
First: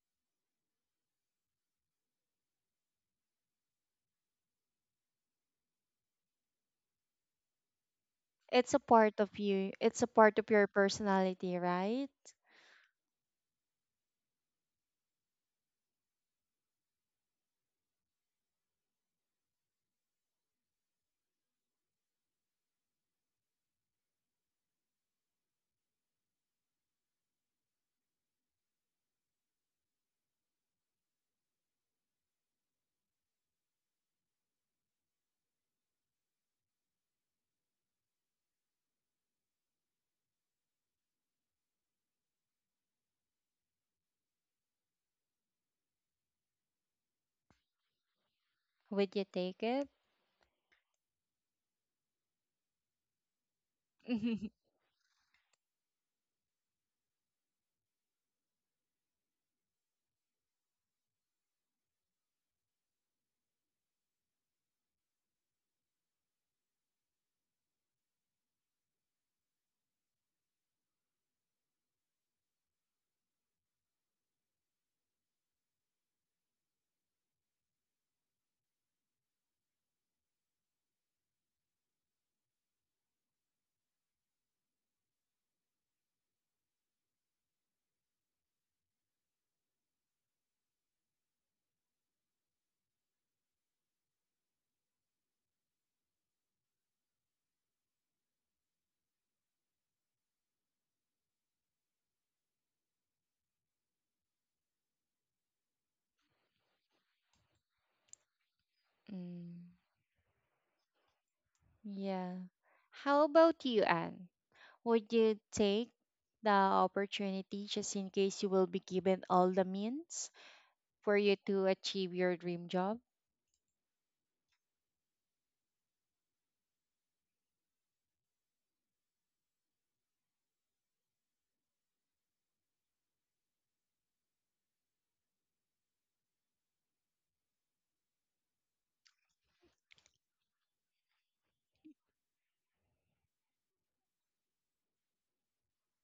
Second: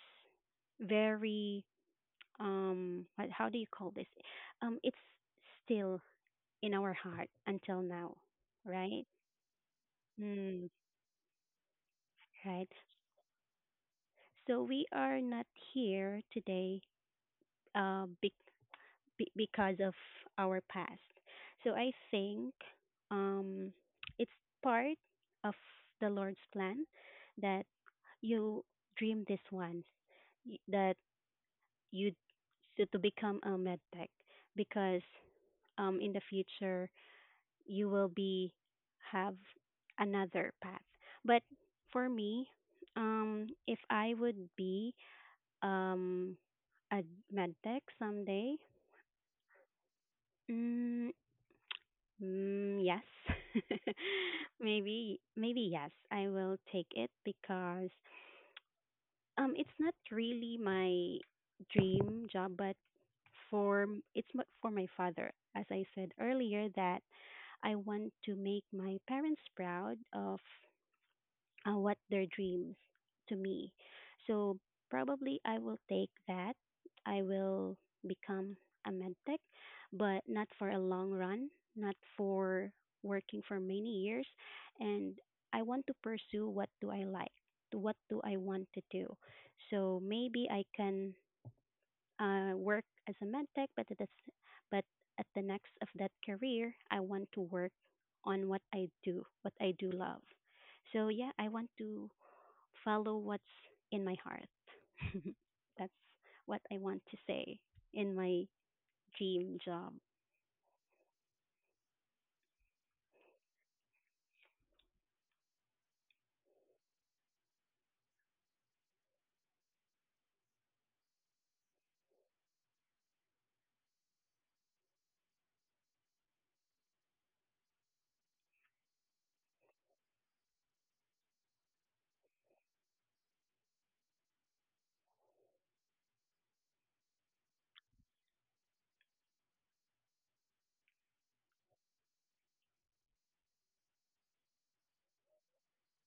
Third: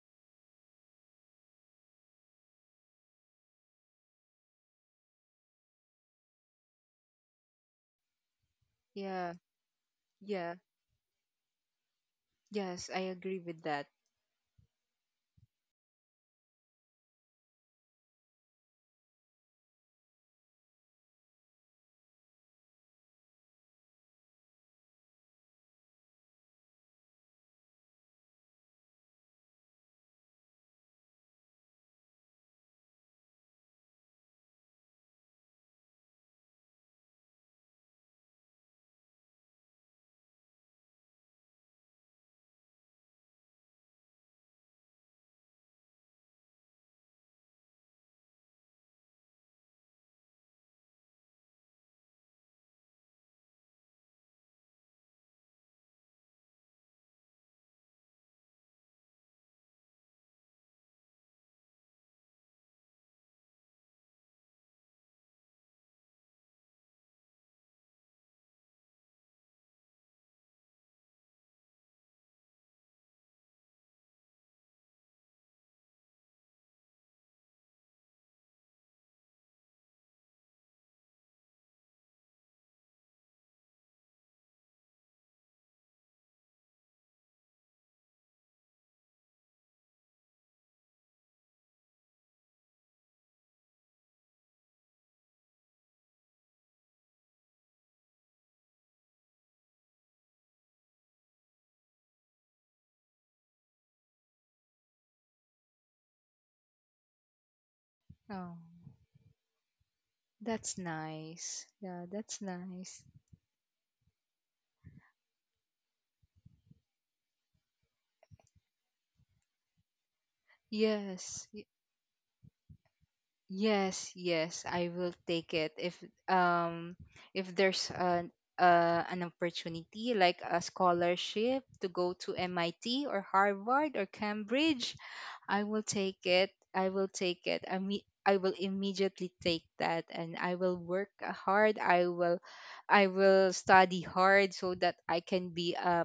C: very um, what, how do you call this? Um, it's still in our heart until now,
A: It's a
C: right?
A: part
B: yeah.
A: of you. It's a part of
B: Yeah.
C: Mm,
A: your personality, right?
C: right.
B: Yes, I agree with that.
C: So we are not here today uh, be- be- because of our past. So I think um, it's part of the Lord's plan that you dream this once, y- that you so to become a med tech because um, in the future you will be have another path. But for me, um, if I would be um a medtech someday?
A: Would you take it?
C: Mm, mm, yes. maybe maybe yes. I will take it because um it's not really my dream job but for m- it's m- for my father as I said earlier that I want to make my parents proud of uh, what their dreams to me. So probably I will take that. I will become a medtech, but not for a long run, not for working for many years. And I want to pursue what do I like, what do I want to do. So maybe I can uh, work as a medtech, but at the, s- but at the next of that career, I want to work on what I do, what I do love. So yeah, I want to follow what's in my heart. That's what I want to say in my
B: Oh,
C: dream
A: Mm,
C: job.
B: that's nice. Yeah,
A: yeah.
B: that's nice.
A: How about you, Anne? Would you take the opportunity just in case you will be given all the means for you
B: Yes.
A: to achieve your dream job?
B: Yes, yes, I will take it if, um if there's, an uh, an opportunity like a scholarship to go to M I T or Harvard or Cambridge. I will take it. I will take it. I mean, I will immediately take that, and I will work hard. I will, I will study hard so that I can be a.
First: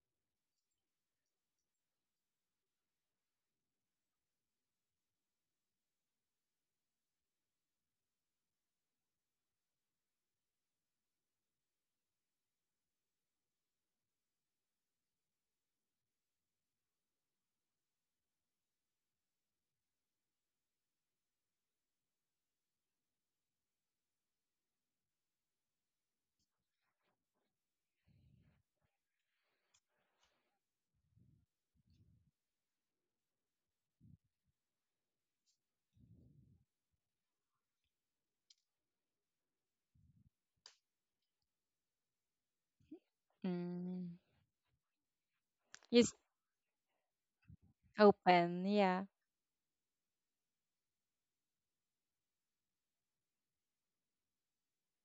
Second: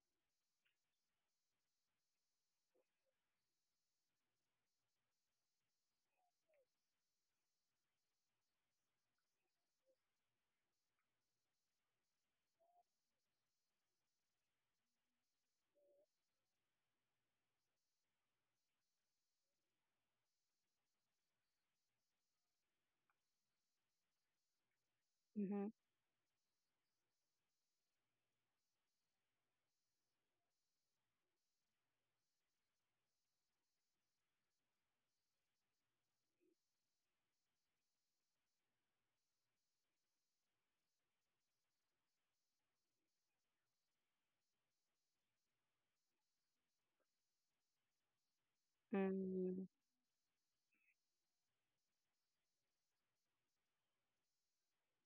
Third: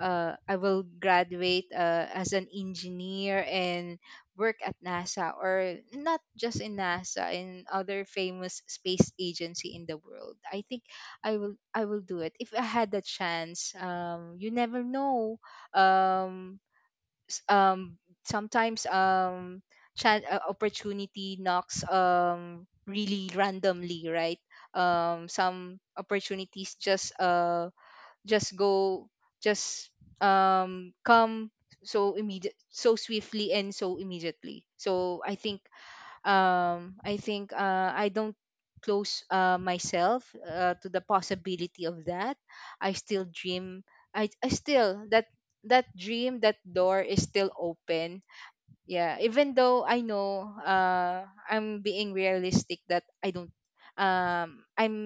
B: Uh, I will graduate, uh, as an engineer and work at NASA, or not just in NASA, in other famous space agency in the world. I think I will I will do it if I had the chance. Um, you never know. Um, um, Sometimes, um, chance uh, opportunity knocks, um really randomly, right? Um,
C: hmm
B: some opportunities just uh just go just um come, so immediate, so swiftly, and so immediately. So I think, um i think uh, I don't close, uh, myself, uh, to the possibility of that. I still dream,
A: Mm,
B: i i still that that
A: it's
B: dream, that door is still open.
A: open, yeah.
B: Yeah, even
C: mm
B: though I know, uh I'm being realistic, that I don't, um i'm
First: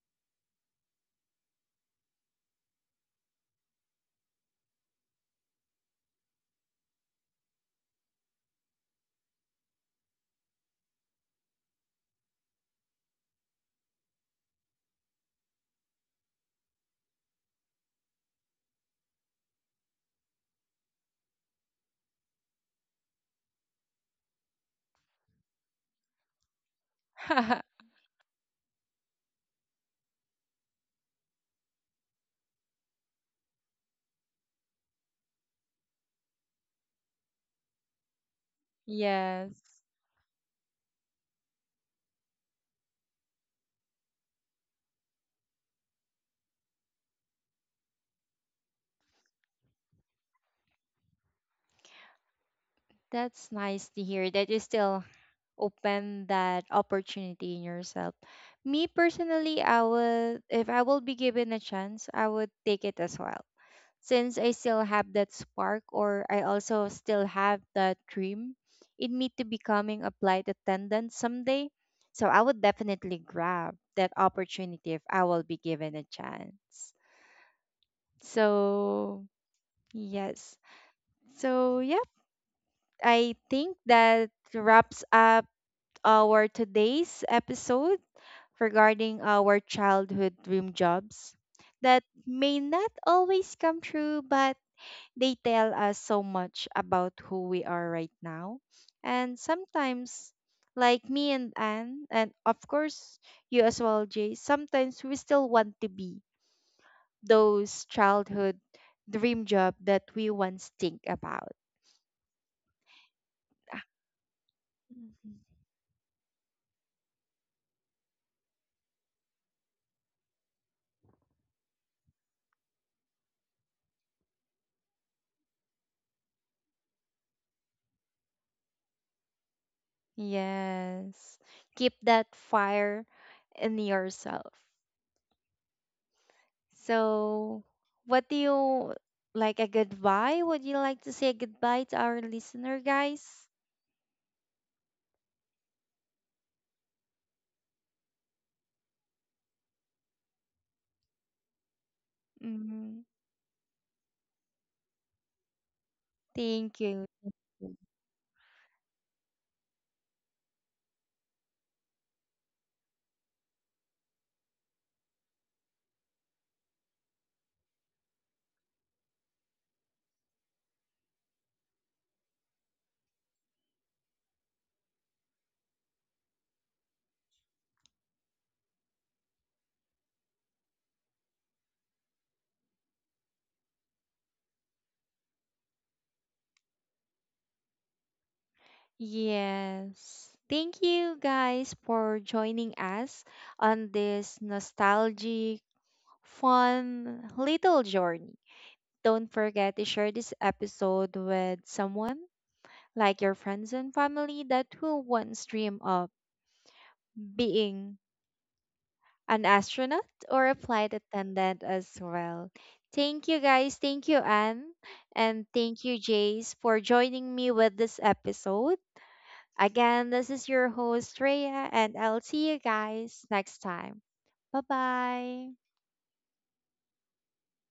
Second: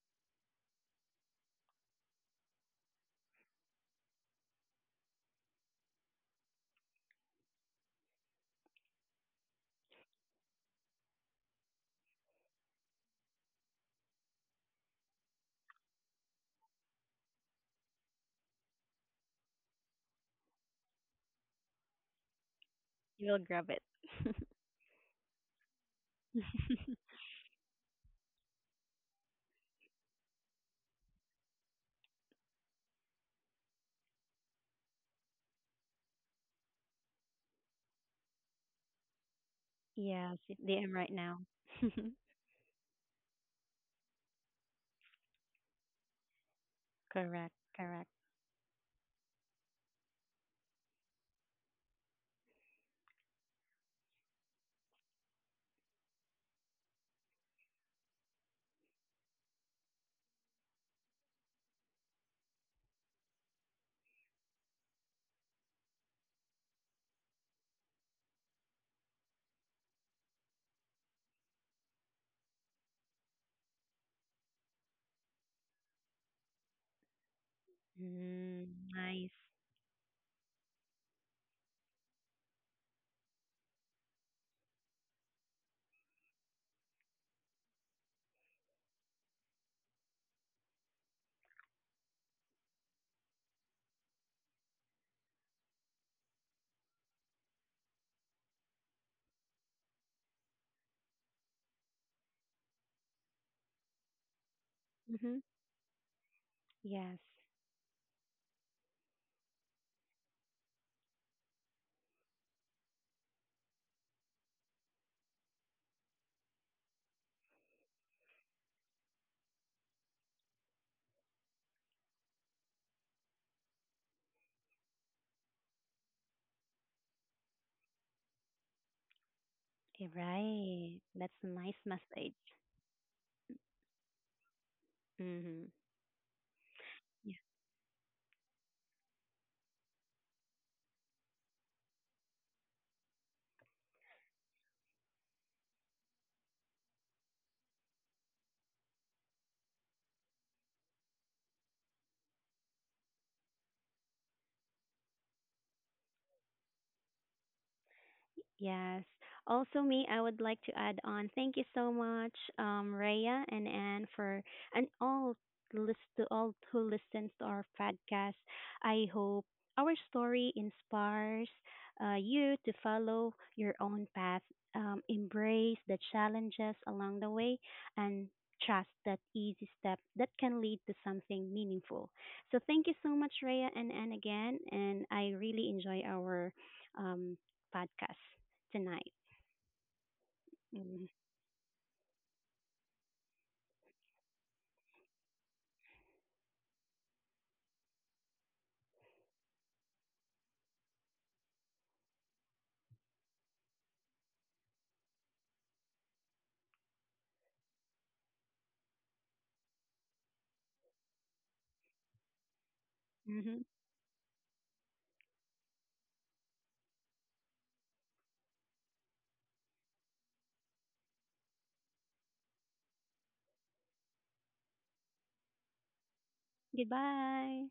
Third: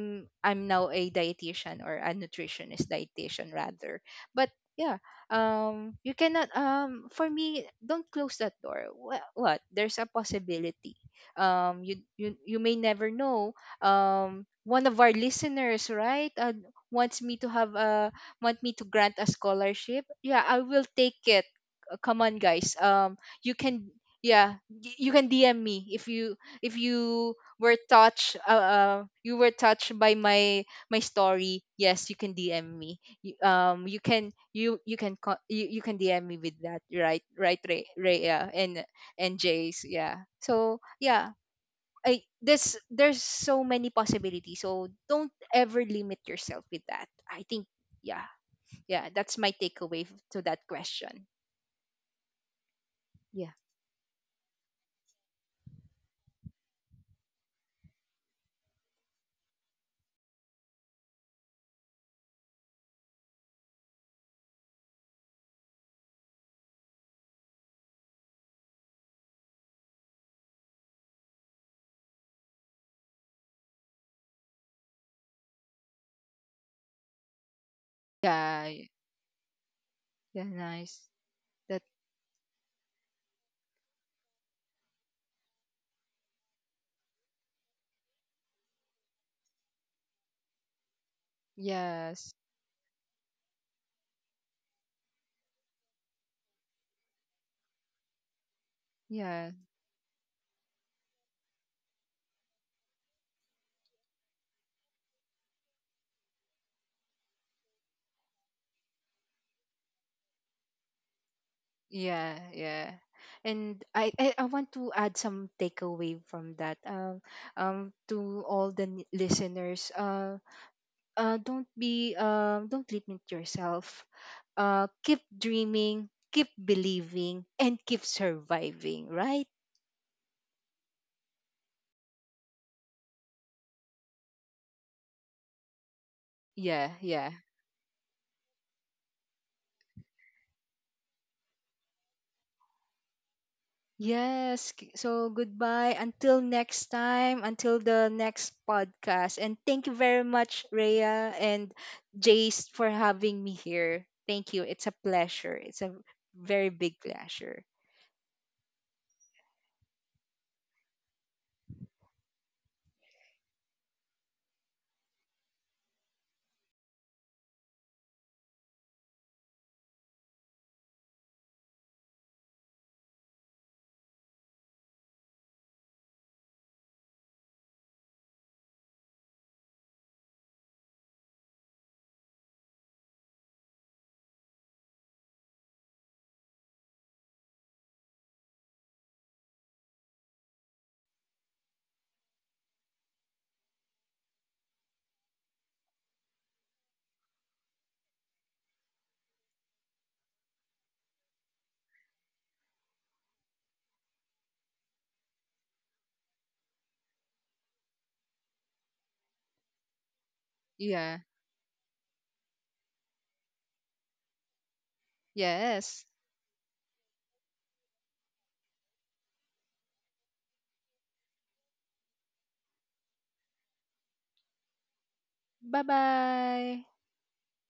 B: I'm now a dietitian, or a nutritionist dietitian, rather. But yeah, um you cannot, um for me, don't close that door. What, what? There's a possibility. Um you, you you may never know. Um one of our listeners, right, uh, wants me to have a want me to grant a scholarship. Yeah, I will take it. Uh, come on, guys. Um
C: You will
B: you
C: grab it.
B: can, yeah, y- you can DM me if you, if you were touched. Uh, uh you were touched by my my story. Yes, you can DM me. You, um you can you you can co- you, you can DM me with that, right? Right, Ray, Ray, yeah, and and
A: Yes.
B: Jays. Yeah,
C: Yes, they
B: so
C: am right now.
B: yeah. I this There's so many possibilities, so don't ever limit yourself with that, I
C: Correct,
B: think.
C: correct.
B: Yeah. Yeah, that's my takeaway, f- to that question.
A: That's
B: Yeah.
A: nice to hear that you still open that opportunity in yourself. Me personally, I would, if I will be given a chance, I would take it as well. Since I still have that spark, or I also still have that dream in me to becoming a flight attendant someday. So I would definitely grab that opportunity if I will be given a chance.
C: Mm,
B: Yeah.
A: So,
C: nice.
B: Yeah.
A: yes.
B: Nice.
A: So,
B: That.
A: yep, I think that wraps up our today's episode regarding our childhood dream jobs that
B: Yes.
A: may not always come true, but they tell us so much about who we are right now. And
B: Yeah.
A: sometimes, like me and Anne, and of course, you as well, Jay, sometimes we
C: hmm
A: still want to be
C: Yes,
A: those childhood dream job that we once think about.
B: Yeah. Yeah. And I, I, I want to add
A: Mhm.
B: some takeaway from that. Um, um, to all the n- listeners, uh, uh, don't be, um, don't limit yourself. Uh, keep dreaming, keep believing, and keep surviving, right?
C: eh, right.
A: Yes.
C: That's a nice
A: Keep that
C: message.
A: fire in yourself.
C: hmm
B: Yeah. Yeah.
A: So, what do you, like a goodbye? Would you like to say goodbye to our listener, guys?
B: Yes. k- So goodbye until next time, until the next podcast. And thank you very much, Rhea and Jace, for
A: Mm,
B: having me here. Thank you. It's a pleasure. It's a very
A: thank
B: big
A: you.
B: pleasure.
C: Yes. Also, me, I would like to add on. Thank you so much, um, Rhea and Anne, for and all list to all who listens to our podcast. I hope our story inspires uh, you to follow your own path, um, embrace the challenges along the way, and trust that easy step that can lead to something meaningful. So, thank you so much, Rhea and Anne, again, and I really enjoy our um, podcast tonight.
A: Yes. Thank
C: Mm-hmm.
A: you guys for joining us on this nostalgic, fun little journey. Don't forget to share this episode with someone, like your friends and family that who once dream of being an astronaut or a flight
B: Yeah.
A: attendant as well. Thank you
C: Mm-hmm.
A: guys. Thank you, Anne. And thank you,
B: Yes.
A: Jace, for joining me with this episode. Again, this is your host, Rhea, and I'll see you guys next time. Bye bye.
B: Bye bye.
C: Goodbye.